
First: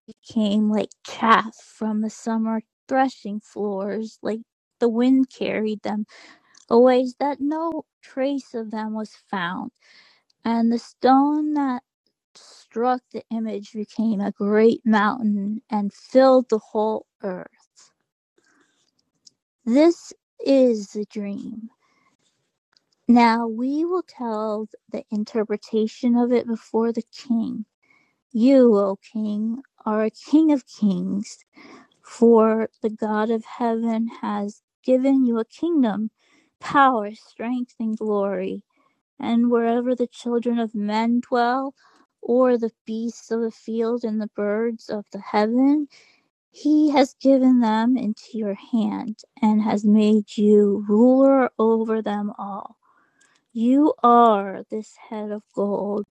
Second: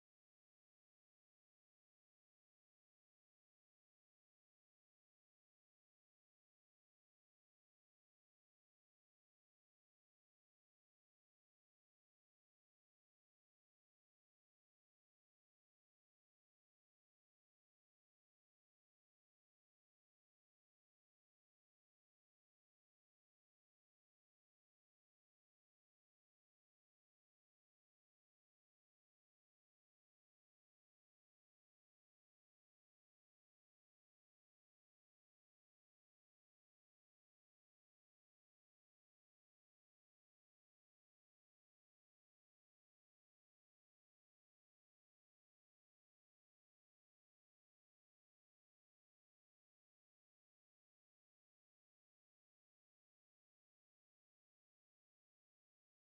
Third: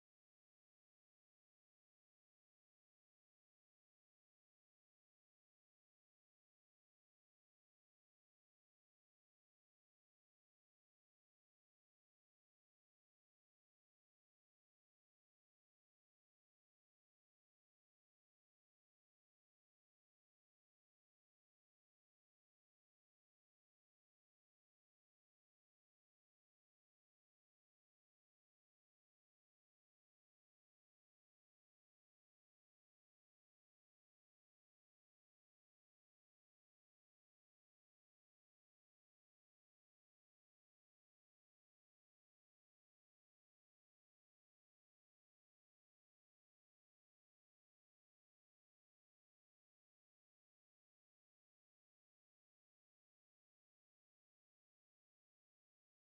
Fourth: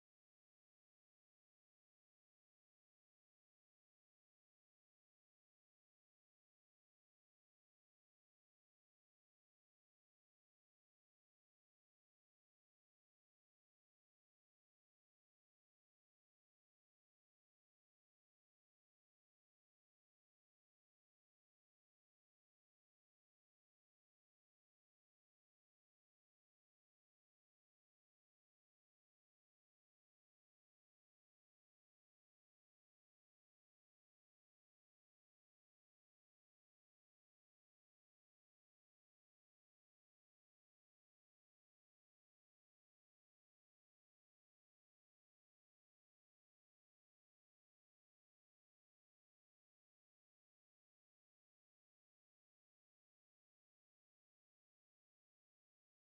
[SPEAKER 4] became like chaff from the summer threshing floors, like the wind carried them away, ways that no trace of them was found and the stone that struck the image became a great mountain and filled the whole earth. This is the dream. Now we will tell the interpretation of it before the king. You, O king, are a king of kings, for the God of heaven has given you a kingdom, power, strength, and glory. And wherever the children of men dwell, or the beasts of the field and the birds of the heaven, he has given them into your hand and has made you ruler over them all. You are this head of gold,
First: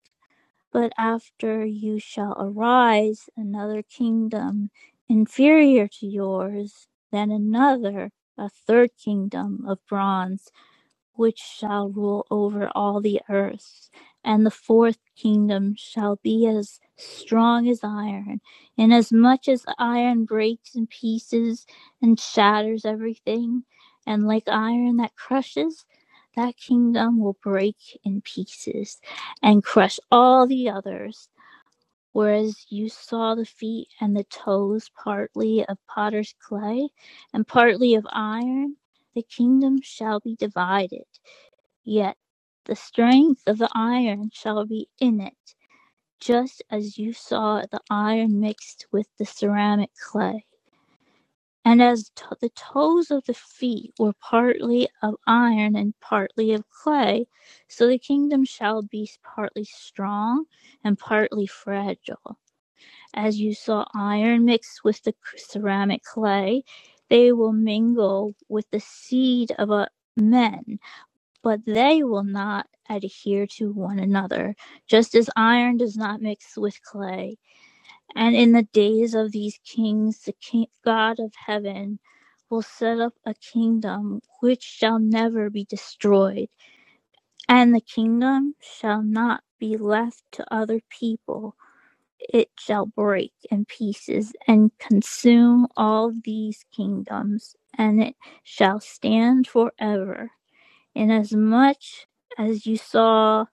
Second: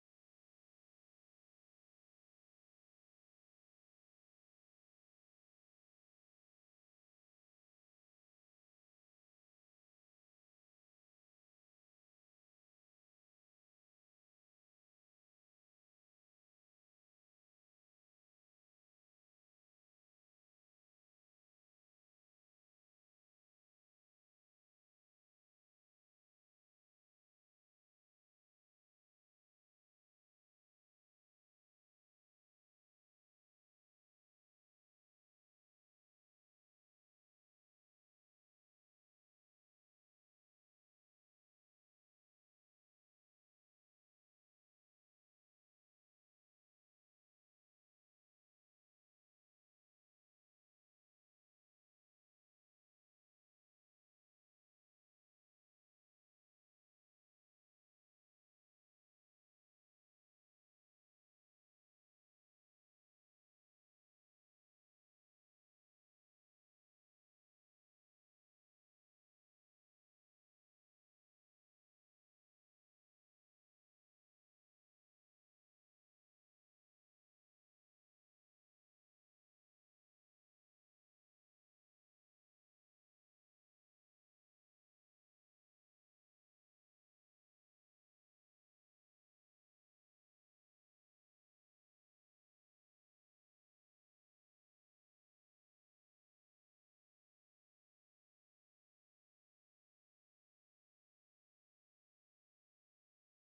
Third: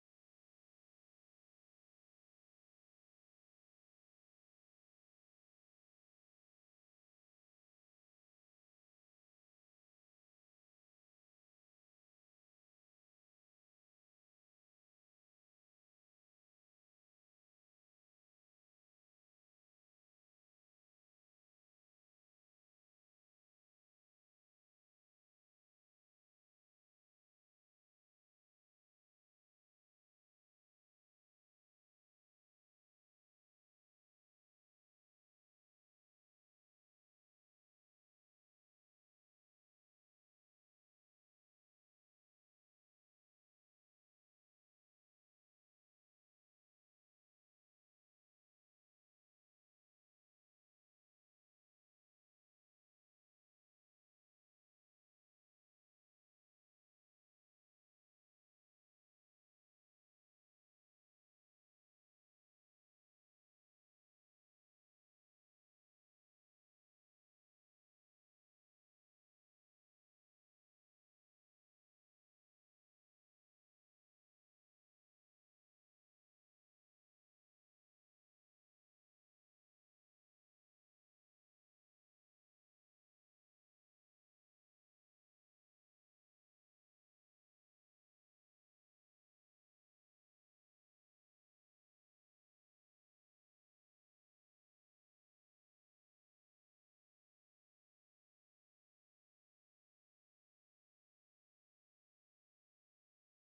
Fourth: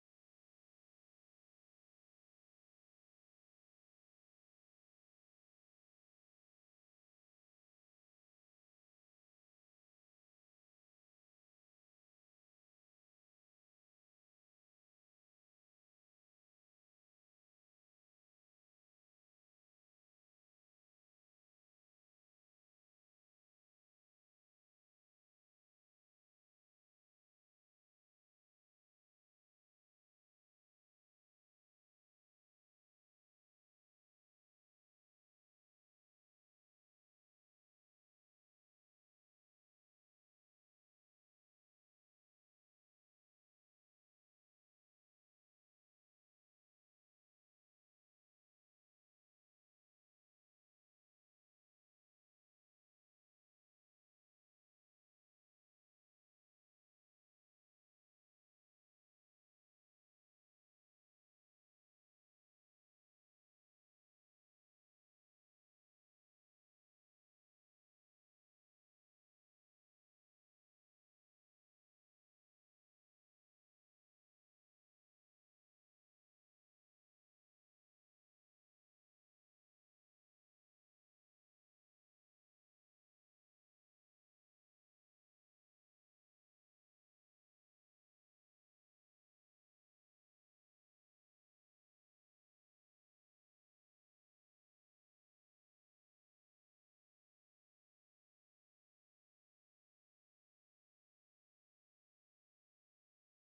[SPEAKER 4] but after you shall arise another kingdom inferior to yours, then another, a third kingdom of bronze which shall rule over all the earth. And the fourth kingdom shall be as strong as iron. Inasmuch as iron breaks in pieces and shatters everything, and like iron that crushes, that kingdom will break in pieces and crush all the others. Whereas you saw the feet and the toes partly of potter's clay and partly of iron, the kingdom shall be divided Yet the strength of the iron shall be in it, just as you saw the iron mixed with the ceramic clay. And as t- the toes of the feet were partly of iron and partly of clay, so the kingdom shall be partly strong and partly fragile. As you saw iron mixed with the ceramic clay, they will mingle with the seed of a men but they will not adhere to one another, just as iron does not mix with clay. And in the days of these kings, the king, God of heaven will set up a kingdom which shall never be destroyed, and the kingdom shall not be left to other people. It shall break in pieces and consume all these kingdoms, and it shall stand forever. Inasmuch as you saw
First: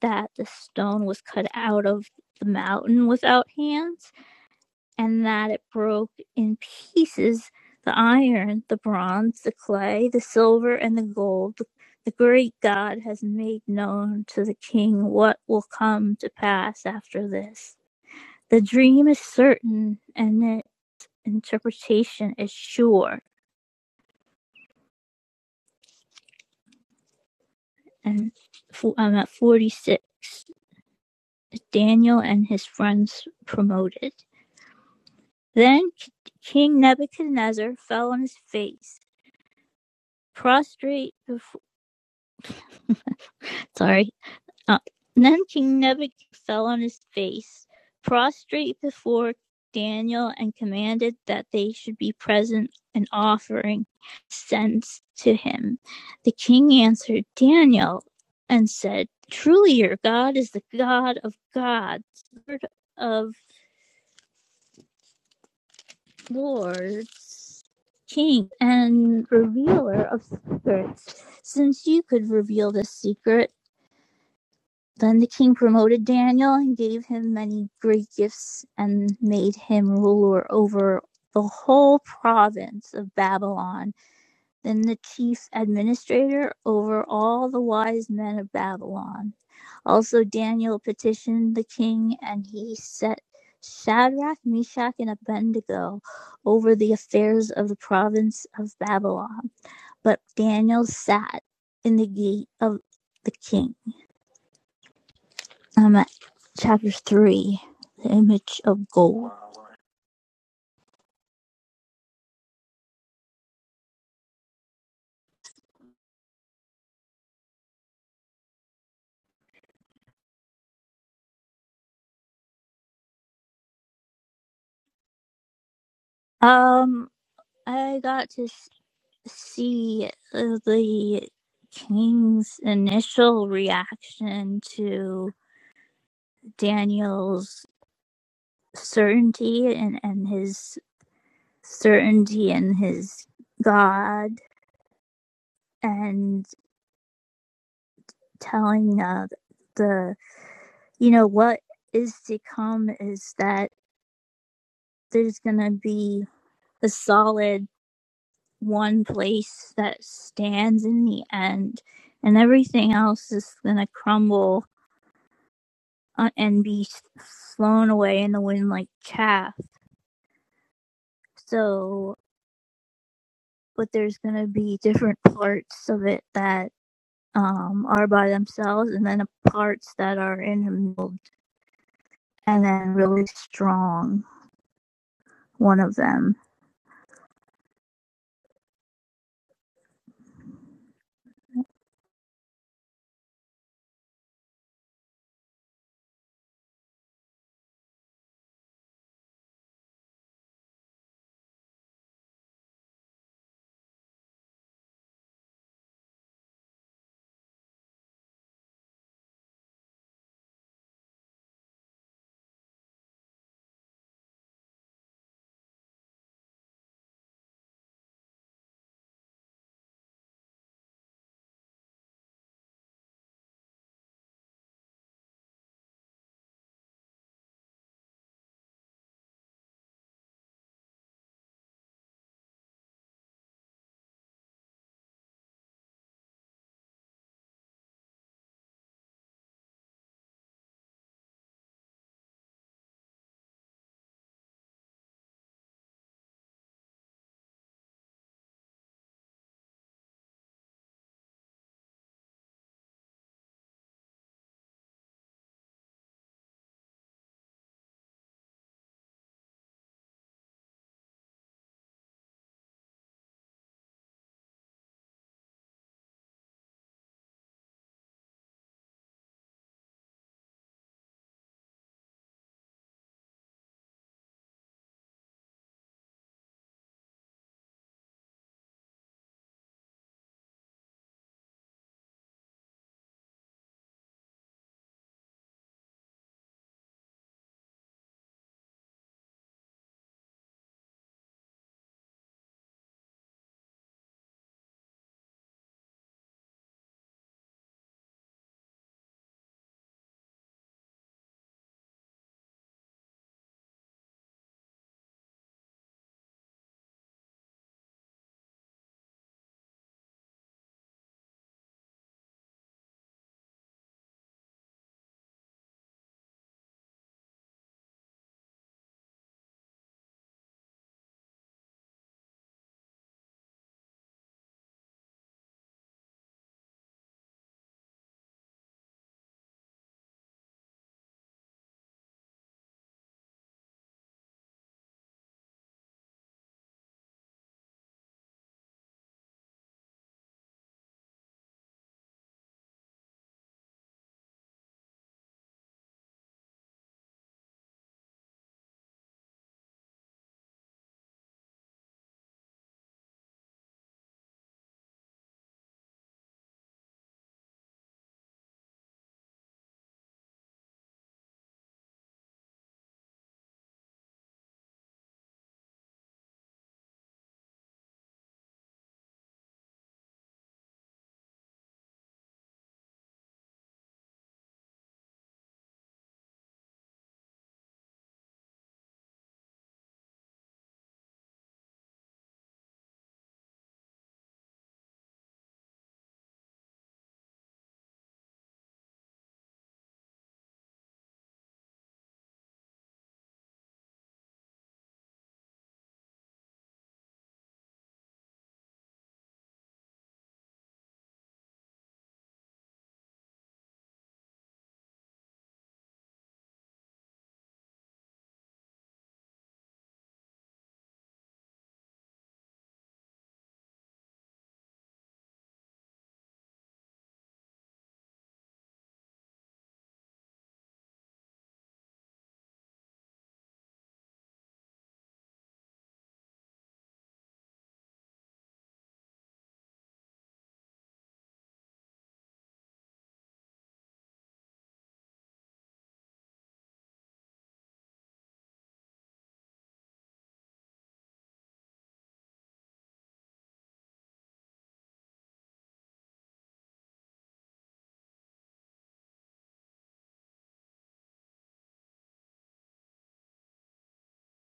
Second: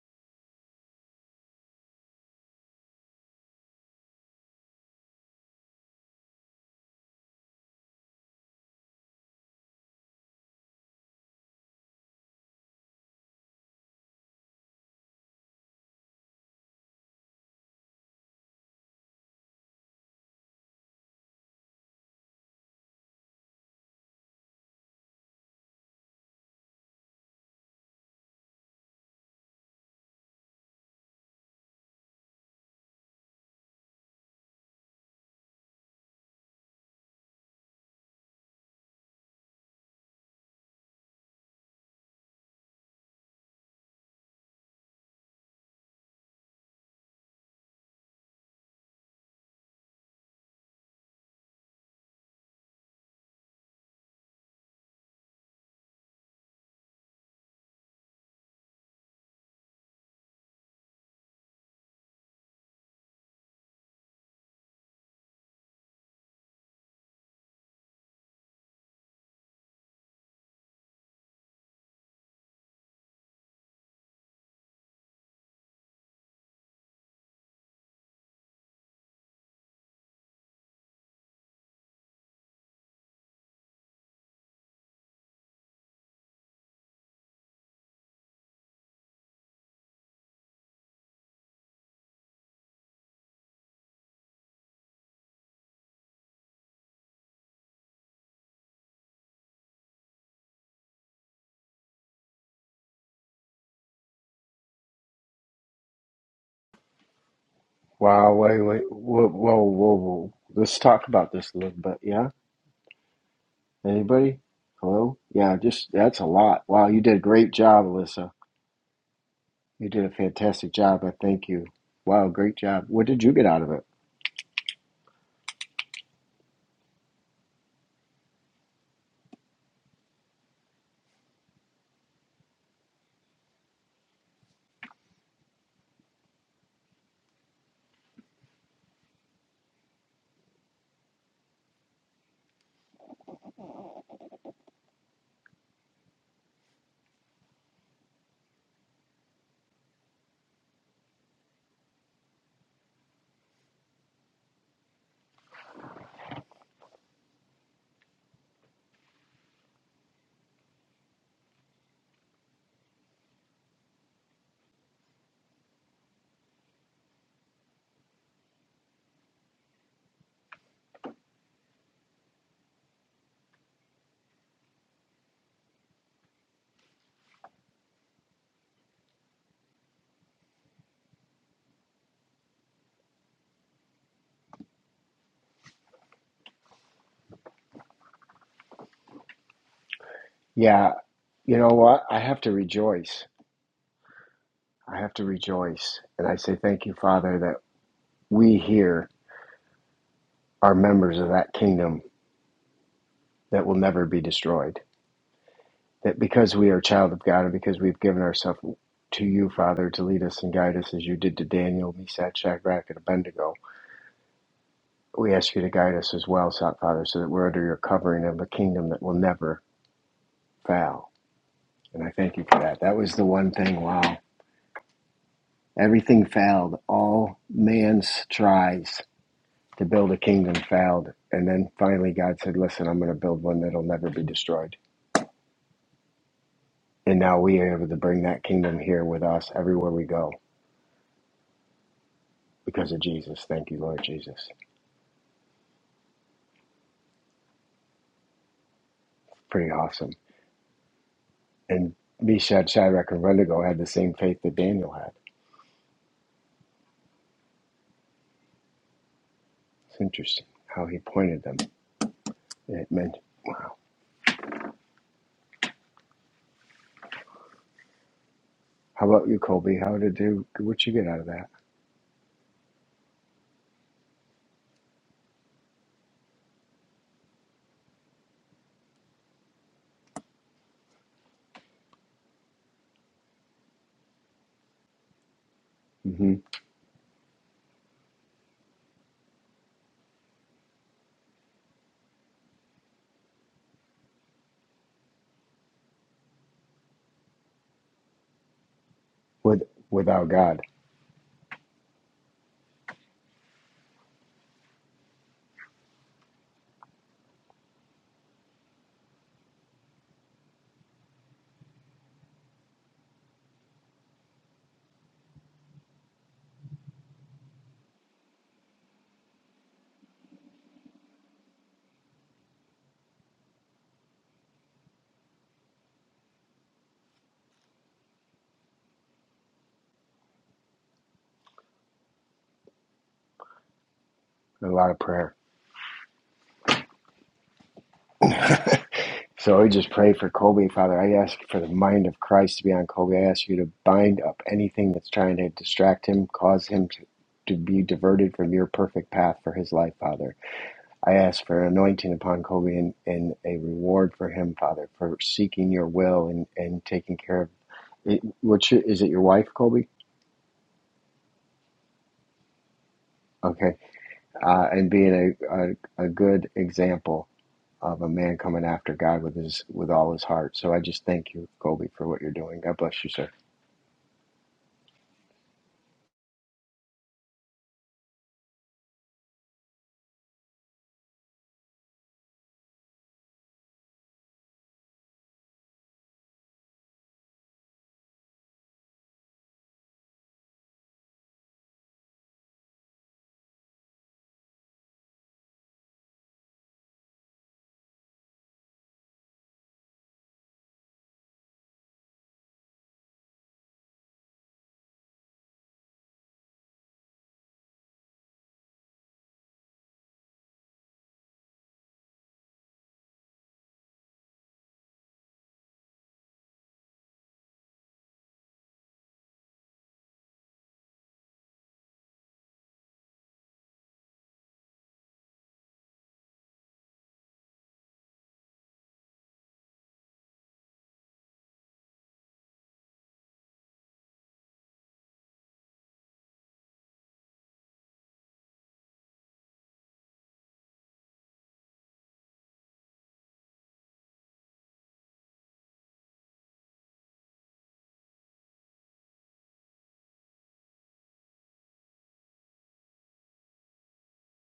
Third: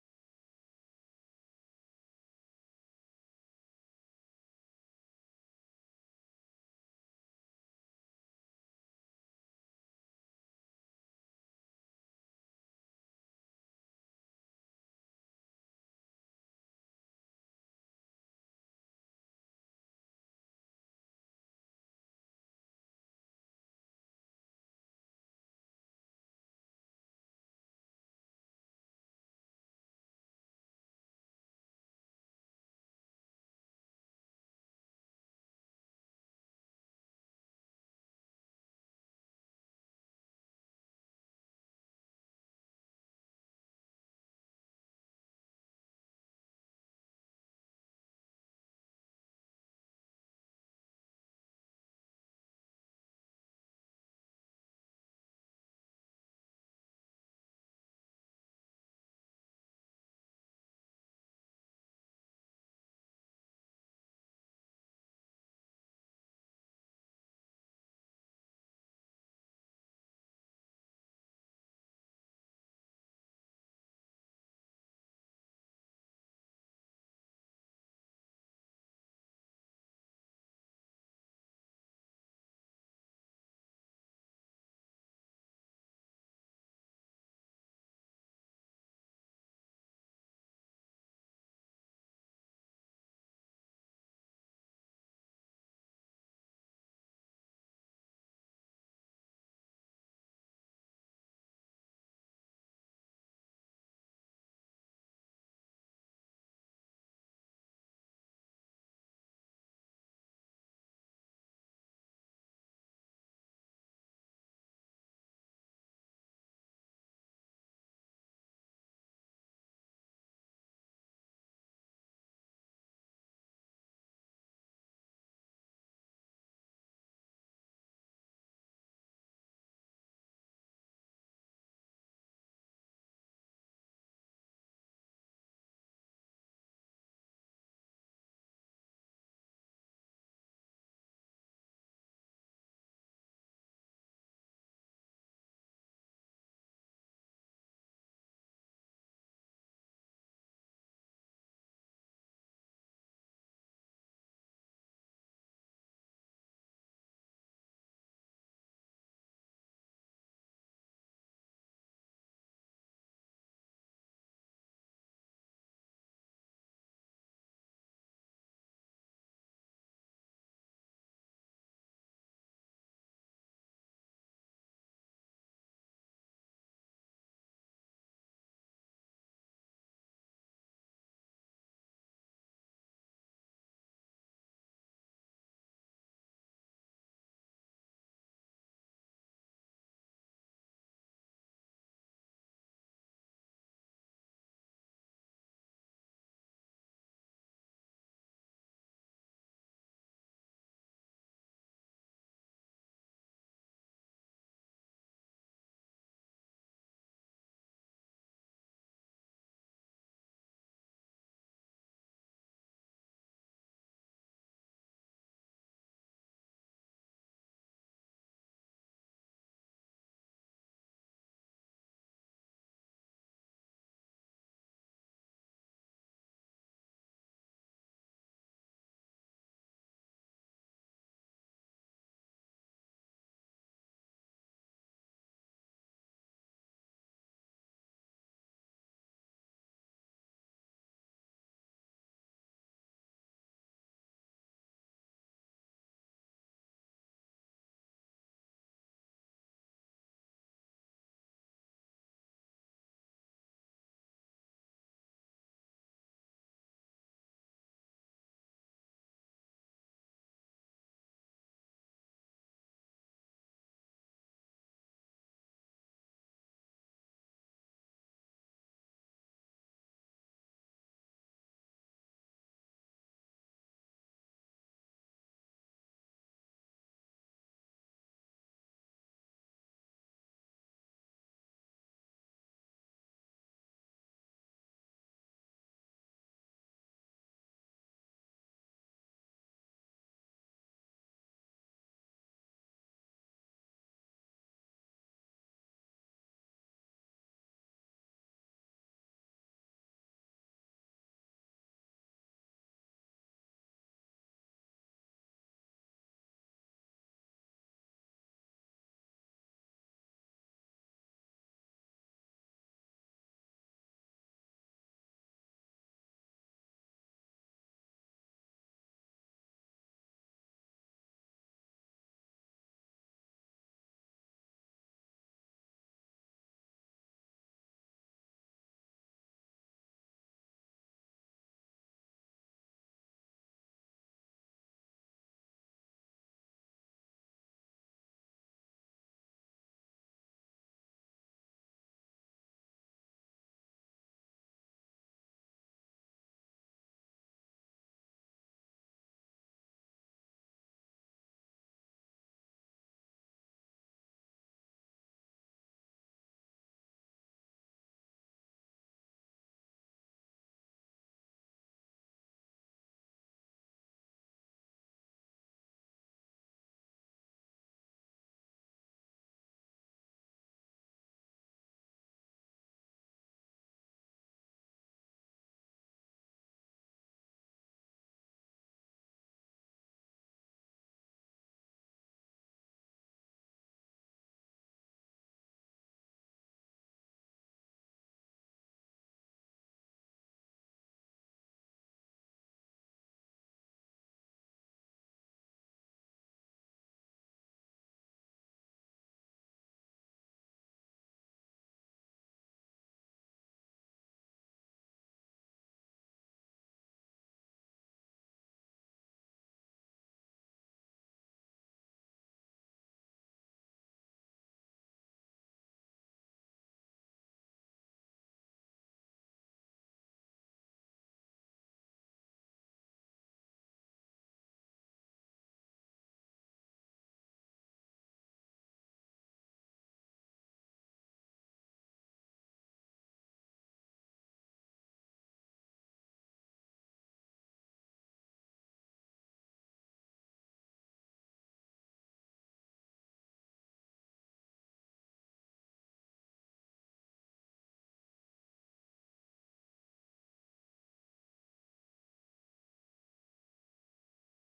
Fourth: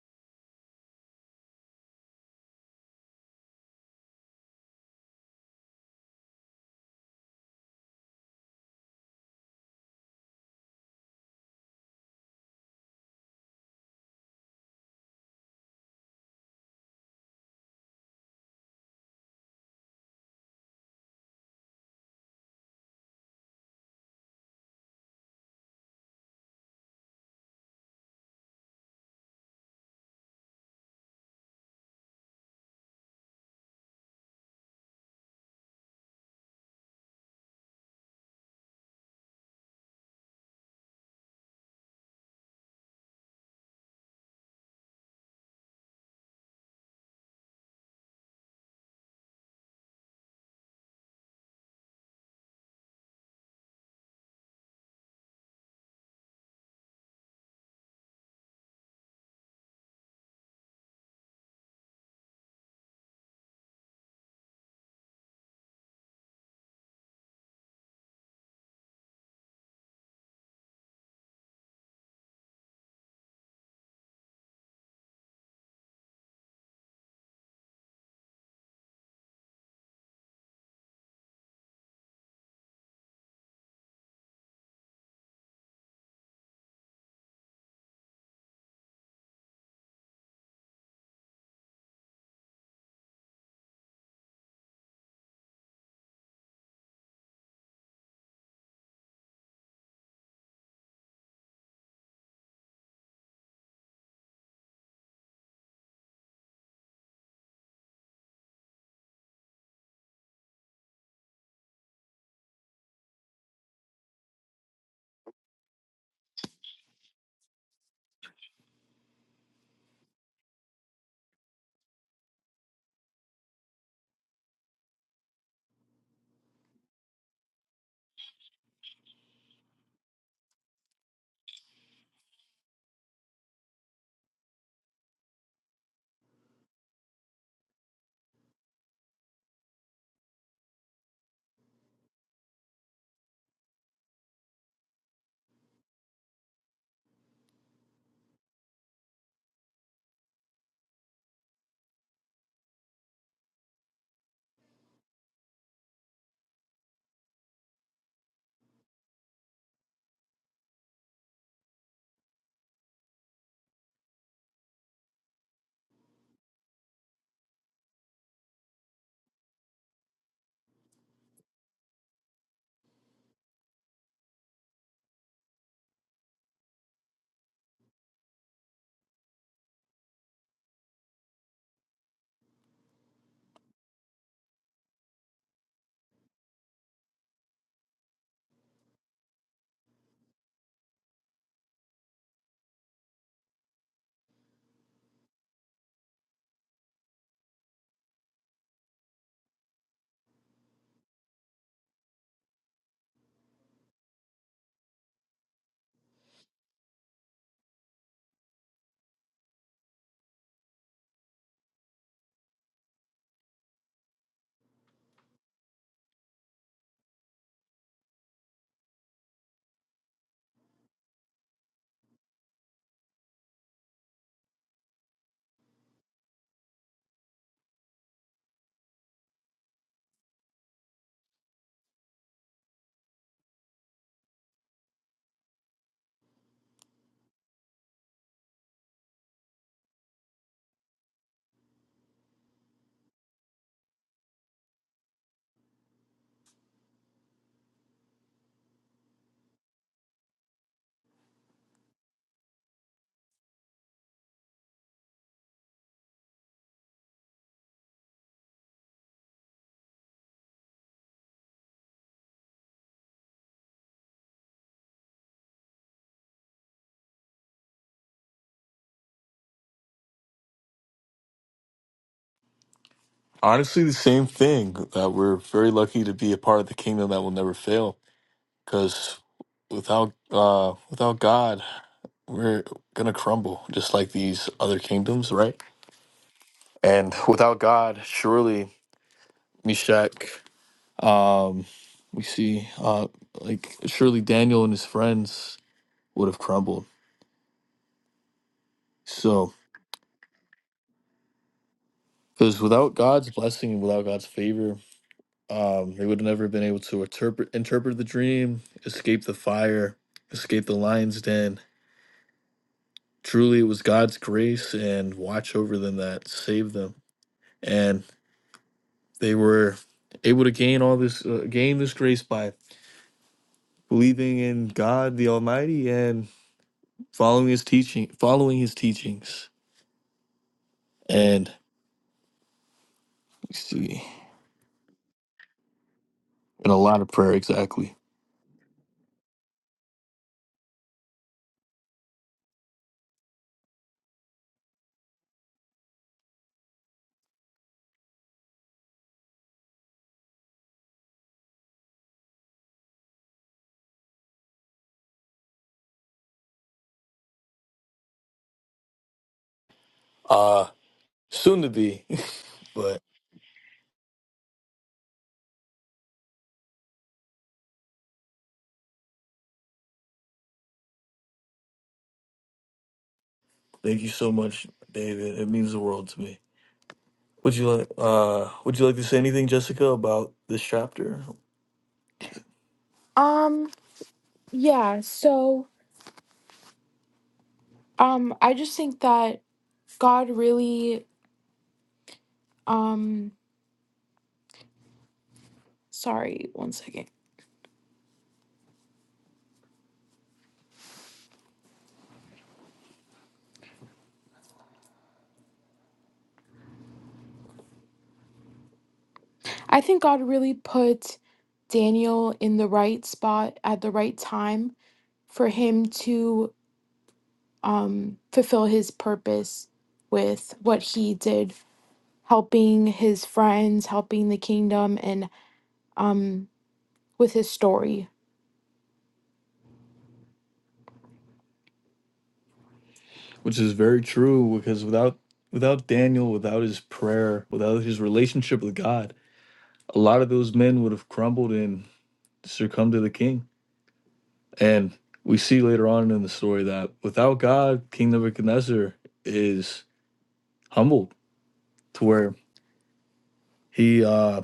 [SPEAKER 4] that the stone was cut out of the mountain without hands, and that it broke in pieces the iron, the bronze, the clay, the silver, and the gold, the great God has made known to the king what will come to pass after this. The dream is certain, and the interpretation is sure. And i I'm at 46. Daniel and his friends promoted. Then King Nebuchadnezzar fell on his face, prostrate before. Sorry. Uh, then King Nebuchadnezzar fell on his face, prostrate before Daniel, and commanded that they should be present and offering sense to him. The king answered Daniel and said, Truly your God is the God of gods, Lord of lords, king, and revealer of secrets. Since you could reveal this secret, then the king promoted Daniel and gave him many great gifts and made him ruler over the whole province of Babylon, then the chief administrator over all the wise men of Babylon. Also, Daniel petitioned the king, and he set Shadrach, Meshach, and Abednego over the affairs of the province of Babylon. But Daniel sat in the gate of the king. I'm at chapter 3, the
[SPEAKER 2] Wow, wait,
[SPEAKER 4] image
[SPEAKER 2] wait,
[SPEAKER 4] of
[SPEAKER 2] whoa,
[SPEAKER 4] gold.
[SPEAKER 2] whoa, whoa, whoa. Let's talk about this a little bit. Yeah? Anybody? Hello? Yeah, just that's a lot. Wow, you did a great job, Alyssa. You did a fantastic job. I thank you. Wow, great job. What did you get out of it?
[SPEAKER 4] Um, I got to see uh, the king's initial reaction to Daniel's certainty and, and his certainty and his God and telling uh, the, you know, what is to come is that there's going to be a solid one place that stands in the end and everything else is going to crumble uh, and be flown away in the wind like chaff. So, but there's going to be different parts of it that um, are by themselves, and then the parts that are in the and then really strong, one of them.
[SPEAKER 2] Yeah, you know what? I have to rejoice. I have to rejoice. And I say thank you, Father, that we here are members of that kingdom that will never be destroyed that because we are a child of God and because we've given ourselves to you, Father, to lead us and guide us as you did to Daniel, Meshach, Shadrach, and Abednego, we ask you to guide us as well, so- Father, so that we're under your covering of a kingdom that will never fail. And I thank you for that. That was the one thing, wow. Everything failed. All man's tries to build a kingdom failed. And then finally, God said, Listen, I'm going to build one that'll never be destroyed. And now we are able to bring that kingdom here with us everywhere we go because of Jesus. Thank you, Lord Jesus. Pretty awesome. And Meshach, Shadrach, and Abednego had the same faith that Daniel had. It's interesting how he pointed them. It meant, wow. How about you, Colby? How did you, what you get out of that?
[SPEAKER 3] Honestly, the same thing that we're very lucky to be a part of the kingdom that will never fail. Because without uh, without God, we're gonna crumble just like these other kingdoms, right?
[SPEAKER 2] hmm
[SPEAKER 3] And without God, surely Meshach, um, we see, uh, like surely Daniel and his friends would have crumbled. So,
[SPEAKER 2] With, without God,
[SPEAKER 3] because without God's blessing and without God's favor, um, they would have never been able to interpret interpret the dream, escape the fire, escape the lion's den. Truly, it was God's grace and watch over them that saved them. and. They were able to gain all this uh, gain this grace by believing in God the Almighty and following His teaching, following His teachings, and let's see,
[SPEAKER 2] a lot of prayer.
[SPEAKER 3] and a lot of prayer exactly.
[SPEAKER 2] so I just pray for Colby, Father. I ask for the mind of Christ to be on Colby. I ask you to bind up anything that's trying to distract him, cause him to, to be diverted from your perfect path for his life, Father I ask for anointing upon Kobe and, and a reward for him, Father, for seeking your will and, and taking care of it. Which is it your wife, Kobe?
[SPEAKER 3] Uh soon to be, but
[SPEAKER 2] Okay. Uh, and being a, a, a good example of a man coming after God with his with all his heart. So I just thank you, Kobe, for what you're doing. God bless you, sir.
[SPEAKER 3] thank you so much, David. It means the world to me. Would you like uh Would you like to say anything, Jessica, about this chapter? Um, yeah, so um I just think that God really um sorry, one second. I think God really put Daniel in the right spot at the right time for him to um, fulfill his purpose with what he did, helping his friends, helping the kingdom, and um, with his story. which is very true because without without Daniel, without his prayer, without his relationship with God, a lot of those men would have crumbled and succumbed to the king. And we see later on in the story that without God, King Nebuchadnezzar is humbled to where he uh,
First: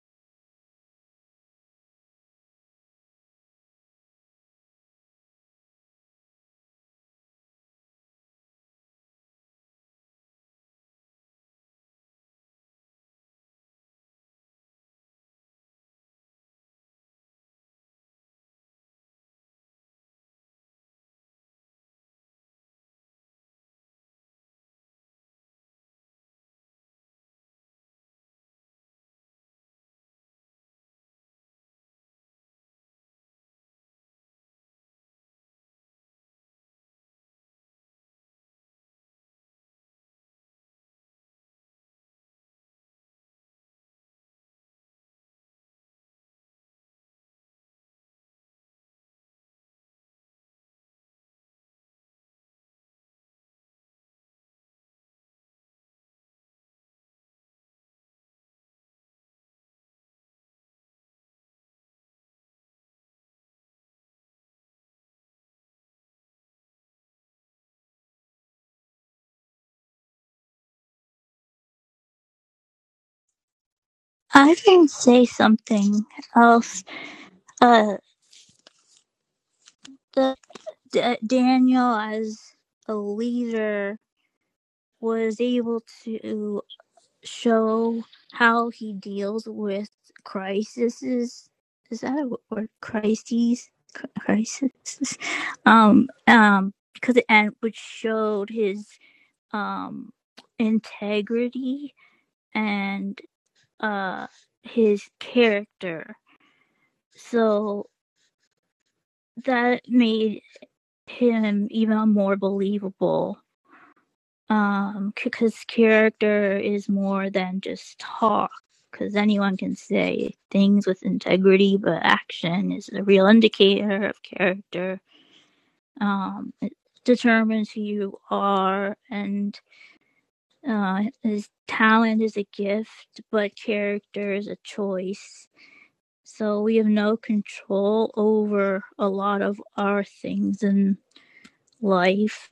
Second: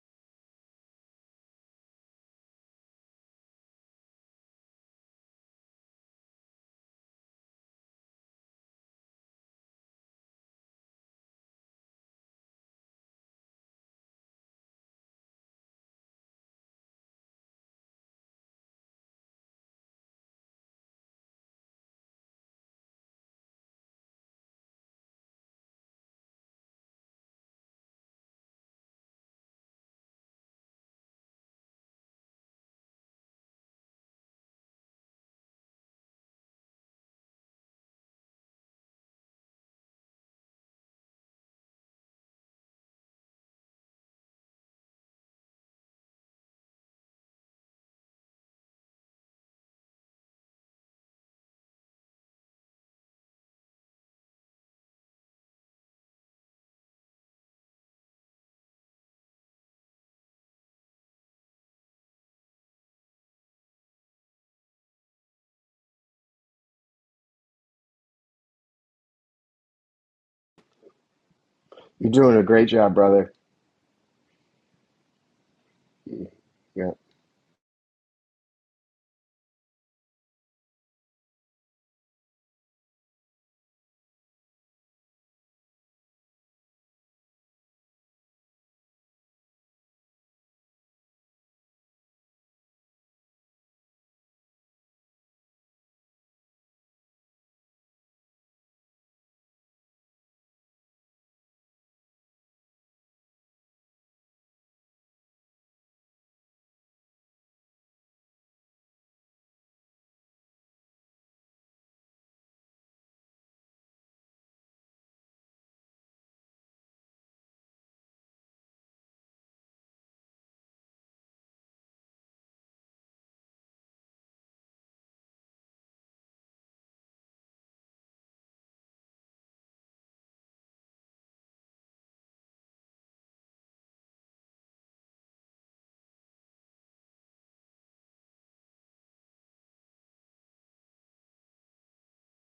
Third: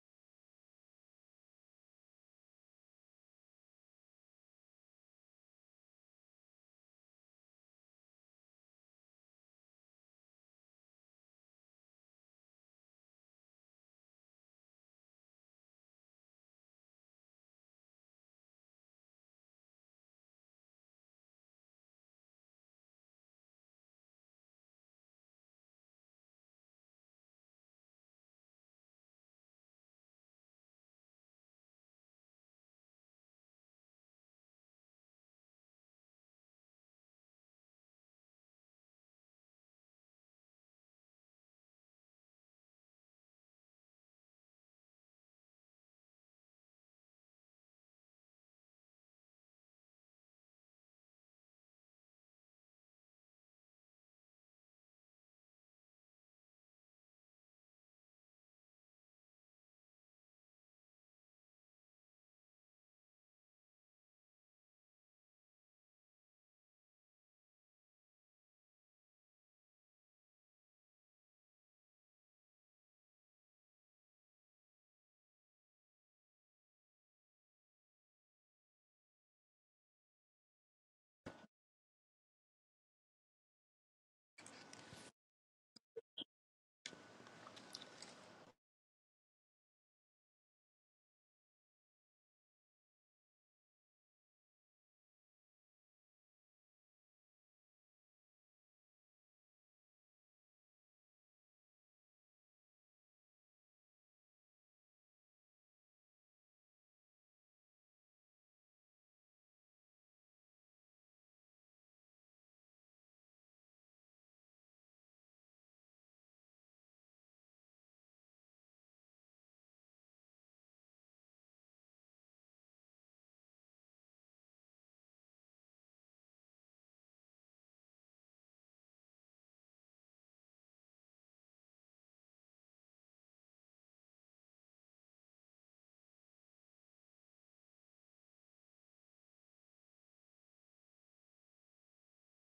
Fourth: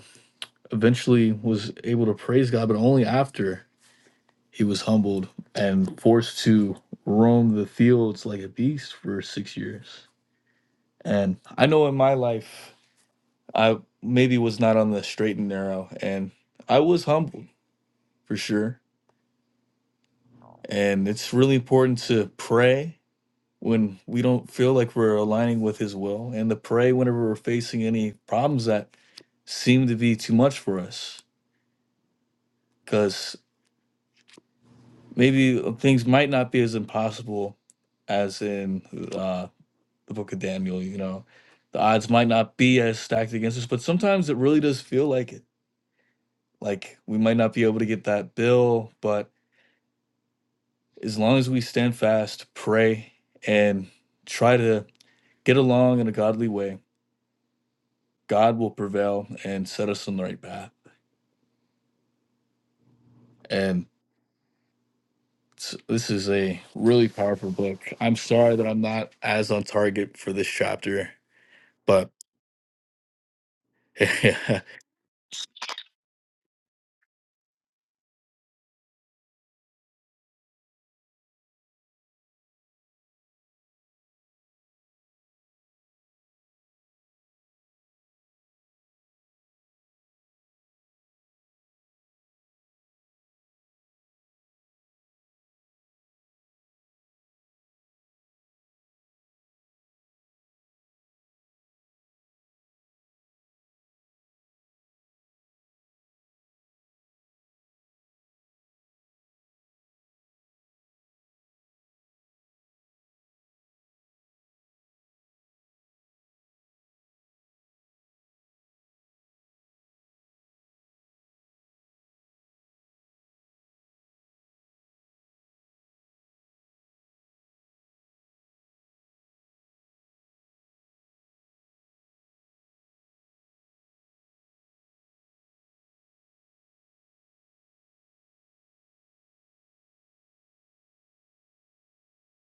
[SPEAKER 3] eventually was able to praise God, but only after he was humbled and forced to roam the fields like a beast for six years. And I know in my life, I maybe was not on the straight and narrow, and I was humbled for sure. And it's really important to pray when we don't feel like we're aligning with his will and to pray whenever we're facing any problems that seem to be too much for us because maybe uh, things might not be as impossible as in uh, the book of daniel you know the odds might not be as stacked against us but sometimes it really does feel like it like we might not be able to get that bill but as long as we stand fast pray and try to get along in a godly way God will prevail and set us on the right path. And s- this is a really powerful book. I'm sorry that I'm not as on target for this chapter, but
[SPEAKER 2] You're doing a great job, brother.
[SPEAKER 4] I can say something else.
[SPEAKER 2] Yeah.
[SPEAKER 4] Uh, the, D- Daniel, as a leader, was able to show how he deals with crises. Is that a word? Crises? Cri- Crisis? Um, um, because it and which showed his um integrity and uh his character. So that made him even more believable um because character is more than just talk because anyone can say things with integrity but action is a real indicator of character um it determines who you are and uh, his talent is a gift, but character is a choice. So we have no control over a lot of our things in life.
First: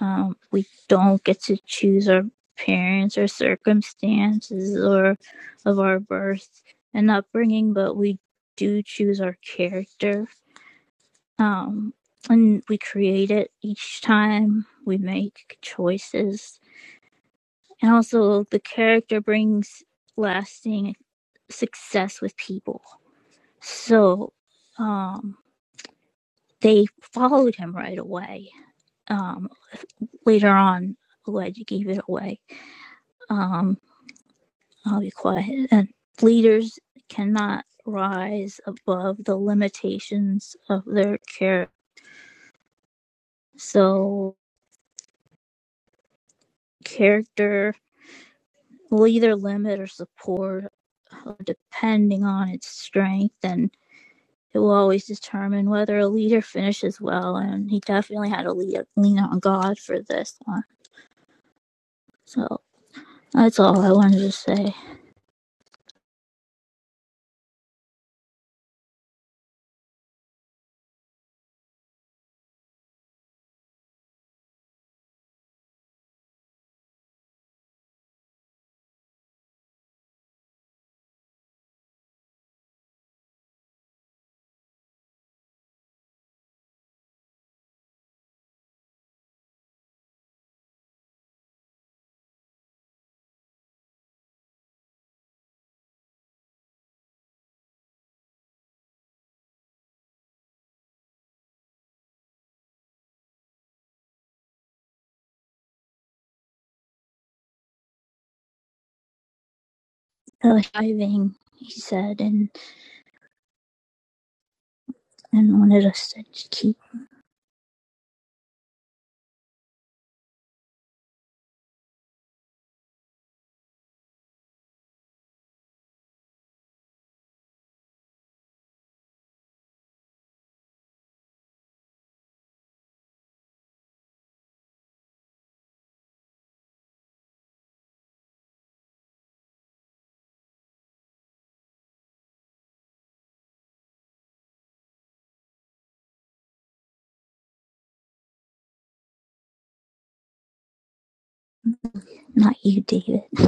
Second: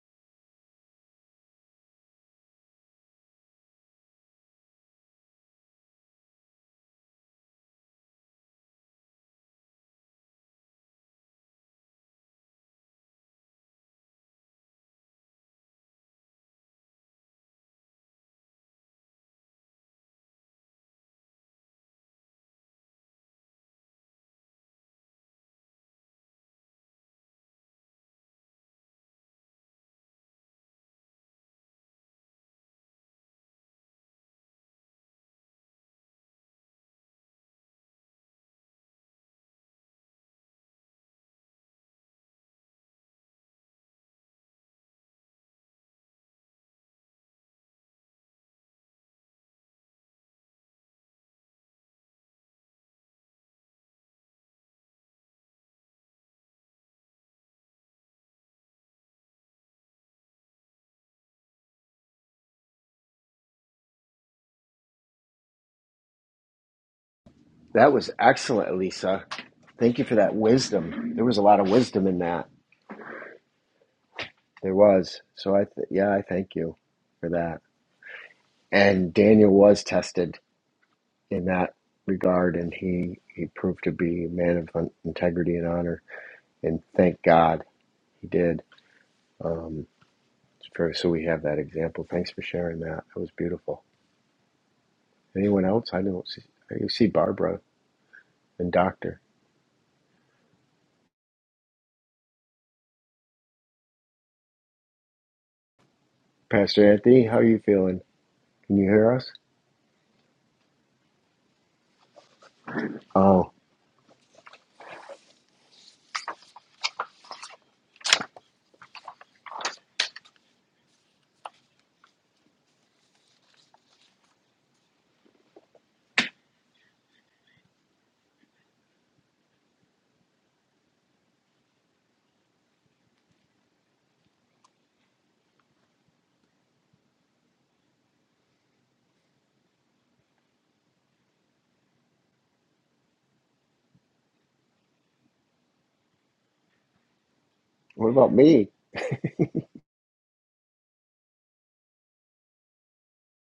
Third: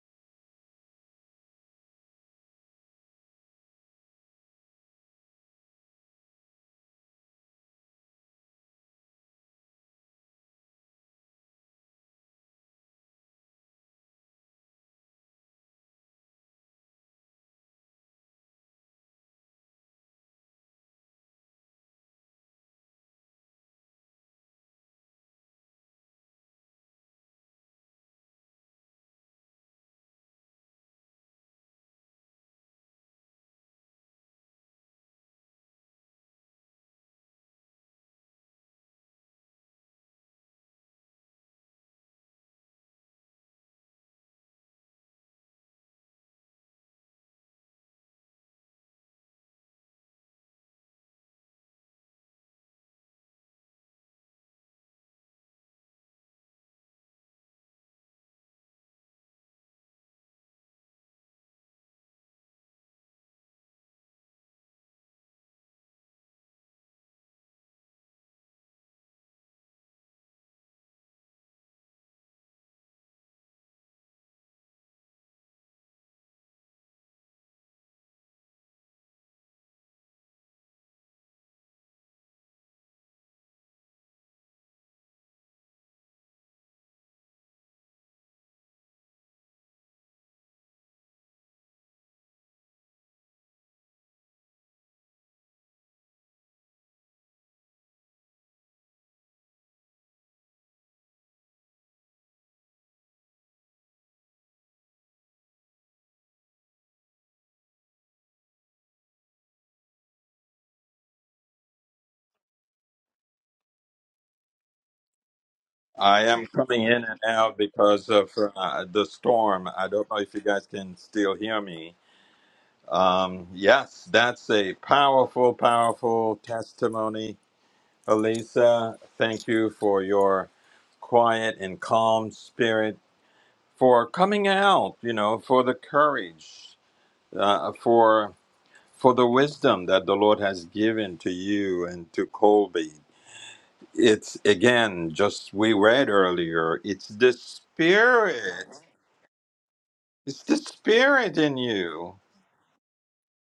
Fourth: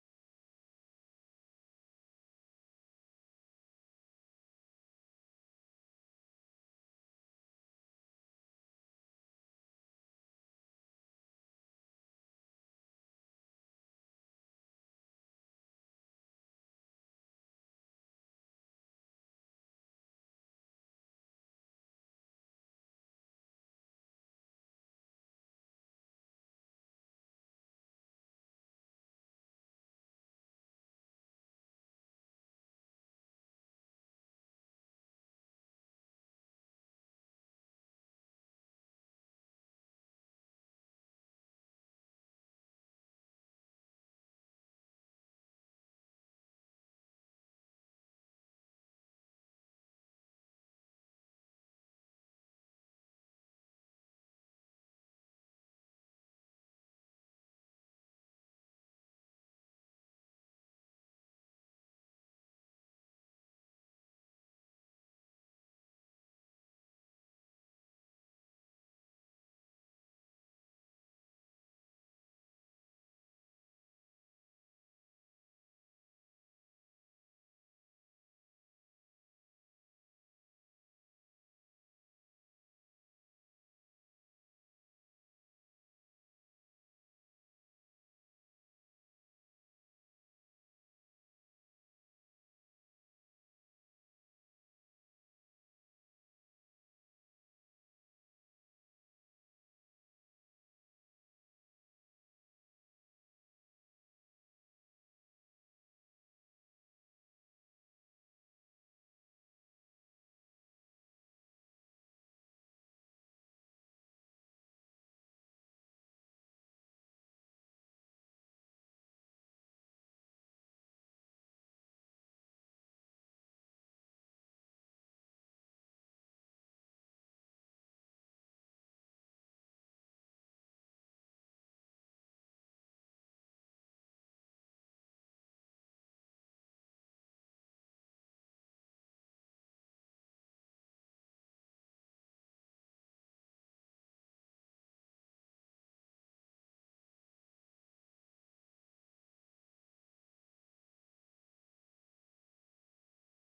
[SPEAKER 4] Um, we don't get to choose our parents or circumstances or of our birth and upbringing, but we do choose our character. Um, and we create it each time we make choices and also the character brings lasting success with people so um they followed him right away um later on elijah gave it away um i'll be quiet and leaders cannot rise above the limitations of their character so character will either limit or support uh, depending on its strength and. It will always determine whether a leader finishes well, and he definitely had to lead, lean on God for this one. So that's all I wanted to say.
[SPEAKER 2] That was excellent, Elisa. Thank you for that wisdom. There was a lot of wisdom in that. There was. So I th- yeah, I thank you for that. And Daniel was tested in that regard, and he, he proved to be a man of integrity and honor. And thank God he did. Um, for, so we have that example. Thanks for sharing that. That was beautiful. Anyone else? I don't see. You see Barbara and Doctor Pastor Anthony. How are you feeling? Can you hear us?
[SPEAKER 4] The diving, he said, and
[SPEAKER 2] Oh,
[SPEAKER 4] and wanted us to
[SPEAKER 1] am
[SPEAKER 4] keep
[SPEAKER 1] coming in and out because of uh, the storm. I don't know if you guys can still hear me. Um, yes, that's a powerful, powerful testimony, Elisa. Thank you for your quiet and calm spirit, for coming out. You know, for the courage, uh, for for the wisdom that the Lord has given to you and to Colby. It's again, just we read earlier. It's the
[SPEAKER 2] what about me?
[SPEAKER 1] spirit. It's the spirit in you.
[SPEAKER 4] not you, David.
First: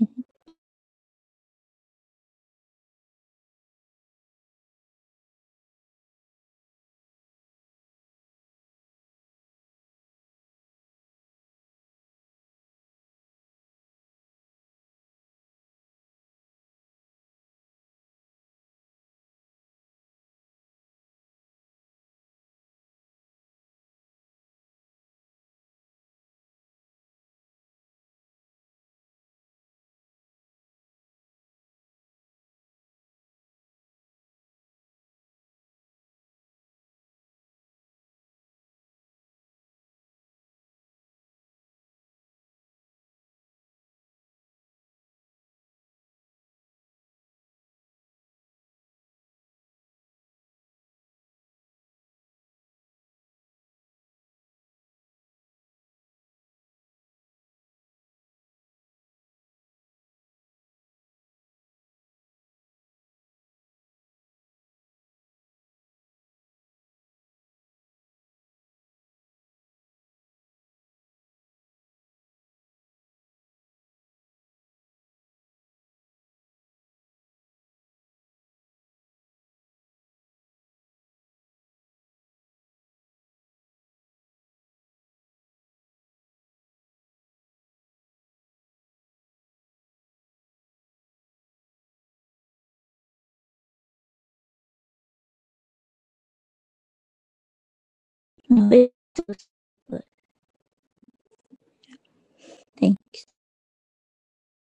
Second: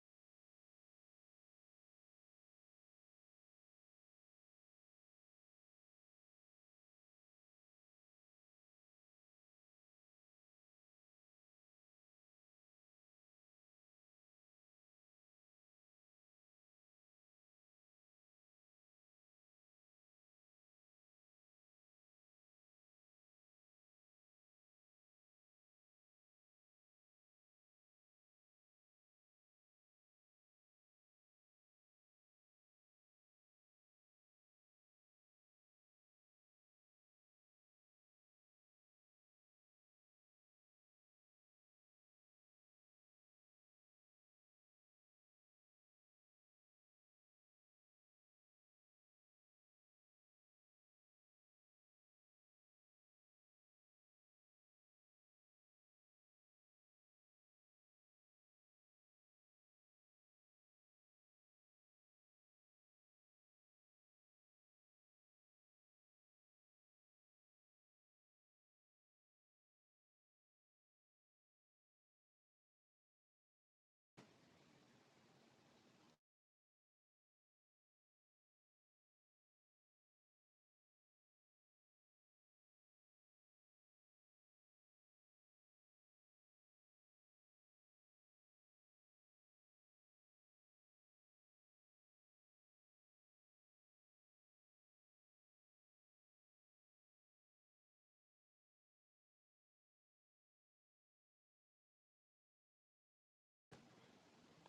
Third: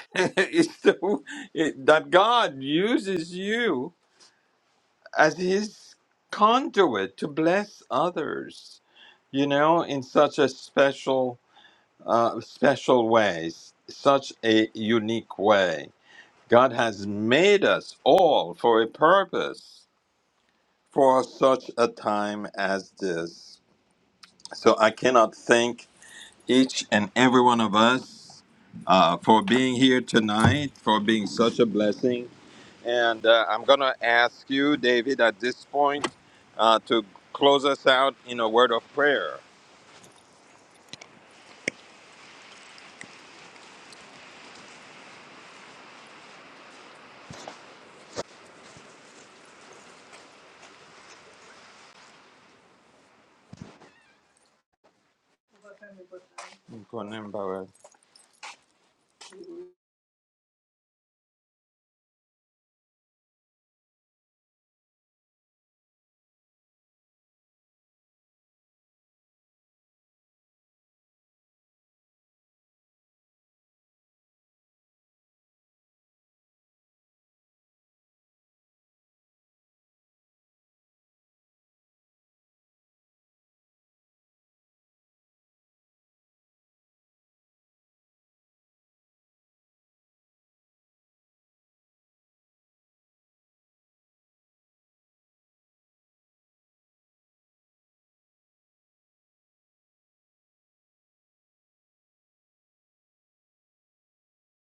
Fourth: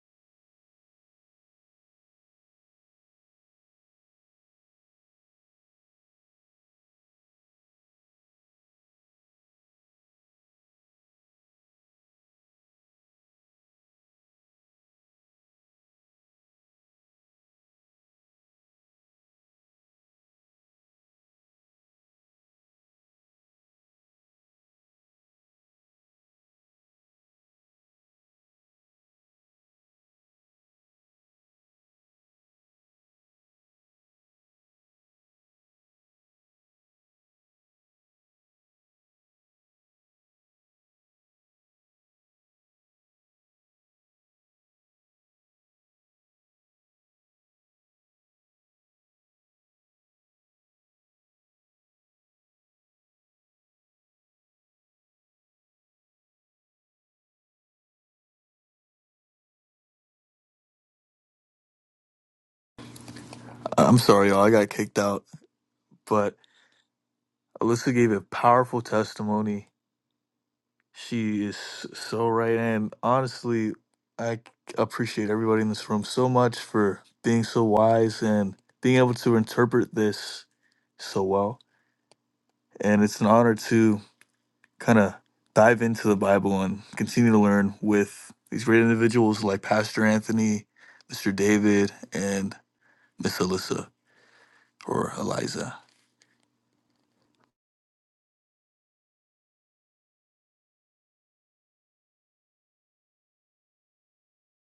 [SPEAKER 1] it's the it, that God uses you as his conduit to bless others, you know, in such a special, uh, special ways, such a unique way. God has made us all for a purpose for such a time as this. So I cannot thank each and every one of us uh, for being here tonight, for being such a blessing and uh, I'm going to ask you, David, at this point uh, to close us out in a word of prayer.
[SPEAKER 3] I'm sorry, y'all. I got kicked out. But Alyssa gave a powerful testimony. She is so right. And honestly, I appreciate everybody in this room so much for being so wise and being able to interpret this so well. And it's an honor to kind of dive into the Bible and continue to learn with these great individuals like Pastor Anthony, Mr. David, and Miss Alyssa or Eliza.
[SPEAKER 4] you. was-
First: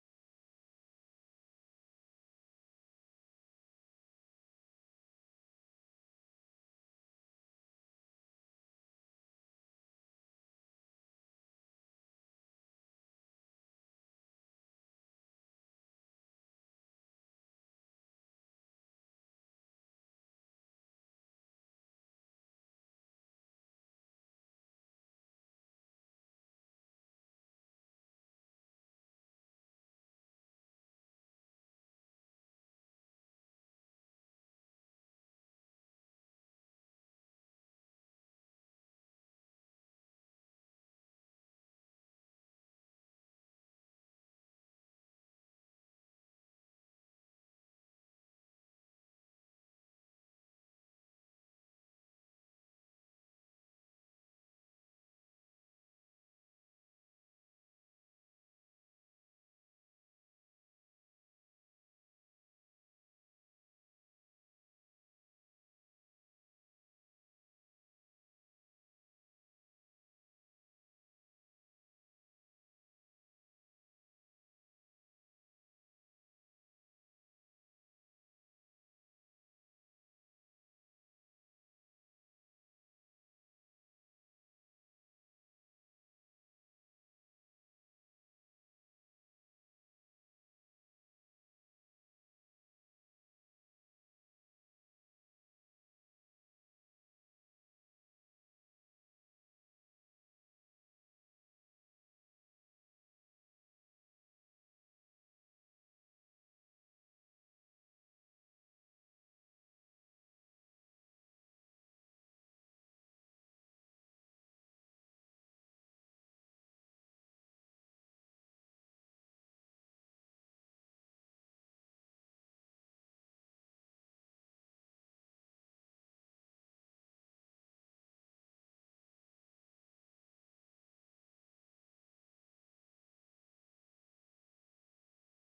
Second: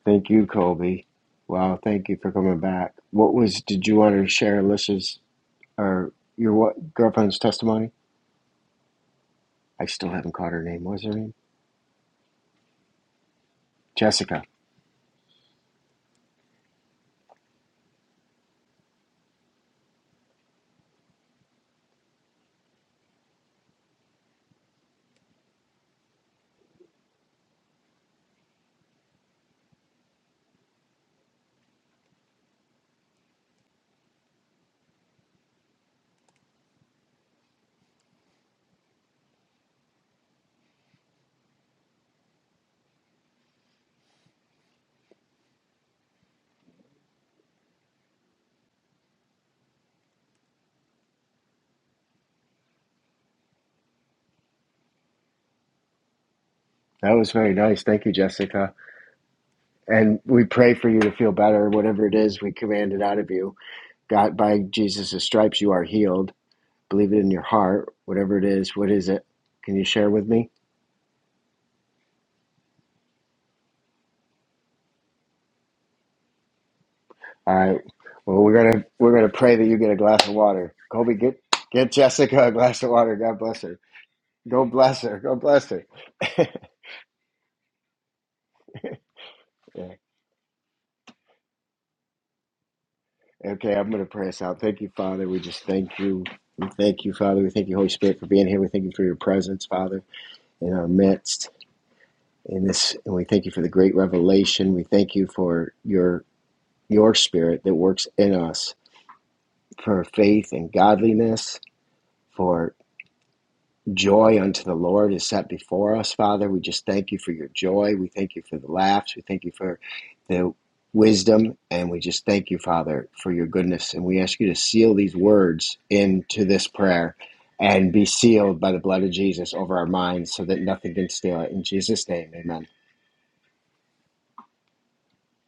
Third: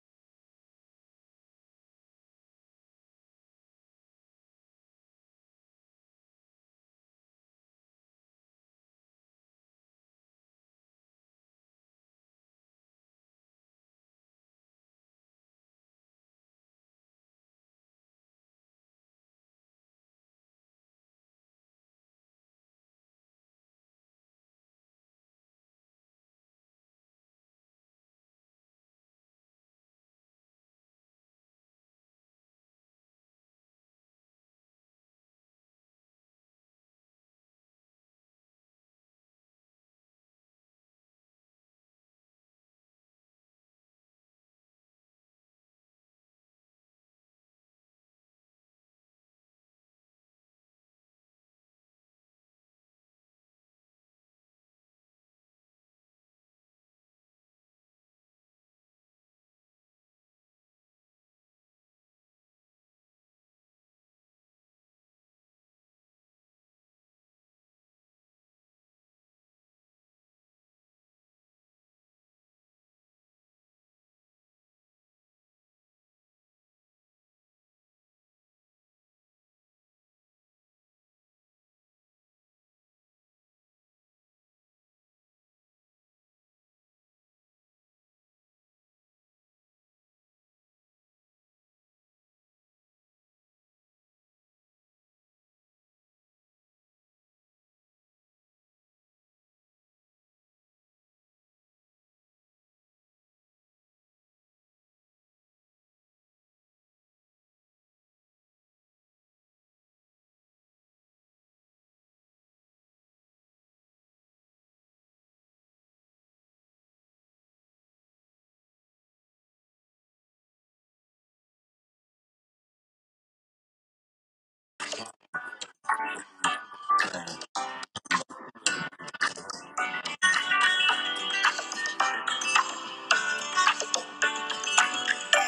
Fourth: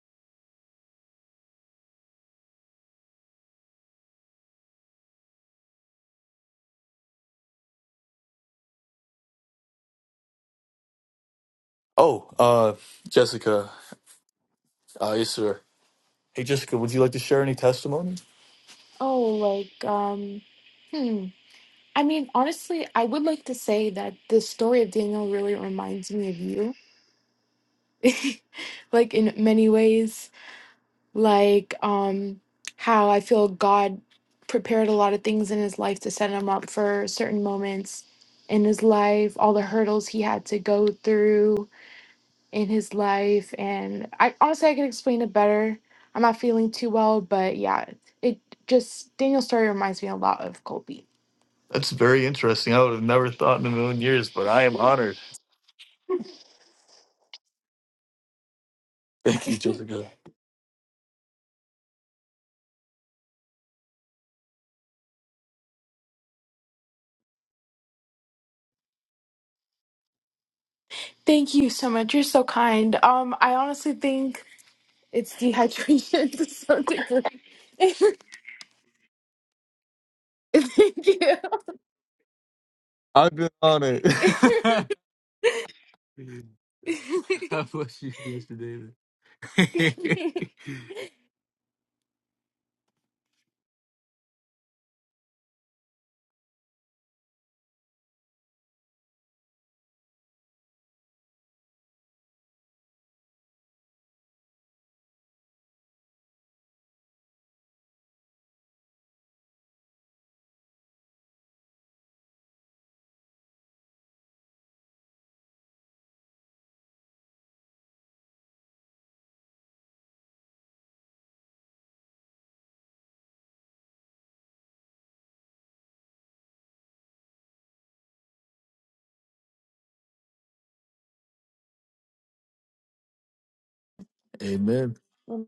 [SPEAKER 2] Thank you, Colby. Wow, thank you for coming back. What was? Did you want to share Alicia's or your what girlfriend's testimony? I still haven't caught her name. What was her name?
[SPEAKER 3] Oh, uh, Jessica,
[SPEAKER 2] Jessica.
[SPEAKER 3] uh, yes, sir. Hey, Jessica, would you like to share any testimony? Oh, like, um, hmm. I mean, honestly, I would like to say that the story of Daniel really reminds me of you, like in many ways. like um how I feel God prepared a lot of things in his life to set him up for certain moments in his life, all the hurdles he had to go through in his life and I honestly I could explain it better. I'm not feeling too well, but yeah, it just Daniel's story reminds me a lot of Colby. That's very interesting. I would have never thought in a million years, but I am honored.
[SPEAKER 2] That was very nice. Thank you, Jessica.
[SPEAKER 3] Thank you, Jessica.
[SPEAKER 2] And we pray for you to feel better. Whatever it is, we command it out of you. God, by Jesus' stripes, you are healed. Believe it in your heart. Whatever it is, what is it? Can you share with me?
[SPEAKER 3] Thank you so much. You're so kind. Um I honestly think It's dehydration to some degree.
[SPEAKER 2] All right. Well, we're gonna we're gonna pray that you get a glass of water.
[SPEAKER 3] Thank
[SPEAKER 2] Colby,
[SPEAKER 3] you.
[SPEAKER 2] get get Jessica a glass of water.
[SPEAKER 3] I've
[SPEAKER 2] God
[SPEAKER 3] been
[SPEAKER 2] bless her.
[SPEAKER 3] on it.
[SPEAKER 2] Go bless her. Go bless her.
[SPEAKER 3] God bless you, Mr. David.
[SPEAKER 2] Yeah. Okay, I'm going to pray us out. Thank you, Father. We just thank you. We thank you, Father. We thank you, Holy Spirit, for being here. We thank you for your presence, Father, in our midst. In this, and we thank you for the great revelation. We thank you for your your Spirit that works in us for faith and godliness, for joy unto the Lord is set before us, Father. We just thank you for your joy. We thank you for the laughs. We thank you for the wisdom. And we just thank you, Father, for your goodness. And we ask you to seal these words into this prayer and be sealed by the blood of Jesus over our minds so that nothing can steal it. In Jesus' name, amen.
[SPEAKER 3] Amen. God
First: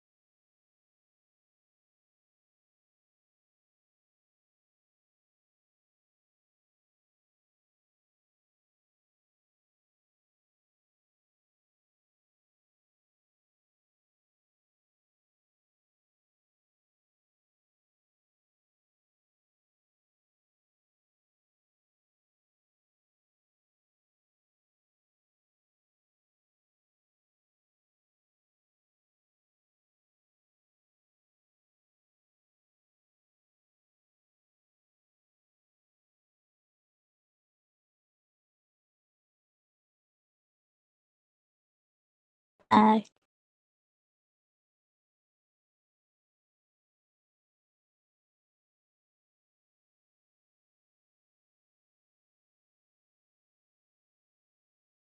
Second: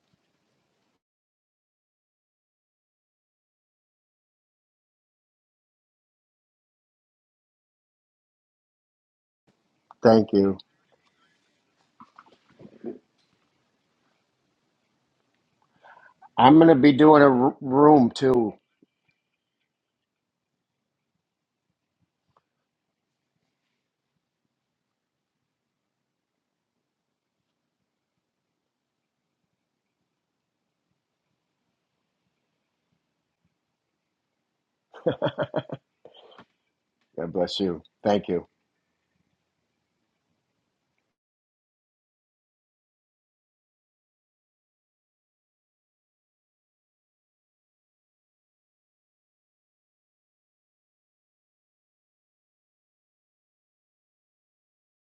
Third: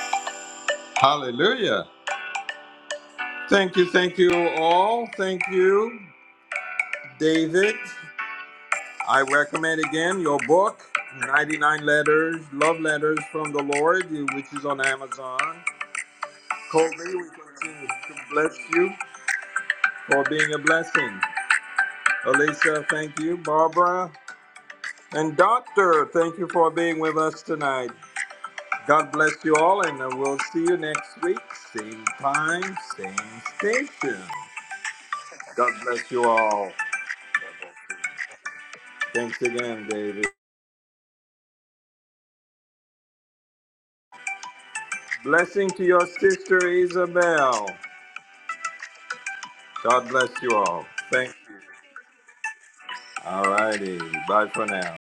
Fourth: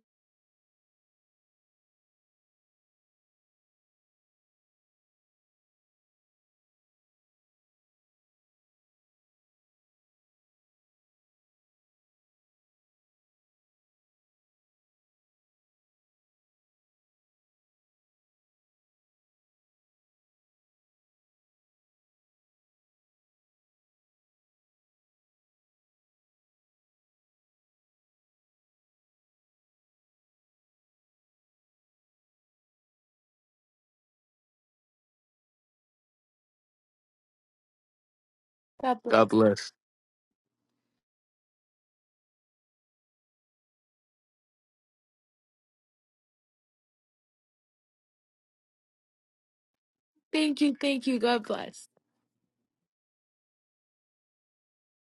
[SPEAKER 1] Hallelujah. Thank you, thank you all. Thank you, David. I recommend again
[SPEAKER 2] Thank
[SPEAKER 1] your
[SPEAKER 2] you.
[SPEAKER 1] book, 99 Letters, Love Letters from the Lord, which is on Amazon.
[SPEAKER 2] I'm going to be
[SPEAKER 1] Colby,
[SPEAKER 2] doing
[SPEAKER 1] we
[SPEAKER 2] a r-
[SPEAKER 1] continue
[SPEAKER 2] room
[SPEAKER 1] to
[SPEAKER 2] too.
[SPEAKER 1] bless you for being a blessing. Alicia, thank you. Barbara and Doctor, thank you for being with us tonight. God bless you all, and uh, we'll see you next week. Same time, same station. God bless you all.
[SPEAKER 2] God bless you. Thank you.
[SPEAKER 3] bless. God
[SPEAKER 1] Thanks
[SPEAKER 3] bless.
[SPEAKER 1] again, David. Blessing to your sister Isabel. God bless you
[SPEAKER 3] Thank you.
[SPEAKER 1] all.
[SPEAKER 3] Thank you.
[SPEAKER 1] Thank
[SPEAKER 3] God
[SPEAKER 1] you.
[SPEAKER 3] bless.
[SPEAKER 1] All righty. Bye for now.